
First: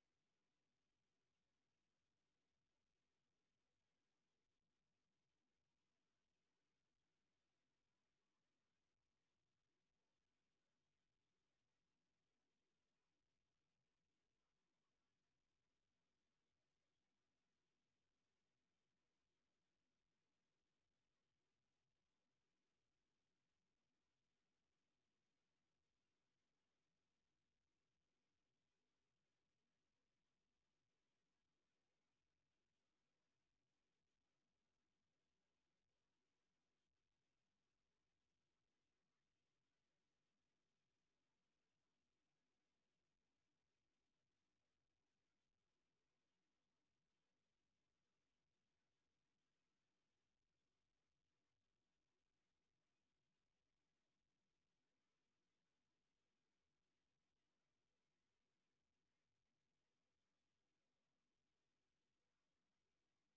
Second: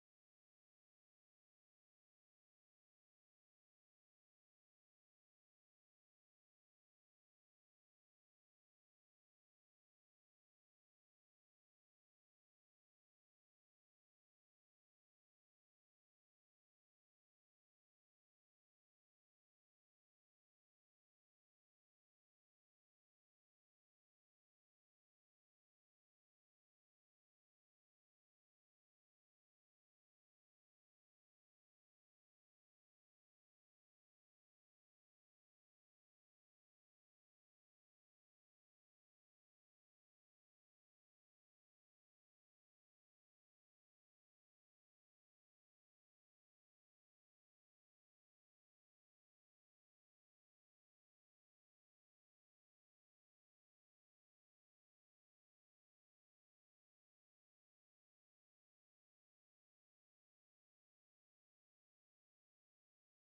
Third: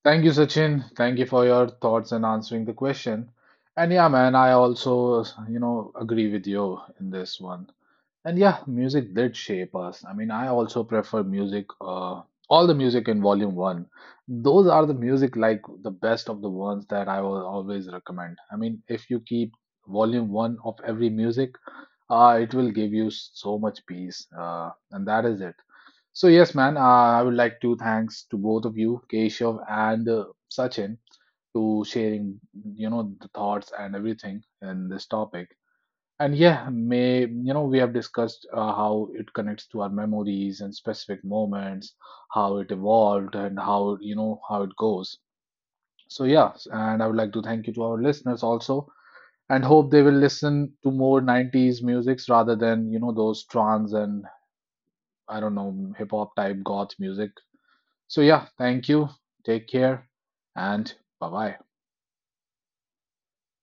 A: Thank you, Sachin. Thank you for your thoughts and answering the question. And yeah, man, I also, you know, agree with you in this one. And yeah, music did shape us. I mean, I also prefer music, all the music in volume one. Those are the music like the best of the ones that I will always recommend. I mean, if you keep volume one of every music, it will give you so much peace. And that is it. So yes, man, I would like to thanks to both of you, Keshav and Sachin, to sharing, you know, the thoughts and everything in this topic. And yeah, may you know we have discussed how it connects to our memories and specific moments, how it evolved, and how you know how it goes. So yeah, and I would like to thank you to our listeners also, and hope they will listen to more '90s musics rather than you know those trance and I don't know hip hop type goth music. So yeah, thank you. Take care, and bye bye.